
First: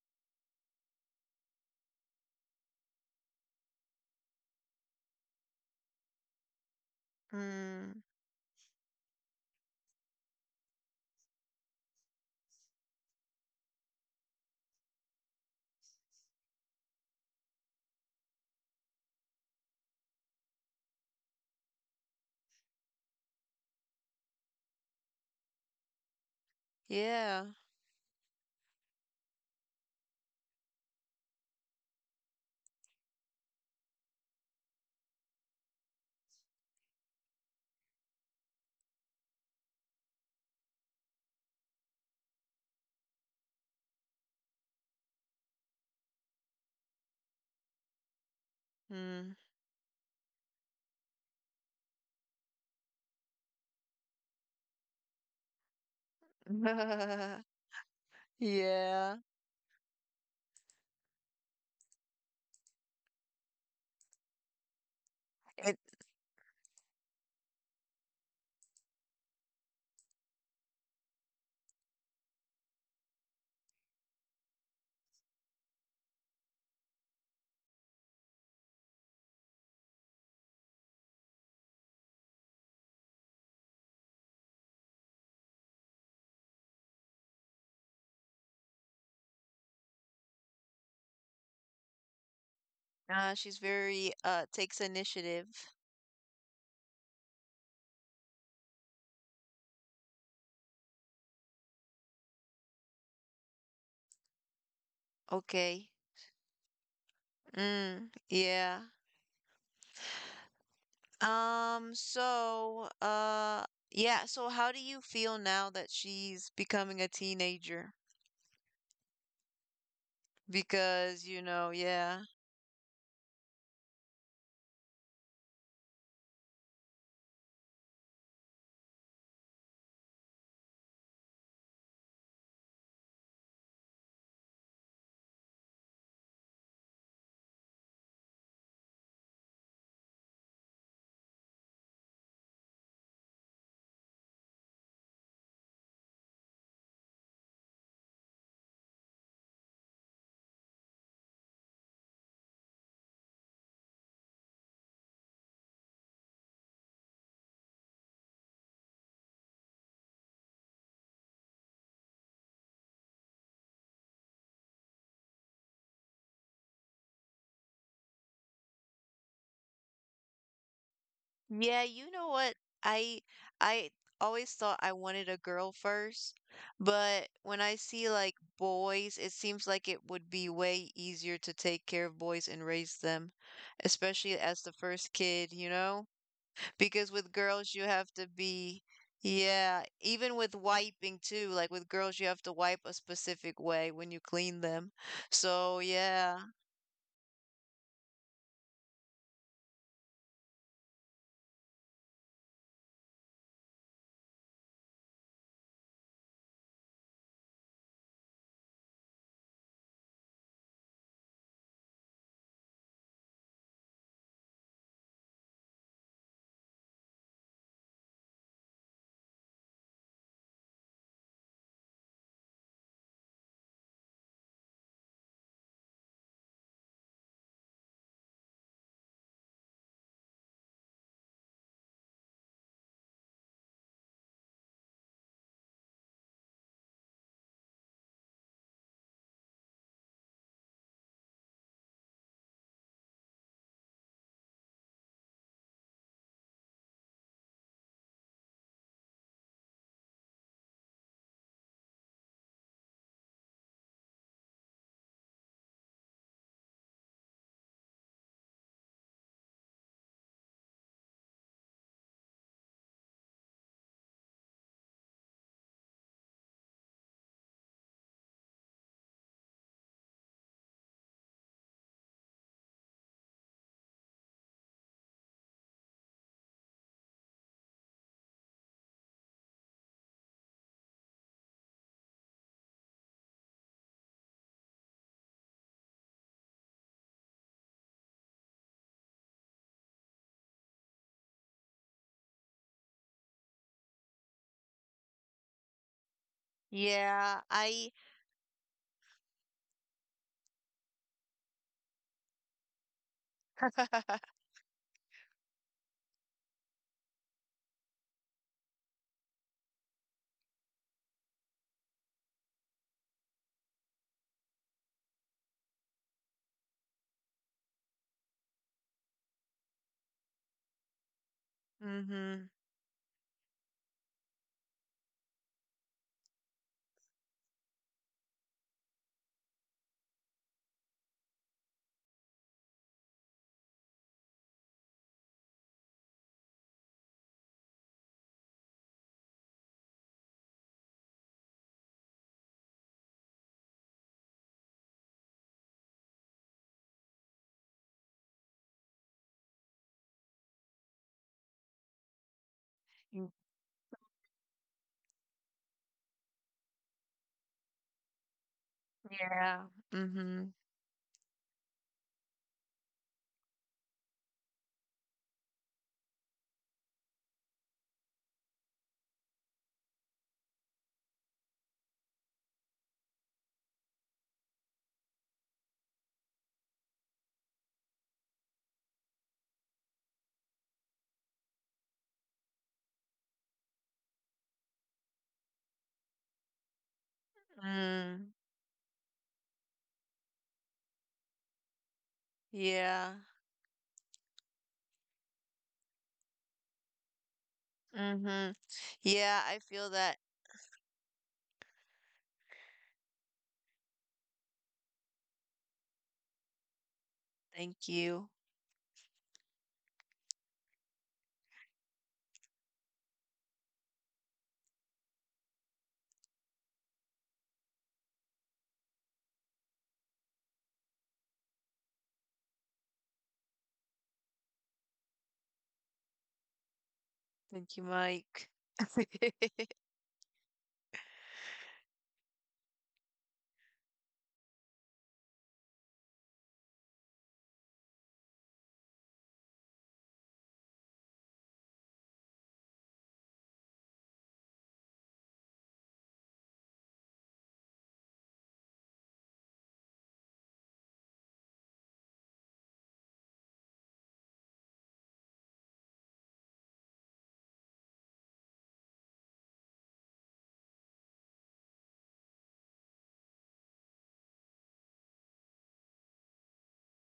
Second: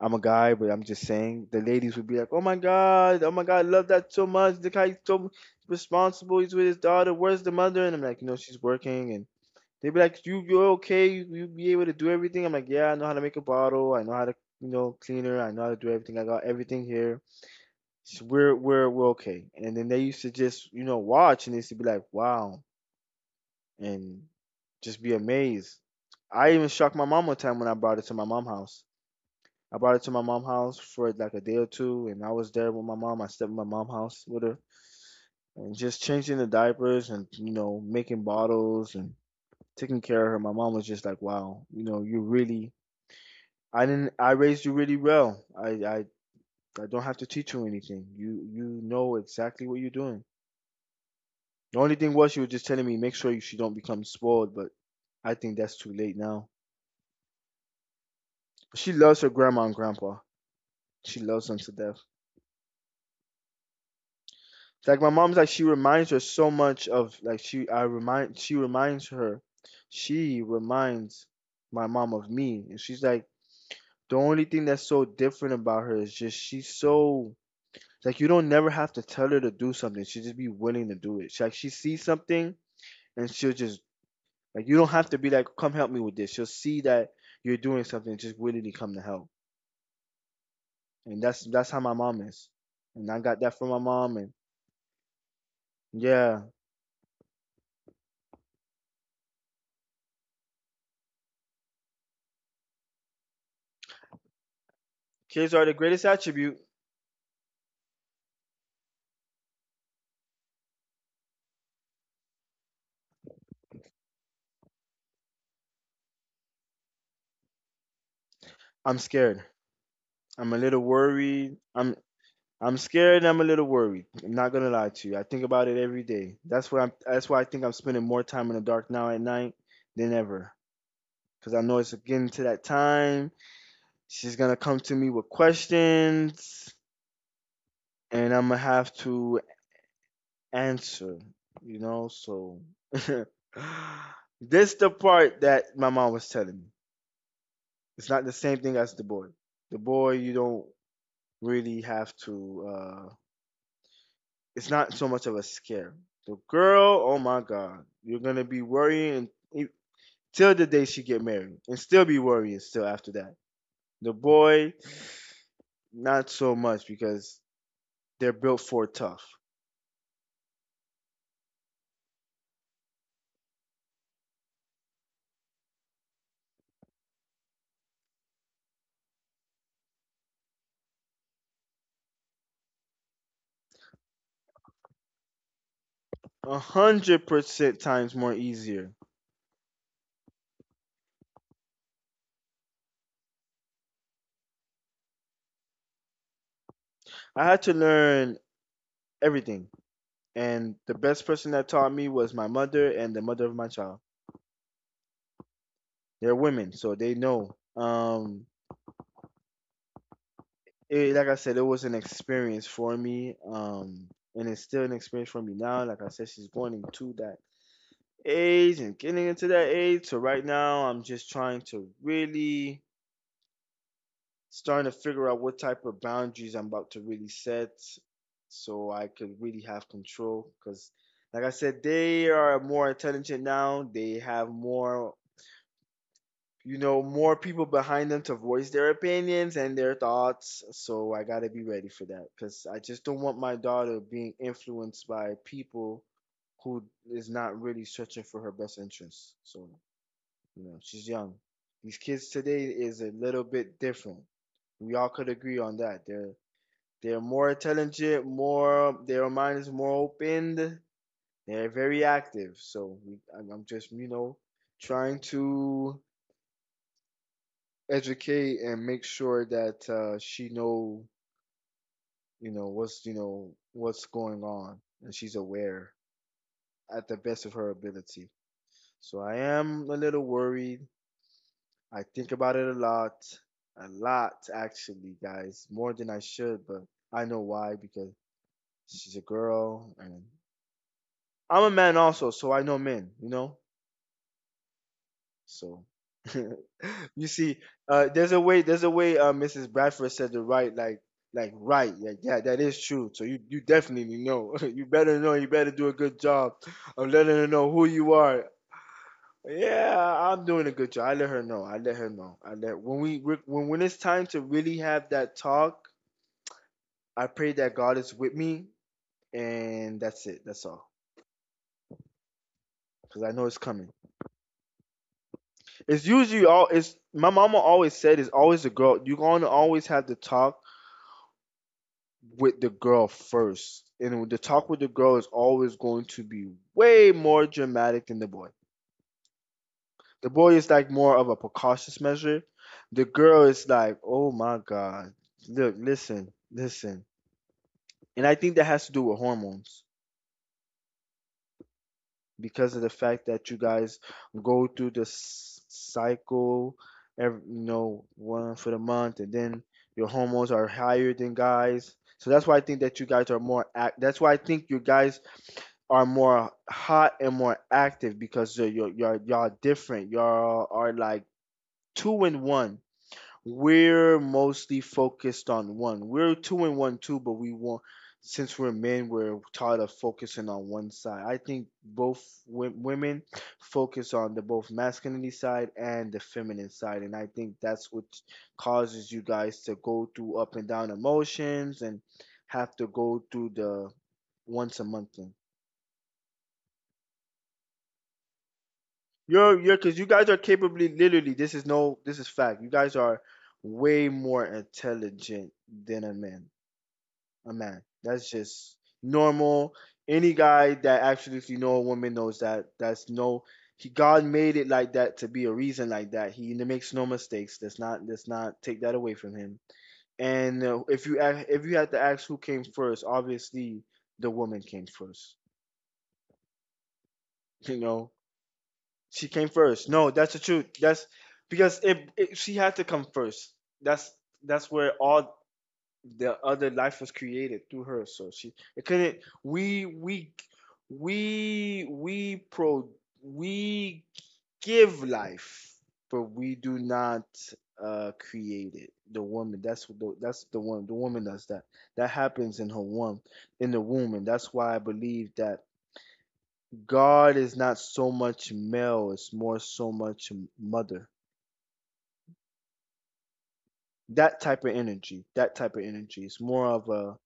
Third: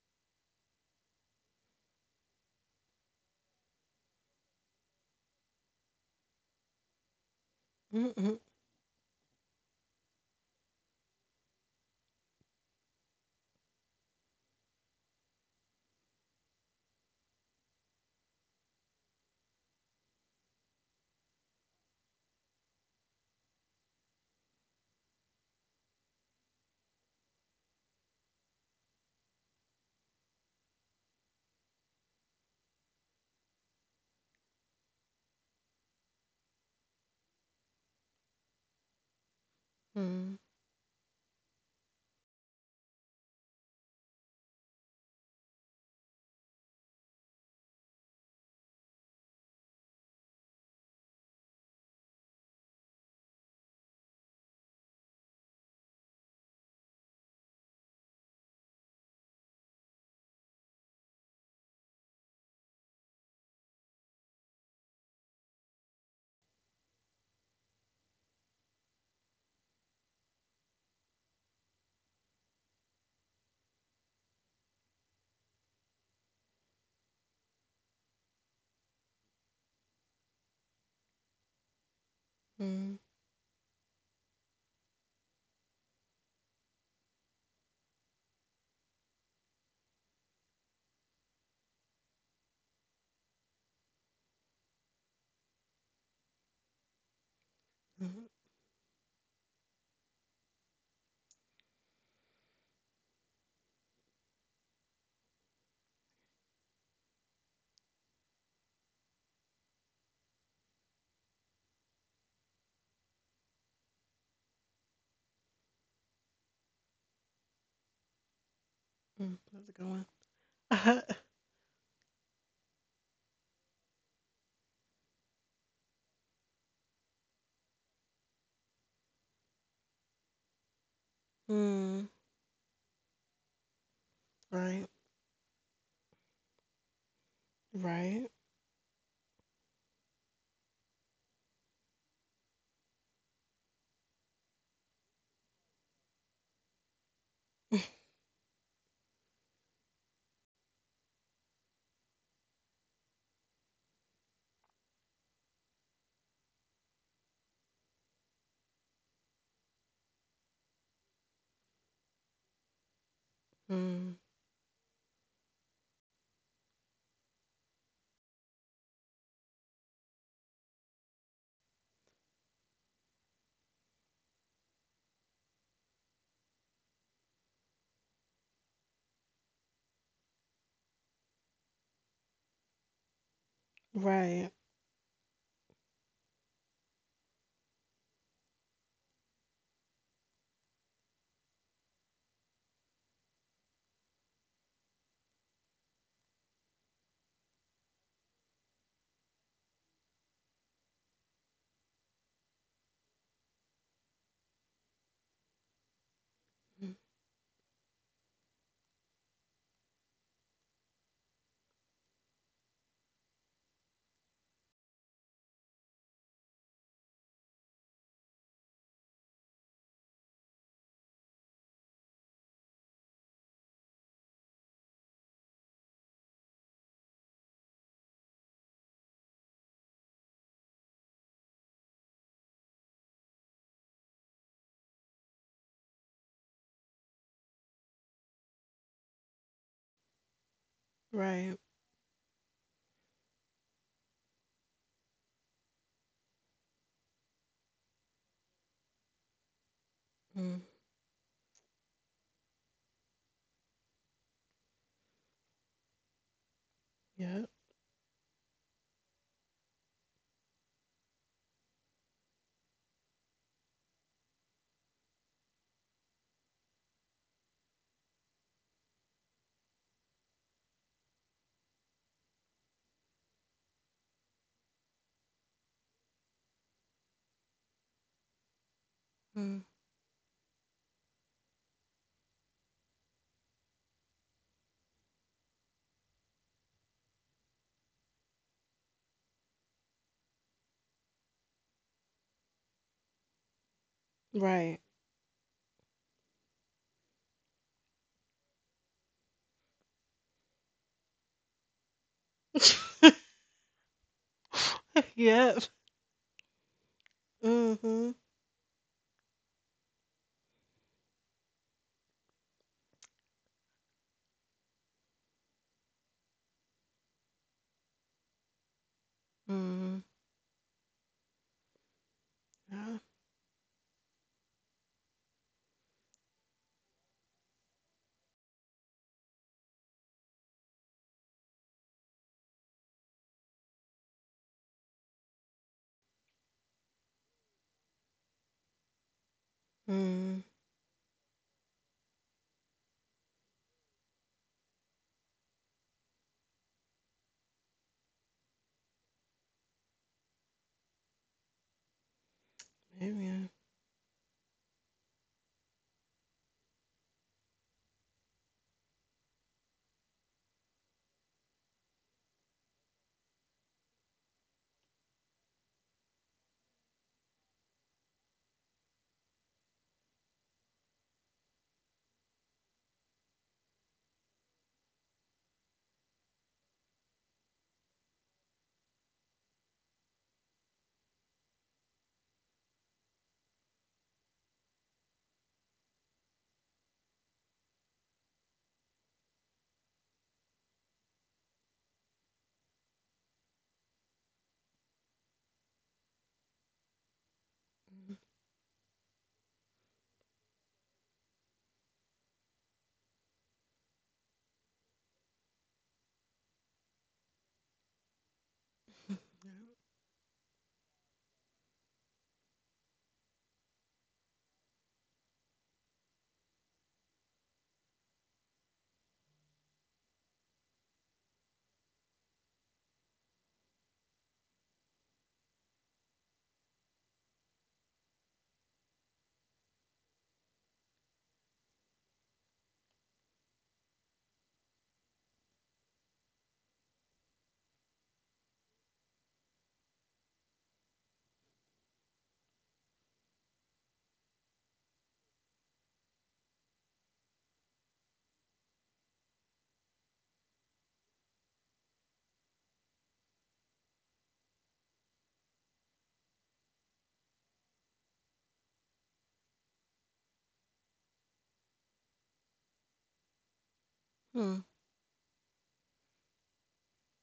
Speaker 3: I'm a guy, but I'm just saying the ladies would be like, "Oh my God, oh my God, I love that so much. The guy's so responsible, he's with his daughter, where's the mother?" And I'm
Speaker 2: Mm.
Speaker 1: Mm,
Speaker 3: like,
Speaker 1: mm,
Speaker 3: she's working, and they'd be like, You're okay, you be able to do everything. I'm like, yeah, I know how to make a bottle, I know how to clean her, I know how to do everything, I got everything here. So we're okay. And then they used to just, watch, and they used to be like, wow, and just be amazed. I even shocked my mom one
Speaker 2: Yeah.
Speaker 3: time when I brought it to my mom's house. I brought it to my mom's house for like a day or two, and I was there with my mom. I stepped in my mom's house with her, and just changing the diapers and making bottles and taking care of
Speaker 1: mm,
Speaker 3: her. My mom was just like, "Wow, you really, I didn't, I raised you really well. I don't have to teach you anything. You know
Speaker 2: Mm.
Speaker 3: exactly what you're doing." The only thing was she was just telling me make sure she don't become spoiled, but I think that's too late now. She
Speaker 2: Yeah.
Speaker 3: loves her grandma and grandpa. She loves them to death. It's like my mom's like she
Speaker 2: It,
Speaker 3: reminds her so much of like she reminds my mom of me. And she's like the only thing that's so different about her is just she's so like you don't never have to tell her to do something. She just be willing to do it. Like she sees something,
Speaker 1: mm,
Speaker 3: and she'll just like you don't have to be like, come help me with this. She'll see that you're doing something, just willingly come to help. And that's how my mom is. And I got
Speaker 2: she's
Speaker 3: that from my
Speaker 2: very
Speaker 3: mom. And
Speaker 2: takes initiative.
Speaker 3: yeah,
Speaker 1: mm,
Speaker 3: kids are the
Speaker 2: Okay.
Speaker 3: greatest attribute.
Speaker 2: Mm. Yeah. So, yeah, so how do you feel now that she's becoming a teenager?
Speaker 3: I'm scared.
Speaker 1: mm. That's a good
Speaker 3: I'm a little
Speaker 1: one.
Speaker 2: Because,
Speaker 3: worried. I'm
Speaker 2: yeah.
Speaker 3: I'm scared. And I'm a little worried. I'm not gonna lie to you. I think about it every day. That's why I think I'm spending more time in the dark now at night than ever. Cause I know it's
Speaker 1: Mm,
Speaker 3: getting to that time. She's gonna come
Speaker 1: right,
Speaker 3: to me with questions, and
Speaker 1: right.
Speaker 3: I'm gonna have to answer, you know? So this the part that my mom was telling me. It's not the same thing as the boy. The boy you don't really have to it's not so much of a scare. The girl, oh my God, you're gonna be worrying e- till the day she get married, and still be worrying still after that. The
Speaker 1: Mm,
Speaker 3: boy, not so much because they're built for tough.
Speaker 2: Yeah, you know what? I I always thought I wanted a girl first, but when I see like boys, it seems like it would be way easier to take care of boys and raise them, especially
Speaker 1: right,
Speaker 2: as the first kid, you know?
Speaker 3: A
Speaker 2: Because
Speaker 3: hundred
Speaker 2: with girls
Speaker 3: percent
Speaker 2: you have
Speaker 3: times
Speaker 2: to
Speaker 3: more
Speaker 2: be
Speaker 3: easier.
Speaker 2: Yeah, even with wiping too, like with girls you have to wipe a specific way when you clean them. So, yeah.
Speaker 3: I had to learn everything. And the best person that taught me was my mother and the mother of my child. They're women, so
Speaker 1: mm,
Speaker 3: they know. It, like I said, it was an experience for me. And it's still an experience for me now. Like I said, she's going into that age and getting into that age. So right now, I'm just trying to really starting to figure out what type of boundaries I'm about to really set, so I could really have control. Because, like I said, they are more intelligent now. They have more people behind them to voice their opinions and their thoughts. So I got to
Speaker 1: right.
Speaker 3: be ready for that because I just don't want my daughter being influenced by people who is not really searching for her best interests. So,
Speaker 1: Mm,
Speaker 3: you know, she's young. These kids today is a little bit different. We all could agree on that. They're more
Speaker 1: yep.
Speaker 3: intelligent, more their mind is more opened. They're very active. So I'm just trying to educate and make sure that she know what's going on, and she's aware at the best of her ability. So I
Speaker 1: Mm,
Speaker 3: am a little worried. I think about it a lot, a lot, actually, guys, more than I should, but I know why, because she's a girl, and I'm a man also, so I know men, you know.
Speaker 1: right.
Speaker 3: So you
Speaker 2: Yeah,
Speaker 3: see,
Speaker 2: I
Speaker 3: there's a way. There's a way. Mrs. Bradford said the right, like, right. Yeah, yeah, that is true. So you definitely know. You better know. You
Speaker 1: Yep.
Speaker 3: better do a good job of letting her know who
Speaker 1: Mm-hmm.
Speaker 3: you are. Yeah, I'm doing a good job. I let her know. I let her know. I let When it's time to really have that talk, I pray that God is with me, and
Speaker 1: Mm,
Speaker 3: that's it. That's all.
Speaker 2: Mm-hmm.
Speaker 1: yeah.
Speaker 3: Cause I know it's coming. It's usually all. It's my mama always said. It's always a girl. You're gonna always have the talk with the girl first. And the talk with the girl is always going to be way more dramatic than the boy. The
Speaker 1: Mm,
Speaker 3: boy is like more of a precautious measure. The girl is like, oh my God, look, listen, listen. And I think that has to do with hormones because of the fact
Speaker 1: maybe.
Speaker 3: that
Speaker 1: Yeah.
Speaker 3: you guys go through this cycle every, one for the month, and then
Speaker 2: Yeah.
Speaker 3: your hormones
Speaker 2: Mhm.
Speaker 3: are higher than guys. So that's why I think that you guys are more act. That's why I think you guys are more hot and more active because y'all different. Y'all are like two and one. We're mostly focused on one. We're two and one too, but we want since we're men, we're tired of focusing on one side. I think both women focus on the both masculinity side and the feminine side, and I think that's what
Speaker 2: Mm.
Speaker 3: causes you guys to go through up and down emotions and have to
Speaker 2: Yeah.
Speaker 3: go through the once a month thing.
Speaker 2: Mhm. Yeah,
Speaker 3: You're
Speaker 2: I
Speaker 3: you're
Speaker 2: feel
Speaker 3: because you
Speaker 2: that.
Speaker 3: guys are capably literally this is no this is fact. You guys are way more intelligent than a man. A man.
Speaker 2: Thank
Speaker 3: That's
Speaker 2: you.
Speaker 3: just normal. Any guy that absolutely know a woman knows that. That's no He God made it like that to be a reason like that. He makes no mistakes. Let's not take that away from him. And if you had to ask who came first, obviously the woman came first. You
Speaker 2: Thank you,
Speaker 3: know,
Speaker 2: Mike.
Speaker 3: she came first. No, that's the truth. That's because if she had to come first, that's that's where all the other life was created through her. So she it couldn't. We we pro we give life, but we do not create it. The woman. That's the one. The woman does that. That happens in her womb, in the womb, and that's why I believe that God is not so much male, it's more so much mother. That type
Speaker 1: Hmm.
Speaker 3: of energy, that type of energy. It's more of a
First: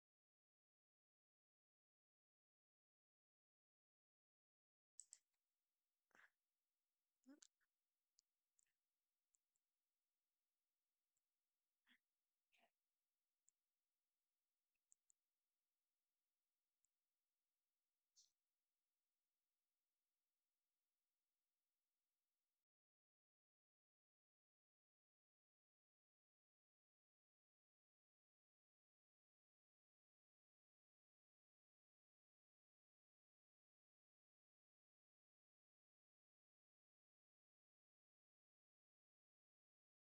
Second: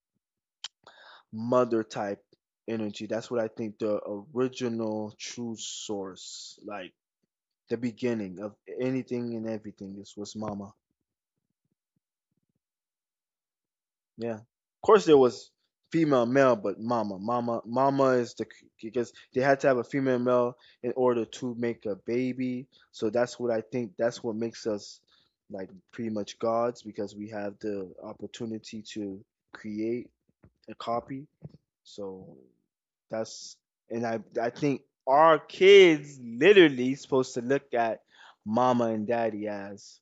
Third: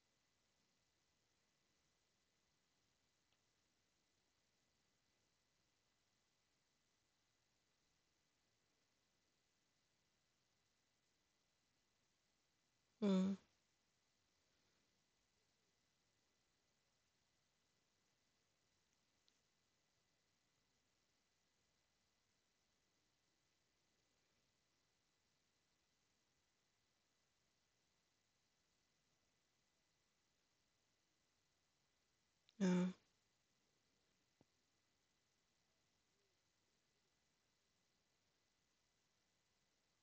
Speaker 3: mother type energy. That's what I think the original true source, like the beginning of anything and everything, is was mama.
Speaker 1: Hmm.
Speaker 3: Yeah. Of course, there was female, male, but mama is the because they had to have a female, male in order to make a baby. So that's what I think. That's what makes us like pretty much gods because we have the opportunity to create a copy. So
Speaker 1: Yeah.
Speaker 3: that's and I think our kids literally supposed to look at mama and daddy as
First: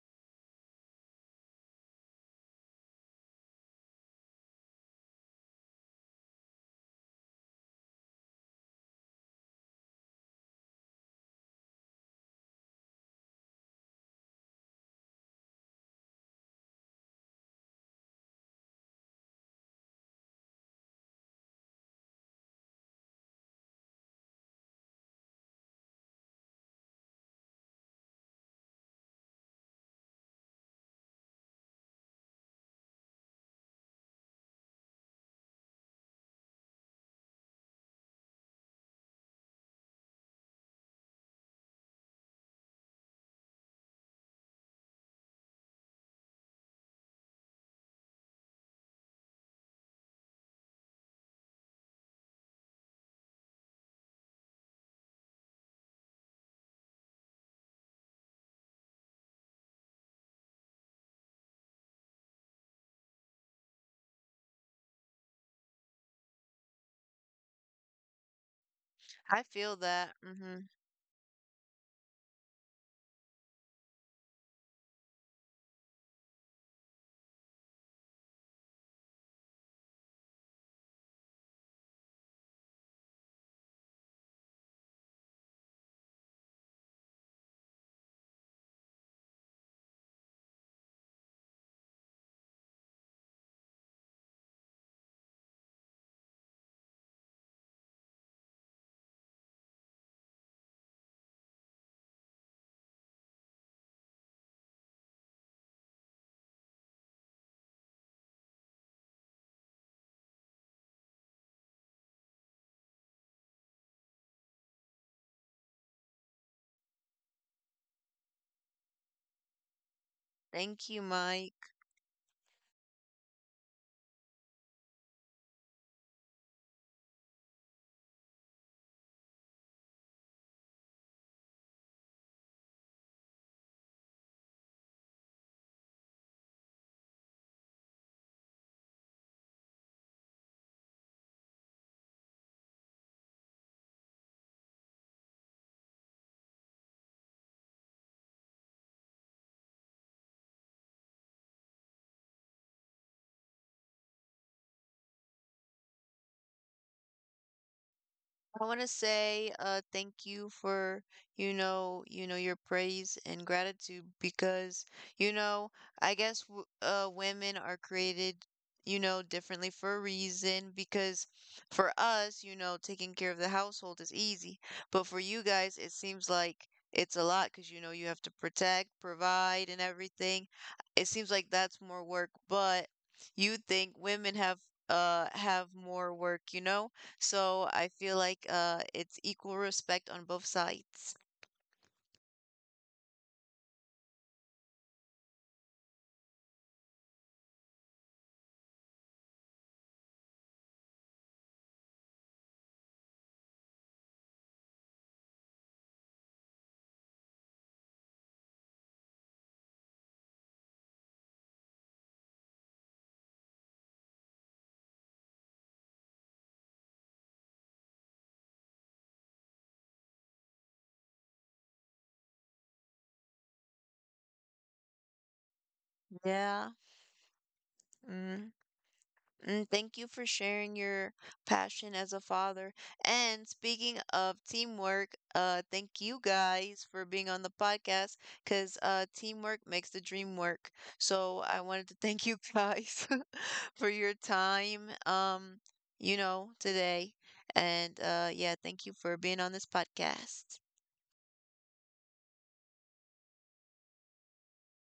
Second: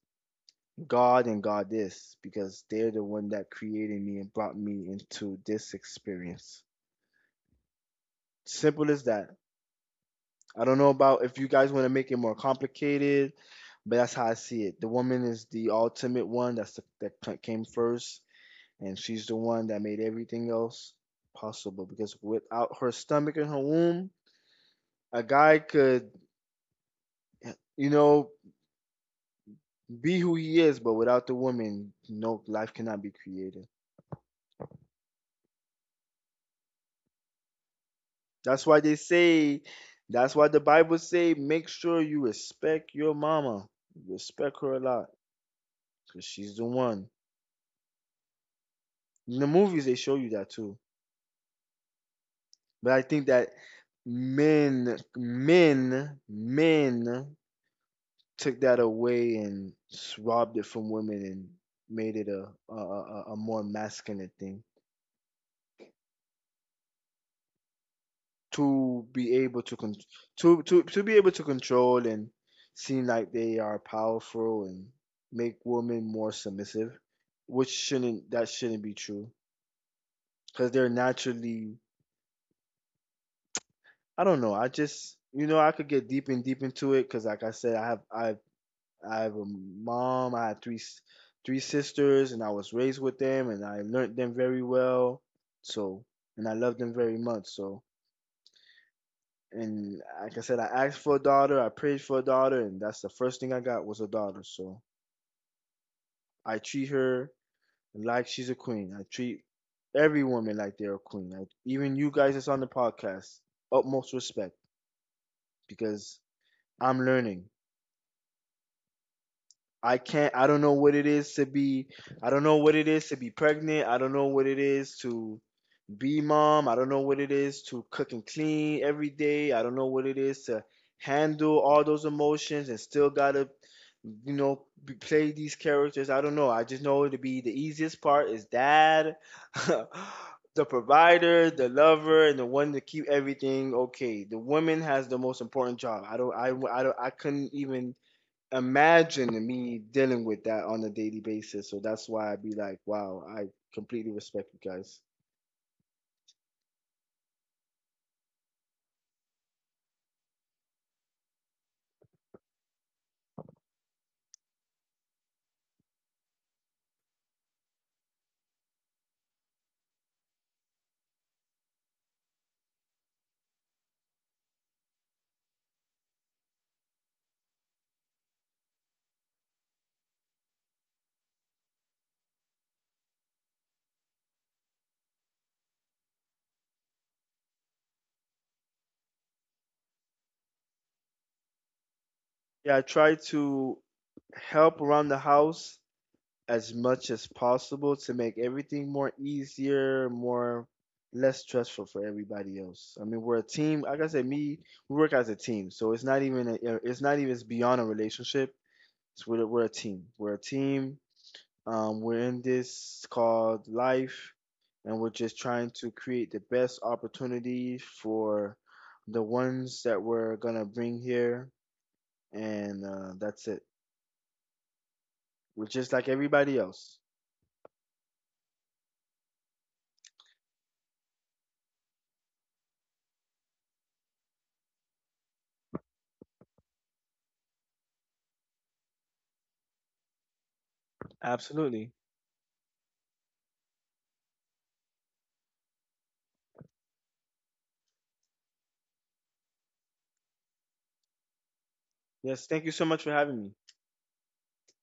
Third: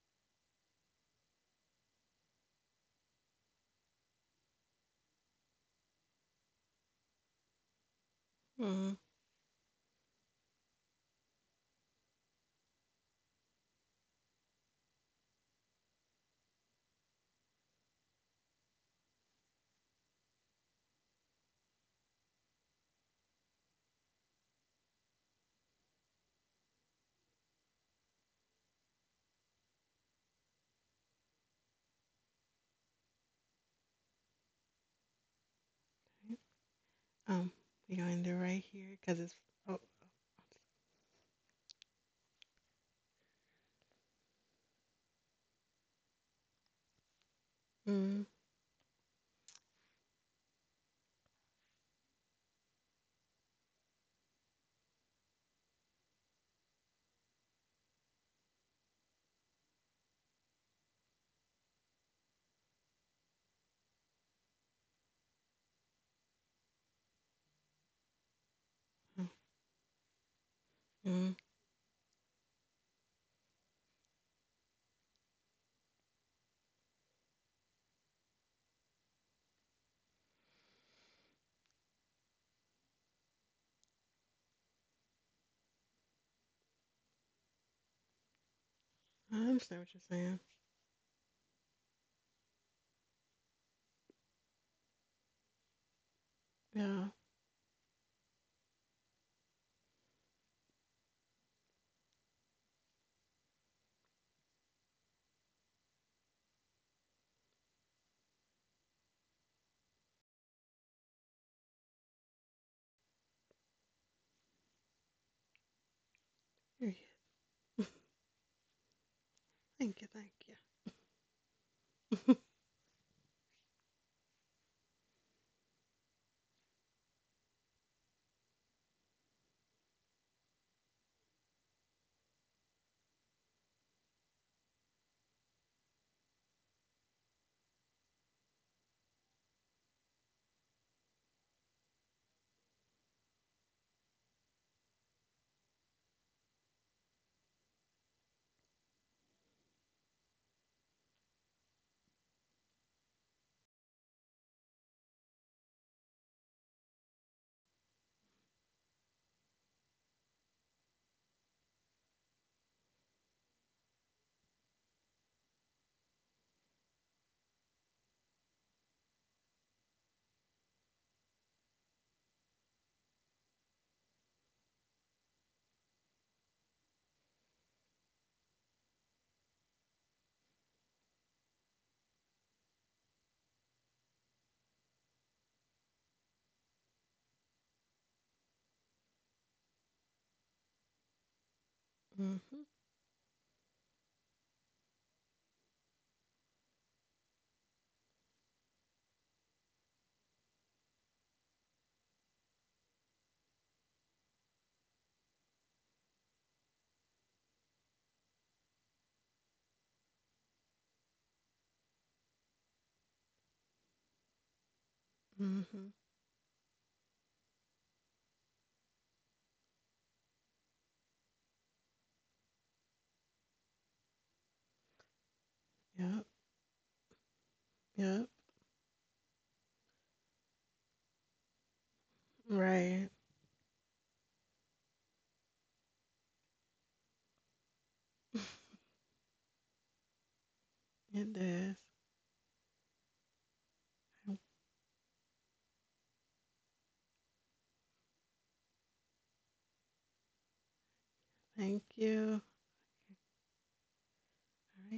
Speaker 3: God and God this because they're the one that created me and brought me into this experience. Simple
Speaker 1: Hmm.
Speaker 3: as that. I don't know about if you guys want to make it more complicated, but that's how I see it. The woman is the ultimate one. That's that came first, and she's the one that made everything else possible. Because without her stomach and her womb, a guy could, you know, be who he is, but without the woman, no life cannot be created.
Speaker 1: Um, we gonna end it right
Speaker 3: That's why they
Speaker 1: here because it's.
Speaker 3: say,
Speaker 1: Oh,
Speaker 3: that's why the Bible say, make sure you respect your mama. Respect her a lot because she's the one.
Speaker 1: mm,
Speaker 3: In the movies, they show you that too. But I think that men took that away and robbed it from women and made it a more masculine thing to
Speaker 1: mm,
Speaker 3: be
Speaker 2: I
Speaker 3: able to
Speaker 2: feel
Speaker 3: con-
Speaker 2: that.
Speaker 3: to
Speaker 2: Mhm.
Speaker 3: to to be able
Speaker 1: mm.
Speaker 3: to control and seem like they are powerful and make women more submissive, which shouldn't that shouldn't be true because they're naturally. I don't know. I just I could get deep and deep into it because like I said, I have
Speaker 1: I
Speaker 3: a
Speaker 1: understand what you're
Speaker 3: mom.
Speaker 1: saying.
Speaker 3: I had three sisters, and I was raised with them, and I learned them very well. So, and I love them
Speaker 1: Yeah.
Speaker 3: very much. So, and like I said, I asked for a daughter, I prayed for a daughter, and that's the first thing I got was a daughter. So I treat her like she's a queen. I treat every woman like they're a queen. Like even you guys that's on the podcast, utmost respect because
Speaker 1: Here you go.
Speaker 3: I'm learning. I
Speaker 1: Thank you. Thank
Speaker 3: can't. I
Speaker 1: you.
Speaker 3: don't know
Speaker 2: Thank
Speaker 3: what
Speaker 2: you,
Speaker 3: it is to
Speaker 2: Mike.
Speaker 3: be. I don't know what it is to be pregnant. I don't know what it is to be mom. I don't know what it is to cook and clean every day. I don't know what it is to handle all those emotions and still gotta, be, play these characters. I don't know. I just know it'll be the easiest part is dad, the provider, the lover, and the one to keep everything okay. The woman has the most important job. I don't. I. I don't. I couldn't even imagine me dealing with that on a daily basis. So that's why I'd be like, wow, I completely respect you guys.
Speaker 2: I want to say thank you for your praise and gratitude, because you know I guess w women are created, differently for a reason, because for us, taking care of the household is easy, but for you guys it seems like it's a lot because you have to protect, provide, and everything. It seems like that's more work, but you think women have more work, you know, so I feel like it's equal respect on both sides.
Speaker 1: Hmm.
Speaker 3: Yeah, I try to help around the house as much as possible to make everything more easier, more less stressful for everybody else. I mean, we're a team. Like I said, me, we work as a team. So it's not even it's beyond a relationship. It's we're a team. We're a team. We're in this called life, and we're just trying
Speaker 1: Mm-hmm.
Speaker 3: to create the best opportunity for the ones that we're gonna bring here, and that's it. We're just like
Speaker 1: Yep.
Speaker 3: everybody
Speaker 2: Yeah.
Speaker 3: else.
Speaker 1: Yep.
Speaker 2: Mm. Mm, thank you for sharing your passion as a father.
Speaker 1: Right.
Speaker 2: And speaking of teamwork, thank you guys for being on the podcast because teamwork makes the dream work.
Speaker 1: It
Speaker 2: So I
Speaker 1: does.
Speaker 2: wanted
Speaker 3: Absolutely.
Speaker 2: to thank you guys for your time, today. And yeah, thank you for being on this podcast.
Speaker 1: Thank you.
Speaker 3: Yes, thank you so much for
Speaker 1: All
Speaker 3: having me.
Speaker 1: right.